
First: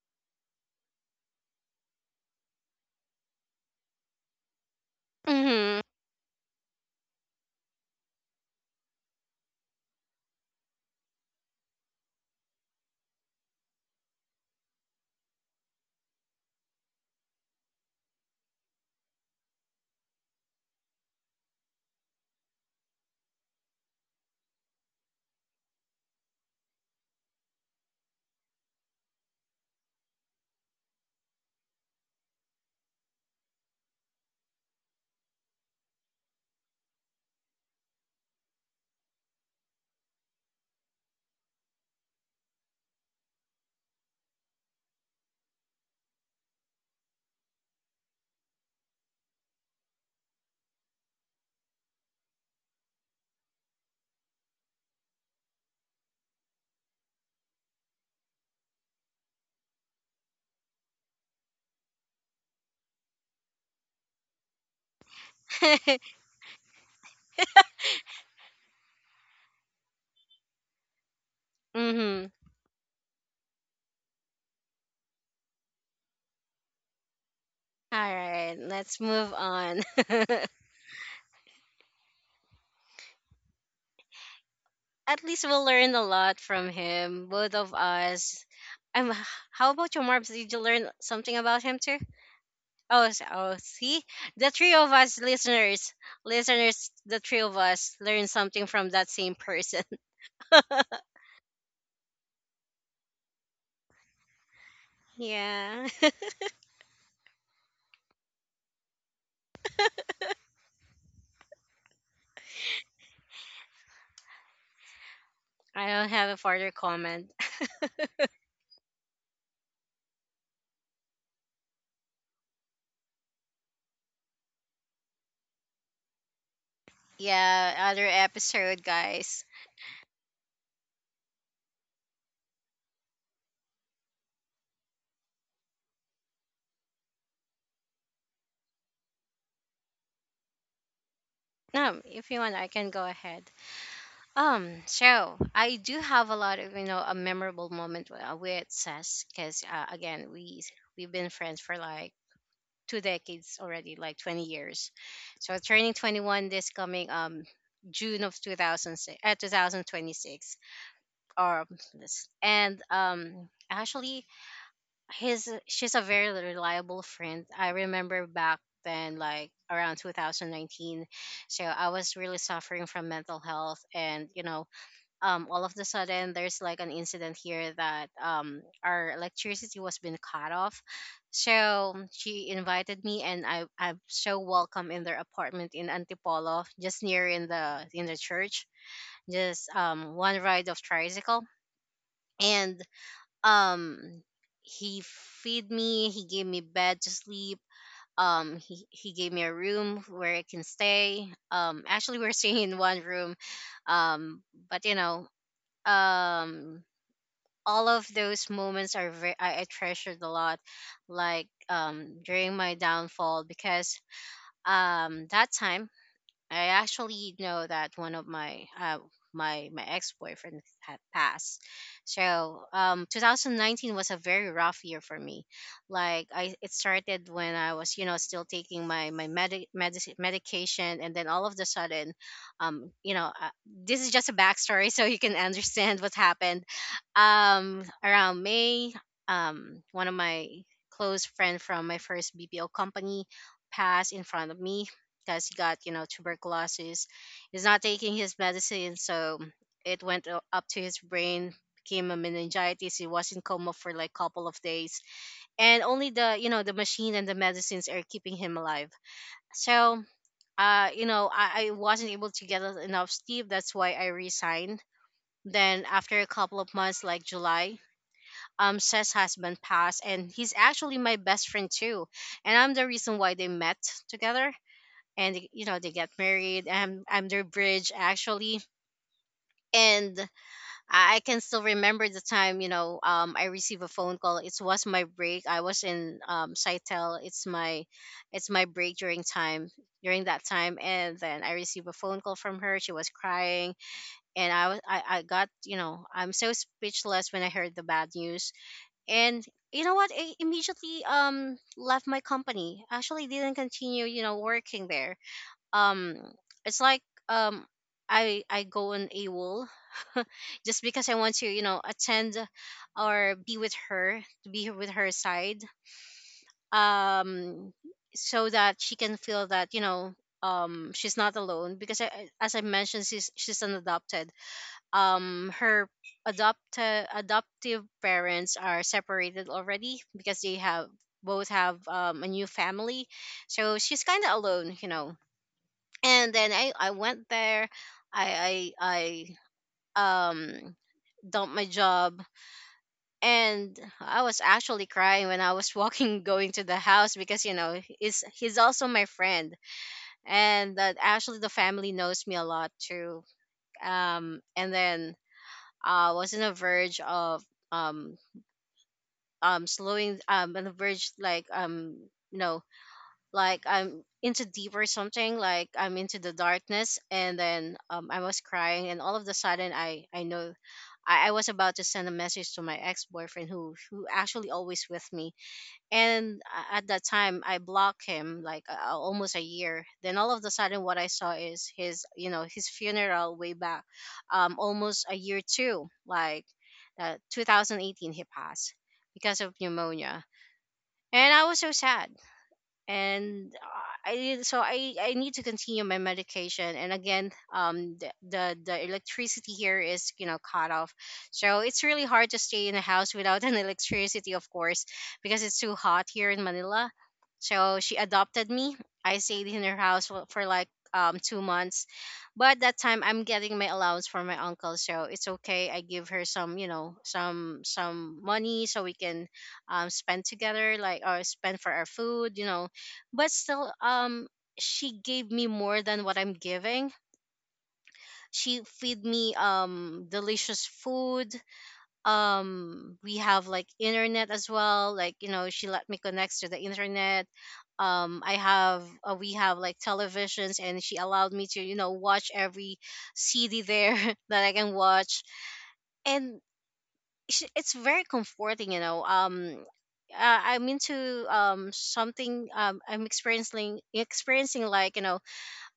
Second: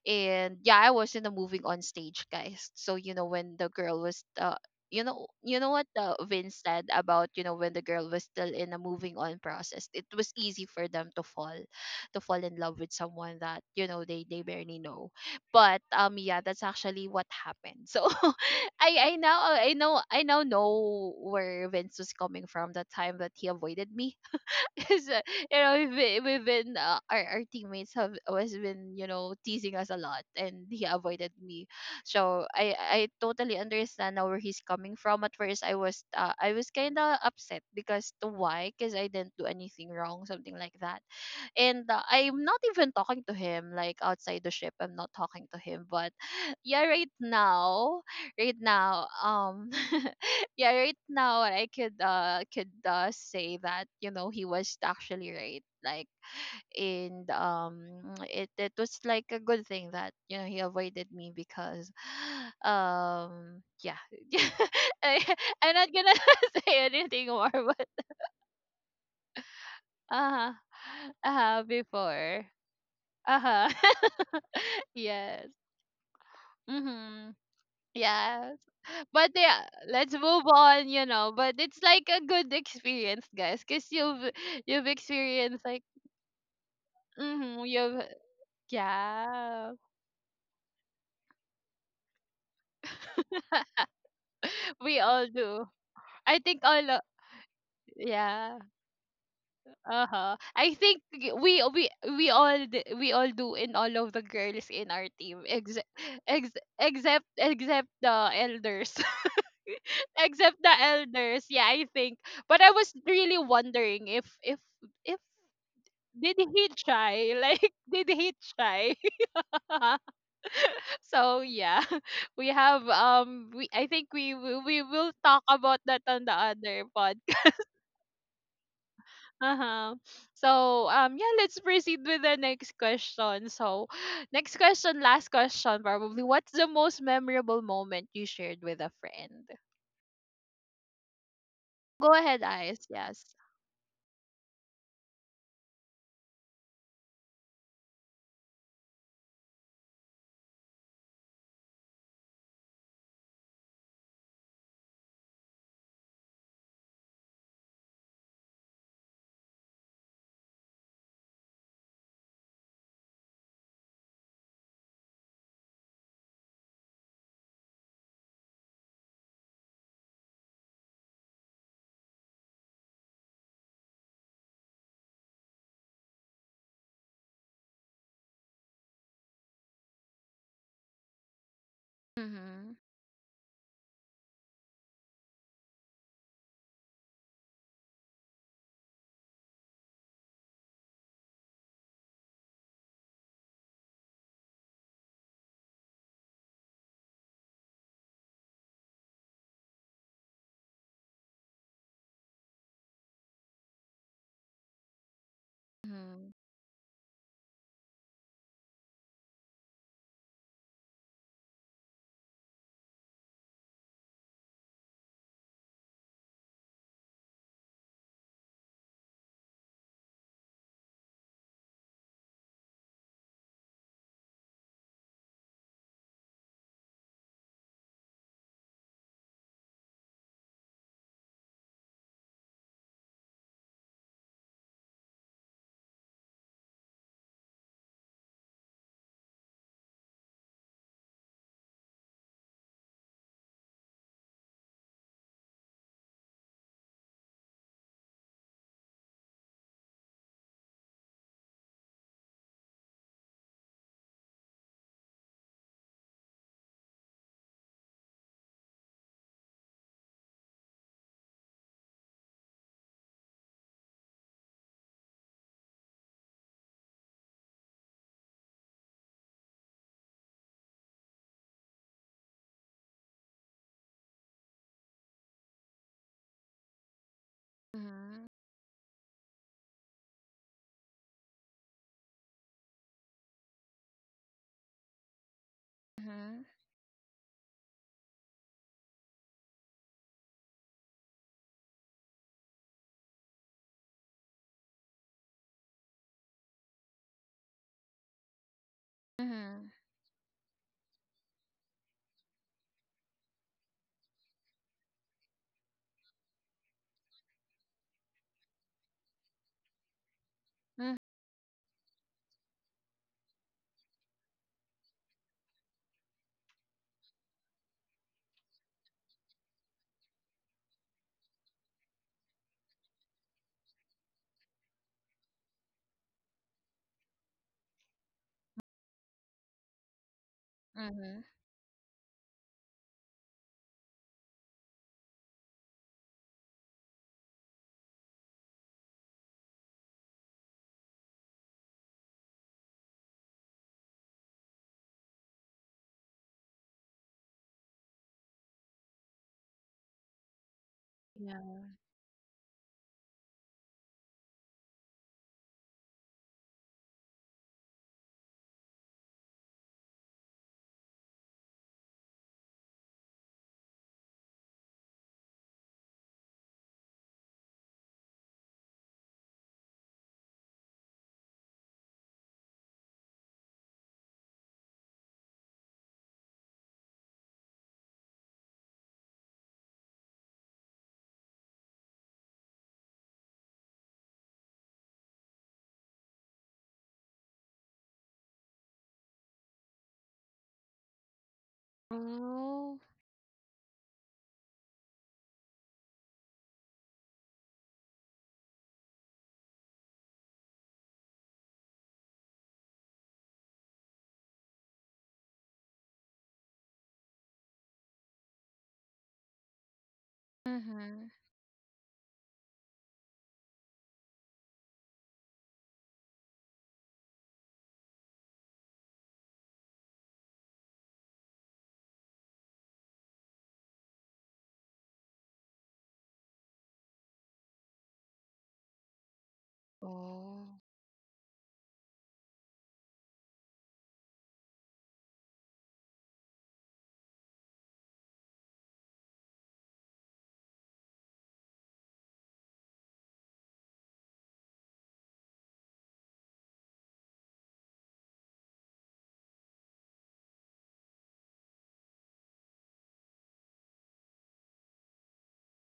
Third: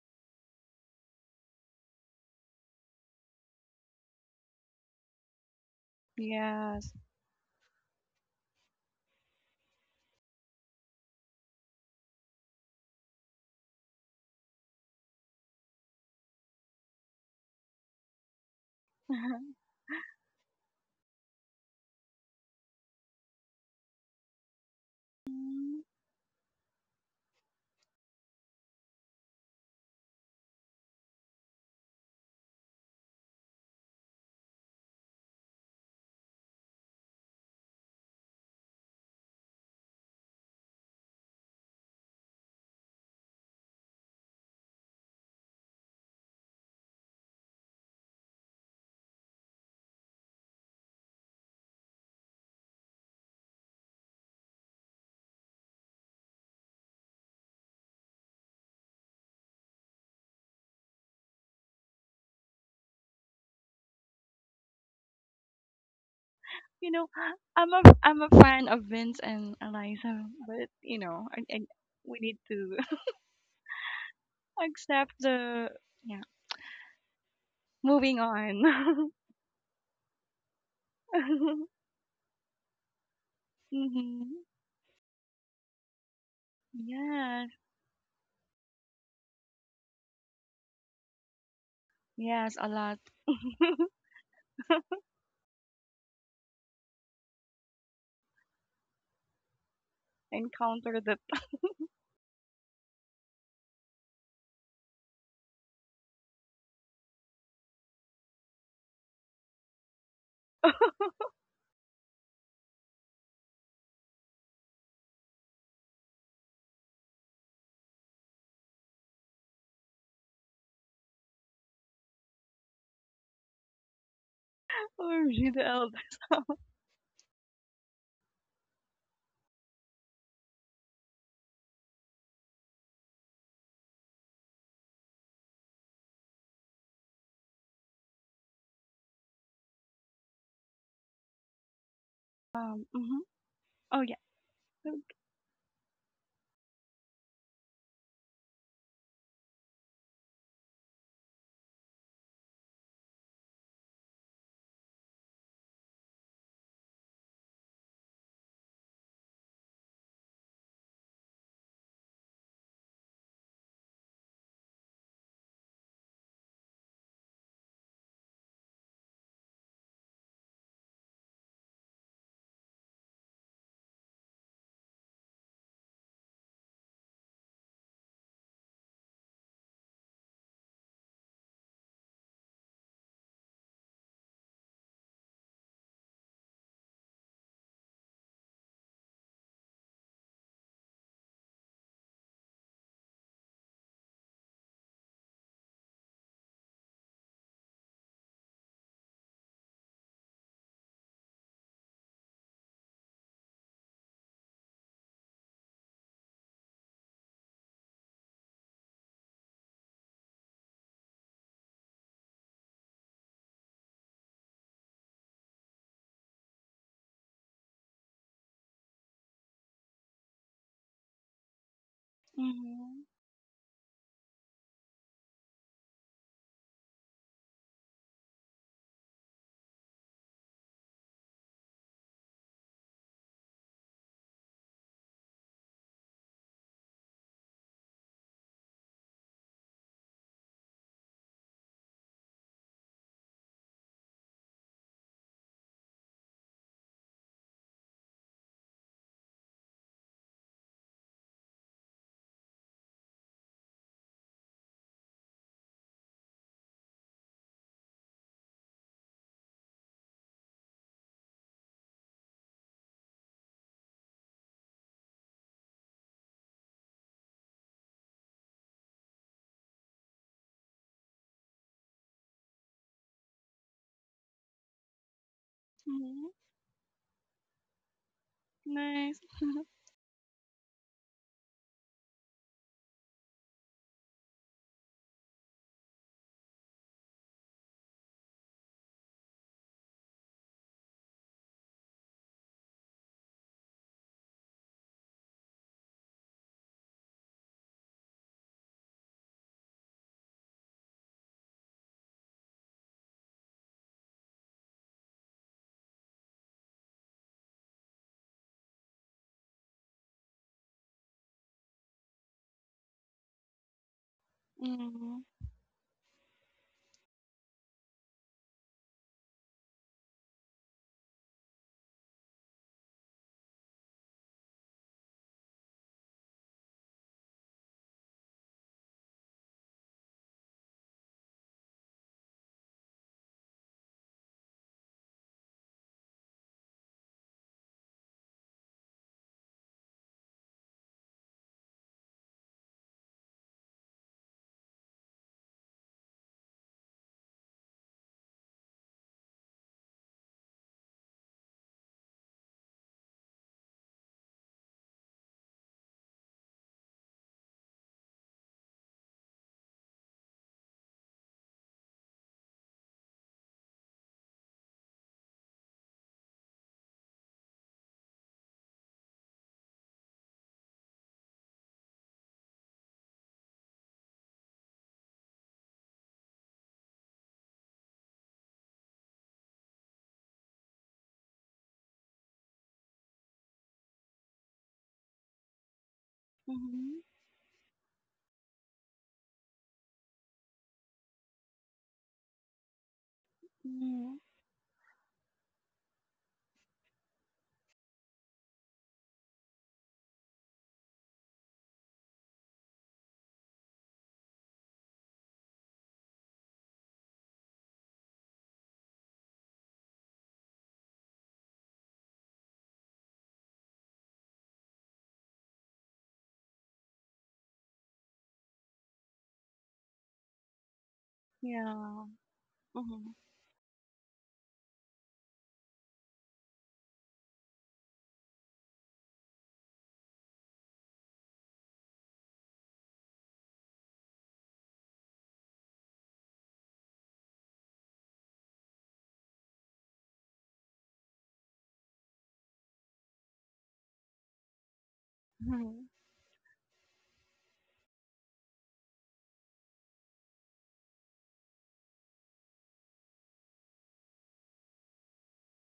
A: And yeah, I was in the moving on stage, guys. So you know when the girl was you know
B: Mhm.
A: what Vince said
C: Yes.
A: about when the girl was still in a moving on process, it was easy for them to fall in love with someone that they barely know. But yeah, that's actually what happened. So (laughs) i i now
C: (laughs)
A: i know i now know where Vince was coming from, the time that he avoided me (laughs) is that, you know,
C: Mm,
A: we've been our teammates have always been, you know, teasing us a lot, and he avoided me. So I totally understand now where he's coming from. At first I was I was kind of upset, because to why? Because I didn't do anything wrong, something like that. And I'm not even talking to him, like, outside the ship, I'm not talking to him, but (laughs) yeah, right now, right now, um, (laughs) yeah, right now, I could, say that, you know, he was actually right, like, and it was like a good thing that, you know, he avoided me, because (gasps) (sighs) yeah, (laughs) I, I'm not gonna (laughs) say
C: you know,
A: anything more, but
C: I'm a fan of Vince and Eliza,
A: uh-huh,
C: but you know,
A: uh-huh.
C: we
B: Mhm.
C: need
A: Before
C: to
A: uh-huh.
C: (laughs)
A: (laughs)
C: accept
A: Yes.
C: the, yeah.
A: Mm-hmm.
B: All
C: Moving
A: Yeah.
B: right, let's
C: on.
A: But
B: move
A: yeah,
B: on.
A: let's
B: (laughs)
A: move on, you know. But it's
C: (laughs)
A: like a good experience, guys, because
C: Mm-hmm.
A: you've
B: At least we'll
A: experienced like
B: learn a lot from him,
C: Yes,
B: both
A: mm-hmm,
B: of
A: you've
B: us. Um, h- how
A: yeah.
B: about your Marbs? Did you learn something about him too?
C: yes, a lot.
B: Oh,
A: (laughs)
B: see, the three of
A: we
B: us
A: all do.
B: listeners,
A: I think
B: listeners, the three of us learned
A: yeah.
B: something from that same person. (laughs)
A: Uh-huh. I
C: Encounter
A: think
C: the
A: we we all do in all of the girls in our team
B: Yeah,
A: except
B: (laughs)
A: ex- except the elders. Except the elders, yeah, I think. But I was really wondering if if
B: I don't have a
A: did he
B: further comment.
A: try, (laughs)
B: (laughs)
A: like, did he try? (laughs) so yeah, (laughs) we have we I think we will talk
C: OMG, (laughs) the
A: about that
C: eldest.
A: on the
C: (laughs)
A: other podcast.
B: Yeah, other episode,
A: (laughs)
B: guys.
A: uh-huh. So yeah, let's proceed with the next question. So (sighs) next question, last question probably, what's the most memorable moment you shared with a friend? Go
B: If you
A: ahead,
B: want, I
A: Eyes.
B: can go
C: Hmm.
A: Yes.
B: ahead.
C: Oh yeah.
B: So I do have a lot of, you know, a memorable moment with Sess because again we've been friends for like two decades already, like 20 years. So turning 21 this coming June of 2006, 2026. Or this- and actually his she's a very reliable friend. I remember back then like around 2019. So I was really suffering from mental health, and, you know, all of the sudden there's like an incident here that, our electricity was being cut off. So, she
A: Mm-hmm.
B: invited me, and I, I'm so welcome in their apartment in Antipolo, just near in the church, just one ride of tricycle, and um, he feed me, he gave me bed to sleep. He gave me a room where I can stay. Actually, we're (laughs) staying in one room. Um, but you know,
A: Mm-hmm.
B: um all of those moments are very, I treasured a lot, like during my downfall because that time I actually know that one of my my ex boyfriend had passed. So
C: Mm-hmm.
B: 2019 was a very rough year for me. Like I, it started when I was, you know, still taking my medication, and then all of the sudden, you know, this is just a backstory (laughs) so you can understand what happened. Around May, one of my close friend from my first BPO company passed in front of me because he got, you know, tuberculosis. He's not taking his medicine, so it went up to his brain, became a meningitis. He was in coma for like couple of days, and only the, you know, the machine and the medicines are keeping him alive. So, you know, I wasn't able to get enough sleep. That's why I resigned. Then after a couple of months, like July, Seth's husband passed, and he's actually my best friend too, and I'm the reason why they met together, and, you know, they get
C: Mm-hmm.
B: married. I'm their bridge
A: Mm-hmm.
B: actually.
C: Nice. (laughs)
B: And I can still remember the time, you know, I received a phone call. It was my break. I was in
A: Mhm,
B: Saitel. It's my it's my break during time during that time, and then I received a phone call from her. She was crying, and I got, you know, I'm so speechless when I heard the bad news. And
A: mhm,
B: you know what, I immediately left my company, actually didn't continue, you know, working there. Um it's like um I go on a wall (laughs) just
A: mm,
B: because I want to, you know, attend or be with her, to be with her
C: Mm-hmm.
B: side, um so that she can feel that, you know, she's not alone because as I mentioned, she's an adopted, her adoptive parents are separated already because they have
A: mhm.
B: both have a new family. So she's kind of alone, you know, and then I went there. I I I dumped my job, and I was actually crying when I was walking (laughs) going to the house because, you know, he's also my friend, and that actually the
A: Yeah.
B: family knows me a lot too. And then I was on the verge of um slowing on the verge, like, you know, like I'm into deep or something, like I'm into the darkness, and then I was crying, and all of the sudden I was about to send a message to my ex boyfriend who actually always with me, and a- at that time I blocked him, like, almost a year. Then all of the sudden what I saw is his, you know, his funeral way back, almost a year too, like
C: Mhm,
B: 2018 he passed because of pneumonia. And I was so sad,
A: Oh,
B: and
C: mhm,
B: I so I need to continue my medication. And again, the the electricity here is, you know, cut off, so it's really hard to stay in a house without (laughs) an electricity, of course, because it's too hot here in Manila. So she adopted me. I stayed in her house for like
A: mhm.
B: 2 months, but that time I'm getting my allowance from my uncle, so it's okay. I give her some, you know, some money so we can spend together, like or spend for our
C: yeah,
B: food, you know.
C: mhm,
B: But still she gave me more than what I'm giving. She feed me
A: Oh.
B: delicious food. We have like internet as well. Like, you know, she let me connect to the internet. I have We have like televisions, and she allowed me to, you know, watch every CD there (laughs) that I can watch.
C: mhm,
B: And sh- it's very comforting, you know. I'm into something, I'm experiencing, like, you know,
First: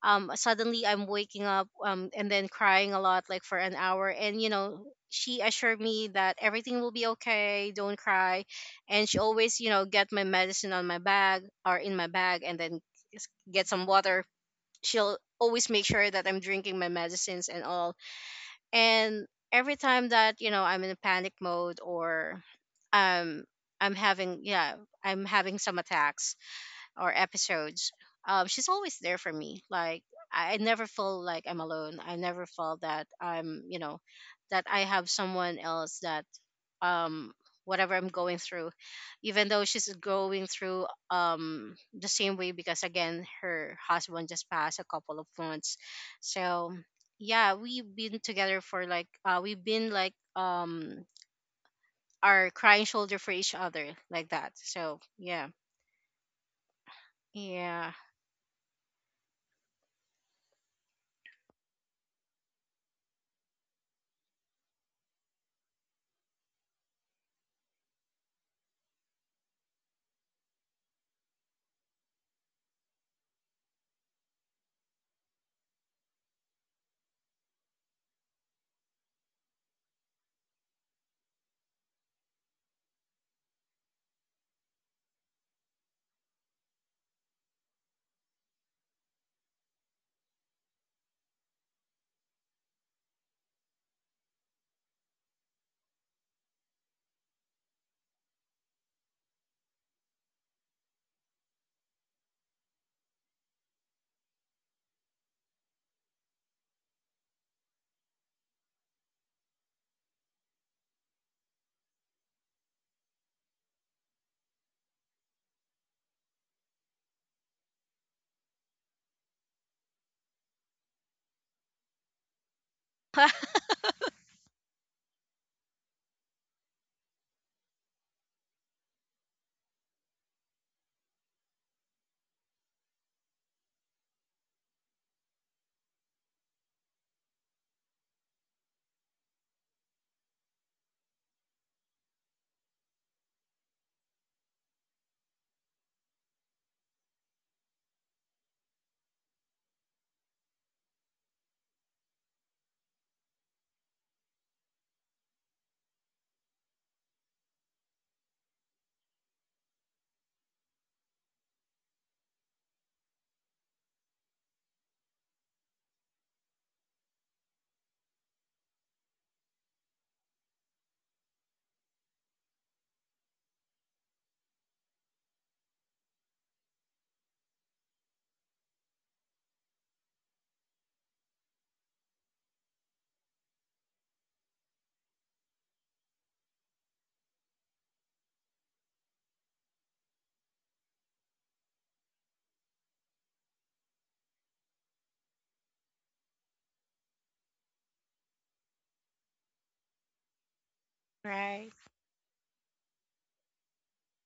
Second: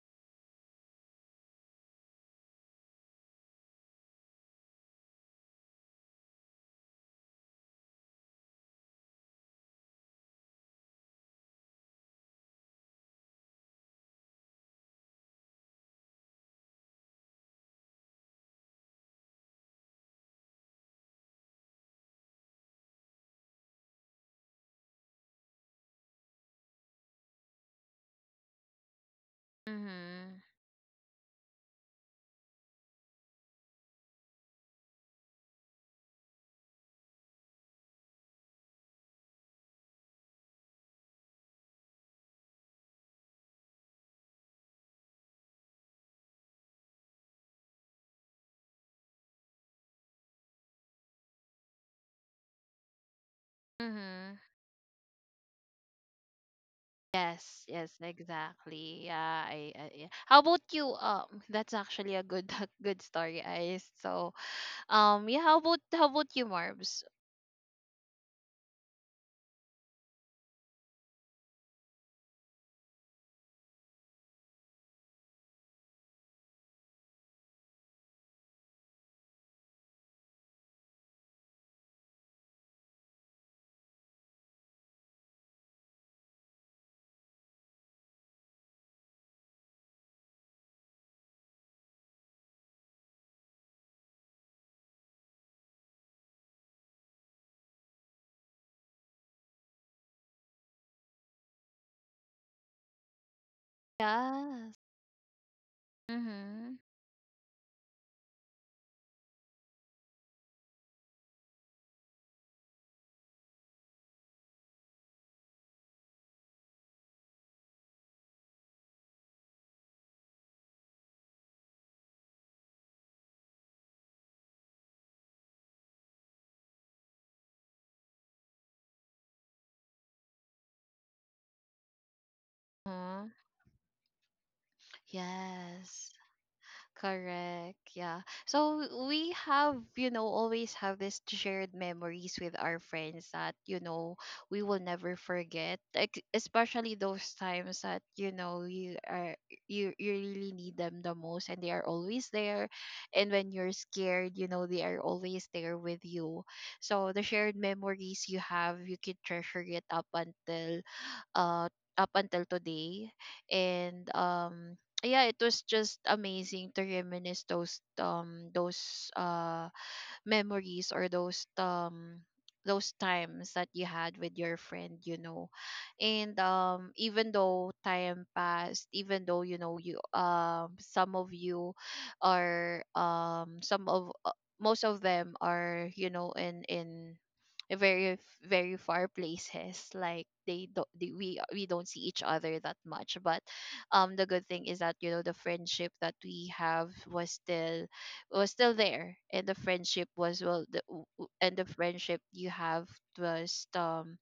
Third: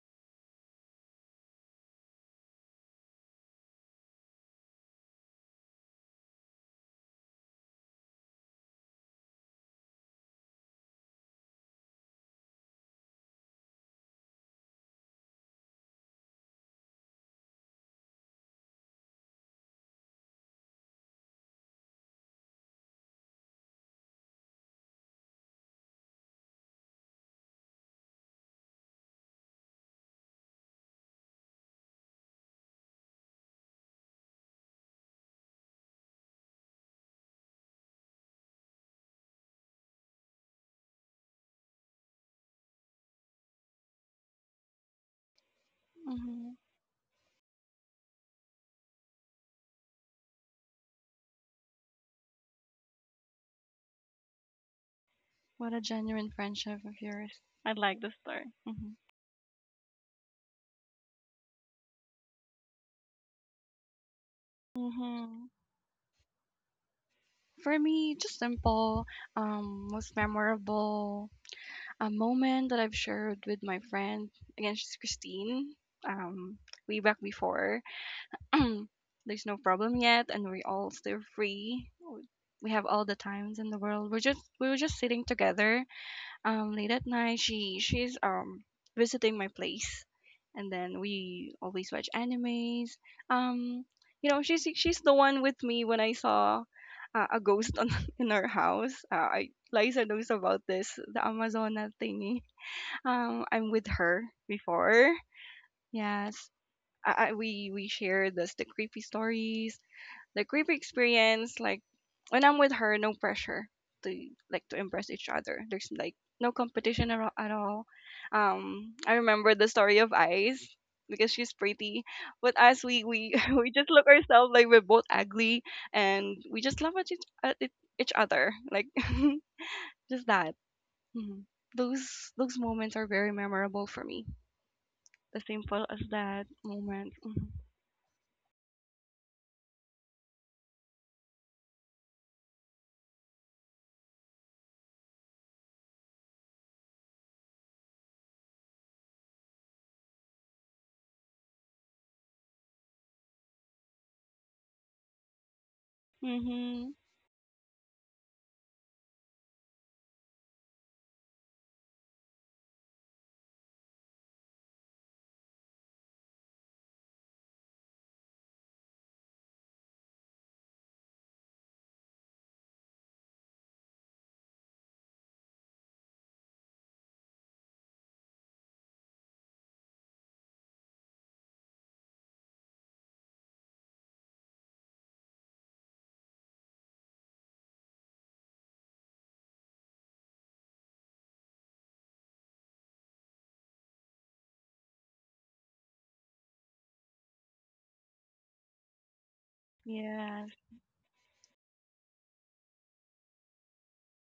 B: suddenly I'm waking up and then crying a lot like for an hour, and, you know, she assured me that everything will be okay, don't cry, and she always, you know, get my medicine on my bag or in my bag, and then get some water. She'll always make sure that I'm drinking my medicines and all, and every time that, you know, I'm in a panic mode or um i'm having yeah I'm having some attacks or episodes, she's always there for me. Like
A: Mhm,
B: I never feel like I'm alone. I never felt that I'm, you know, that I have someone else that, um whatever I'm going through, even though she's going through the same way because, again, her husband just passed a couple of months.
C: mhm.
B: So yeah, we've been together for like we've been like our crying shoulder for each other like
A: mhm.
B: that. So yeah.
C: What a genuine friendship of yours.
A: Yes,
C: I
B: Yeah.
A: yes,
C: like the story. Mhm,
A: exactly. Yeah, I yeah. How about you? That's actually a good (laughs) good story, Ice. So, yeah.
C: mhm.
A: How about you, Marbs?
C: For me, just simple, most memorable, a moment that I've shared with my friend. Again, she's Christine. Um, way back before. (clears throat) There's no problem yet, and we're all still free. We have all the times in the world. We were just sitting together late at night. She she's Visiting my place, and then we always watch animes. um you know, she's the one with me when I saw a ghost on, (laughs) in our house. I, Liza knows about this, the Amazona thingy. I'm with her
A: Yes.
C: before. Yes.
A: Mhm.
C: We share this, the creepy stories, like we've experienced, like when I'm with her, no pressure to like to impress each other. There's like no competition at all. At all. I remember the story of Ice because she's pretty, but us, we (laughs) we just
B: (laughs)
C: look ourselves like we're both ugly, and we just laugh at each other like (laughs) just that. Mhm. Those moments are
A: Aw.
C: very memorable for me. As simple as
A: Yes.
C: that moment. Mm-hmm.
A: Correct. Yeah. So we have, you know, always have this shared memories with our friends that, you know, we will never forget. Like especially those times that, you know, you are you really need them the most, and they are always there. And when you're scared, you know, they are always there with you.
C: Mm-hmm.
A: So the shared memories you have, you can treasure it uh up until today. And yeah, it was just amazing to reminisce those memories, or those times that you had with your friend, you know. And even though time passed, even though, you know, you some of you are some of most of them are, you know, in a very very far places, like they don't we don't see each other that much. But the good thing is that, you know, the friendship that we have was still there, and the friendship was
C: Yes.
A: well, and the
B: Right.
A: friendship you have was um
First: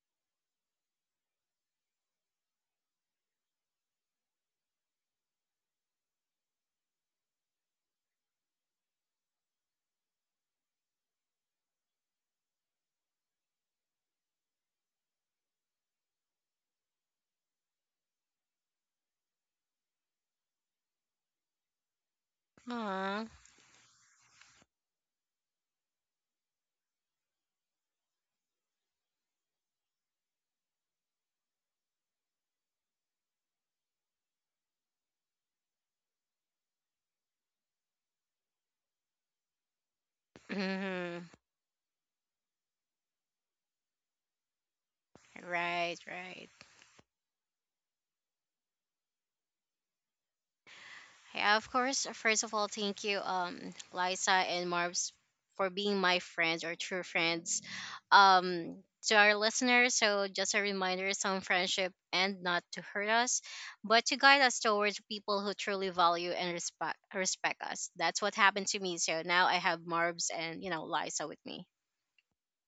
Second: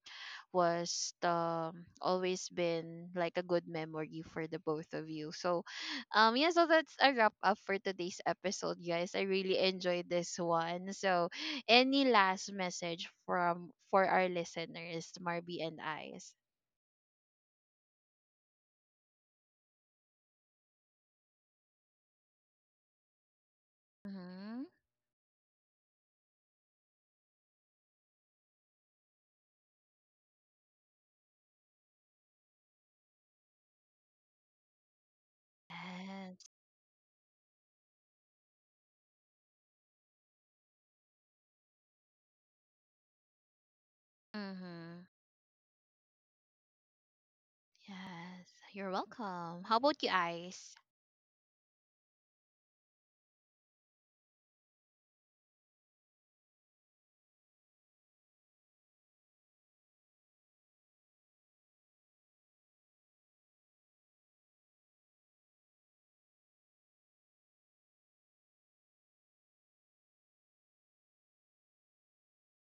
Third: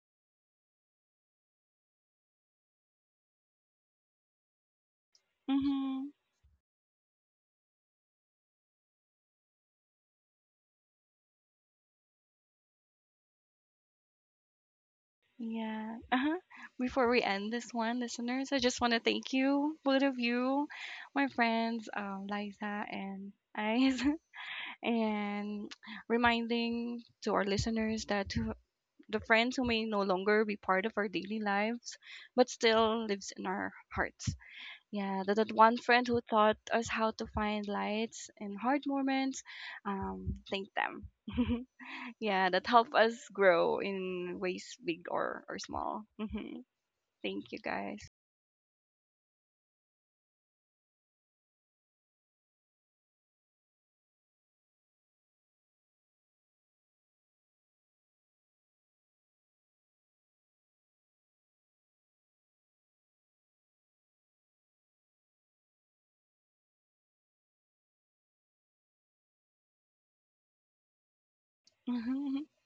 A: was always been like a good memory for the both of you. So
C: Mm-hmm.
A: yeah, so that's a wrap up for today's episode, guys. I really enjoyed this one. So any last message from for our listeners, Marby and
C: Yeah.
A: Ice?
C: Uh-huh. Before we end this one, listeners, I just want to thank you, both of you, my friends, Liza
B: Aw.
C: and Eyes,
A: Mm-hmm.
C: (laughs) and reminding to our listeners that to the friends who may no longer be part of our daily lives, but still lives in our hearts. Yeah, that one friend who
A: Yes.
C: taught us how to find lights in hard moments, thank them.
B: Hmm.
C: (laughs) Yeah, that helped us grow in ways
A: Mm-hmm.
C: big or
B: Right,
C: small.
B: right.
C: (laughs) Thank you guys.
A: Yes, you're welcome. How about you, Ice?
B: Yeah, of course, first of all, thank you, Liza and Marbs, for being my friends or true friends. Um, to our listeners, so just a reminder, some friendship and not to hurt us, but to guide us towards people who truly value and respect us. That's what happened to me. So now I have Marbs and, you know, Liza with me.
C: (laughs)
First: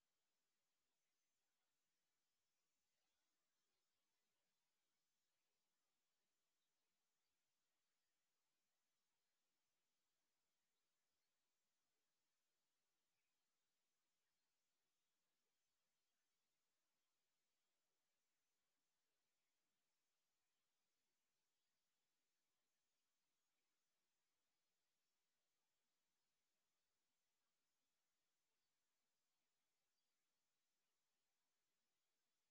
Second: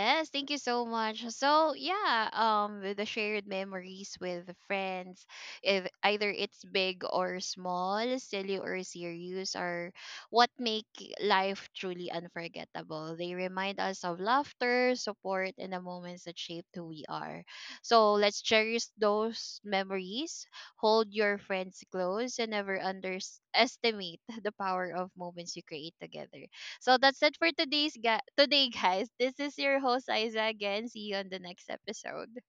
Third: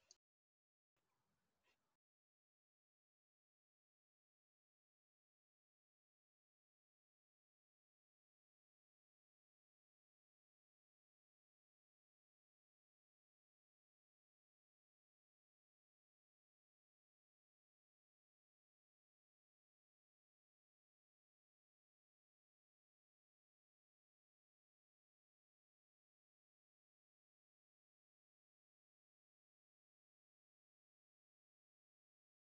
A: Yes, thank you so much. So yeah, with the shared memories with the friends, if either it's big or small, silly or serious, are what make life truly unforgettable. They remind us of laughter, support, and the moments that shaped who we are. So let's cherish those memories. Hold your friends close, and never underestimate the power of moments you create together. So that's it for today, guys. This is your host Isa again. See you on the next episode.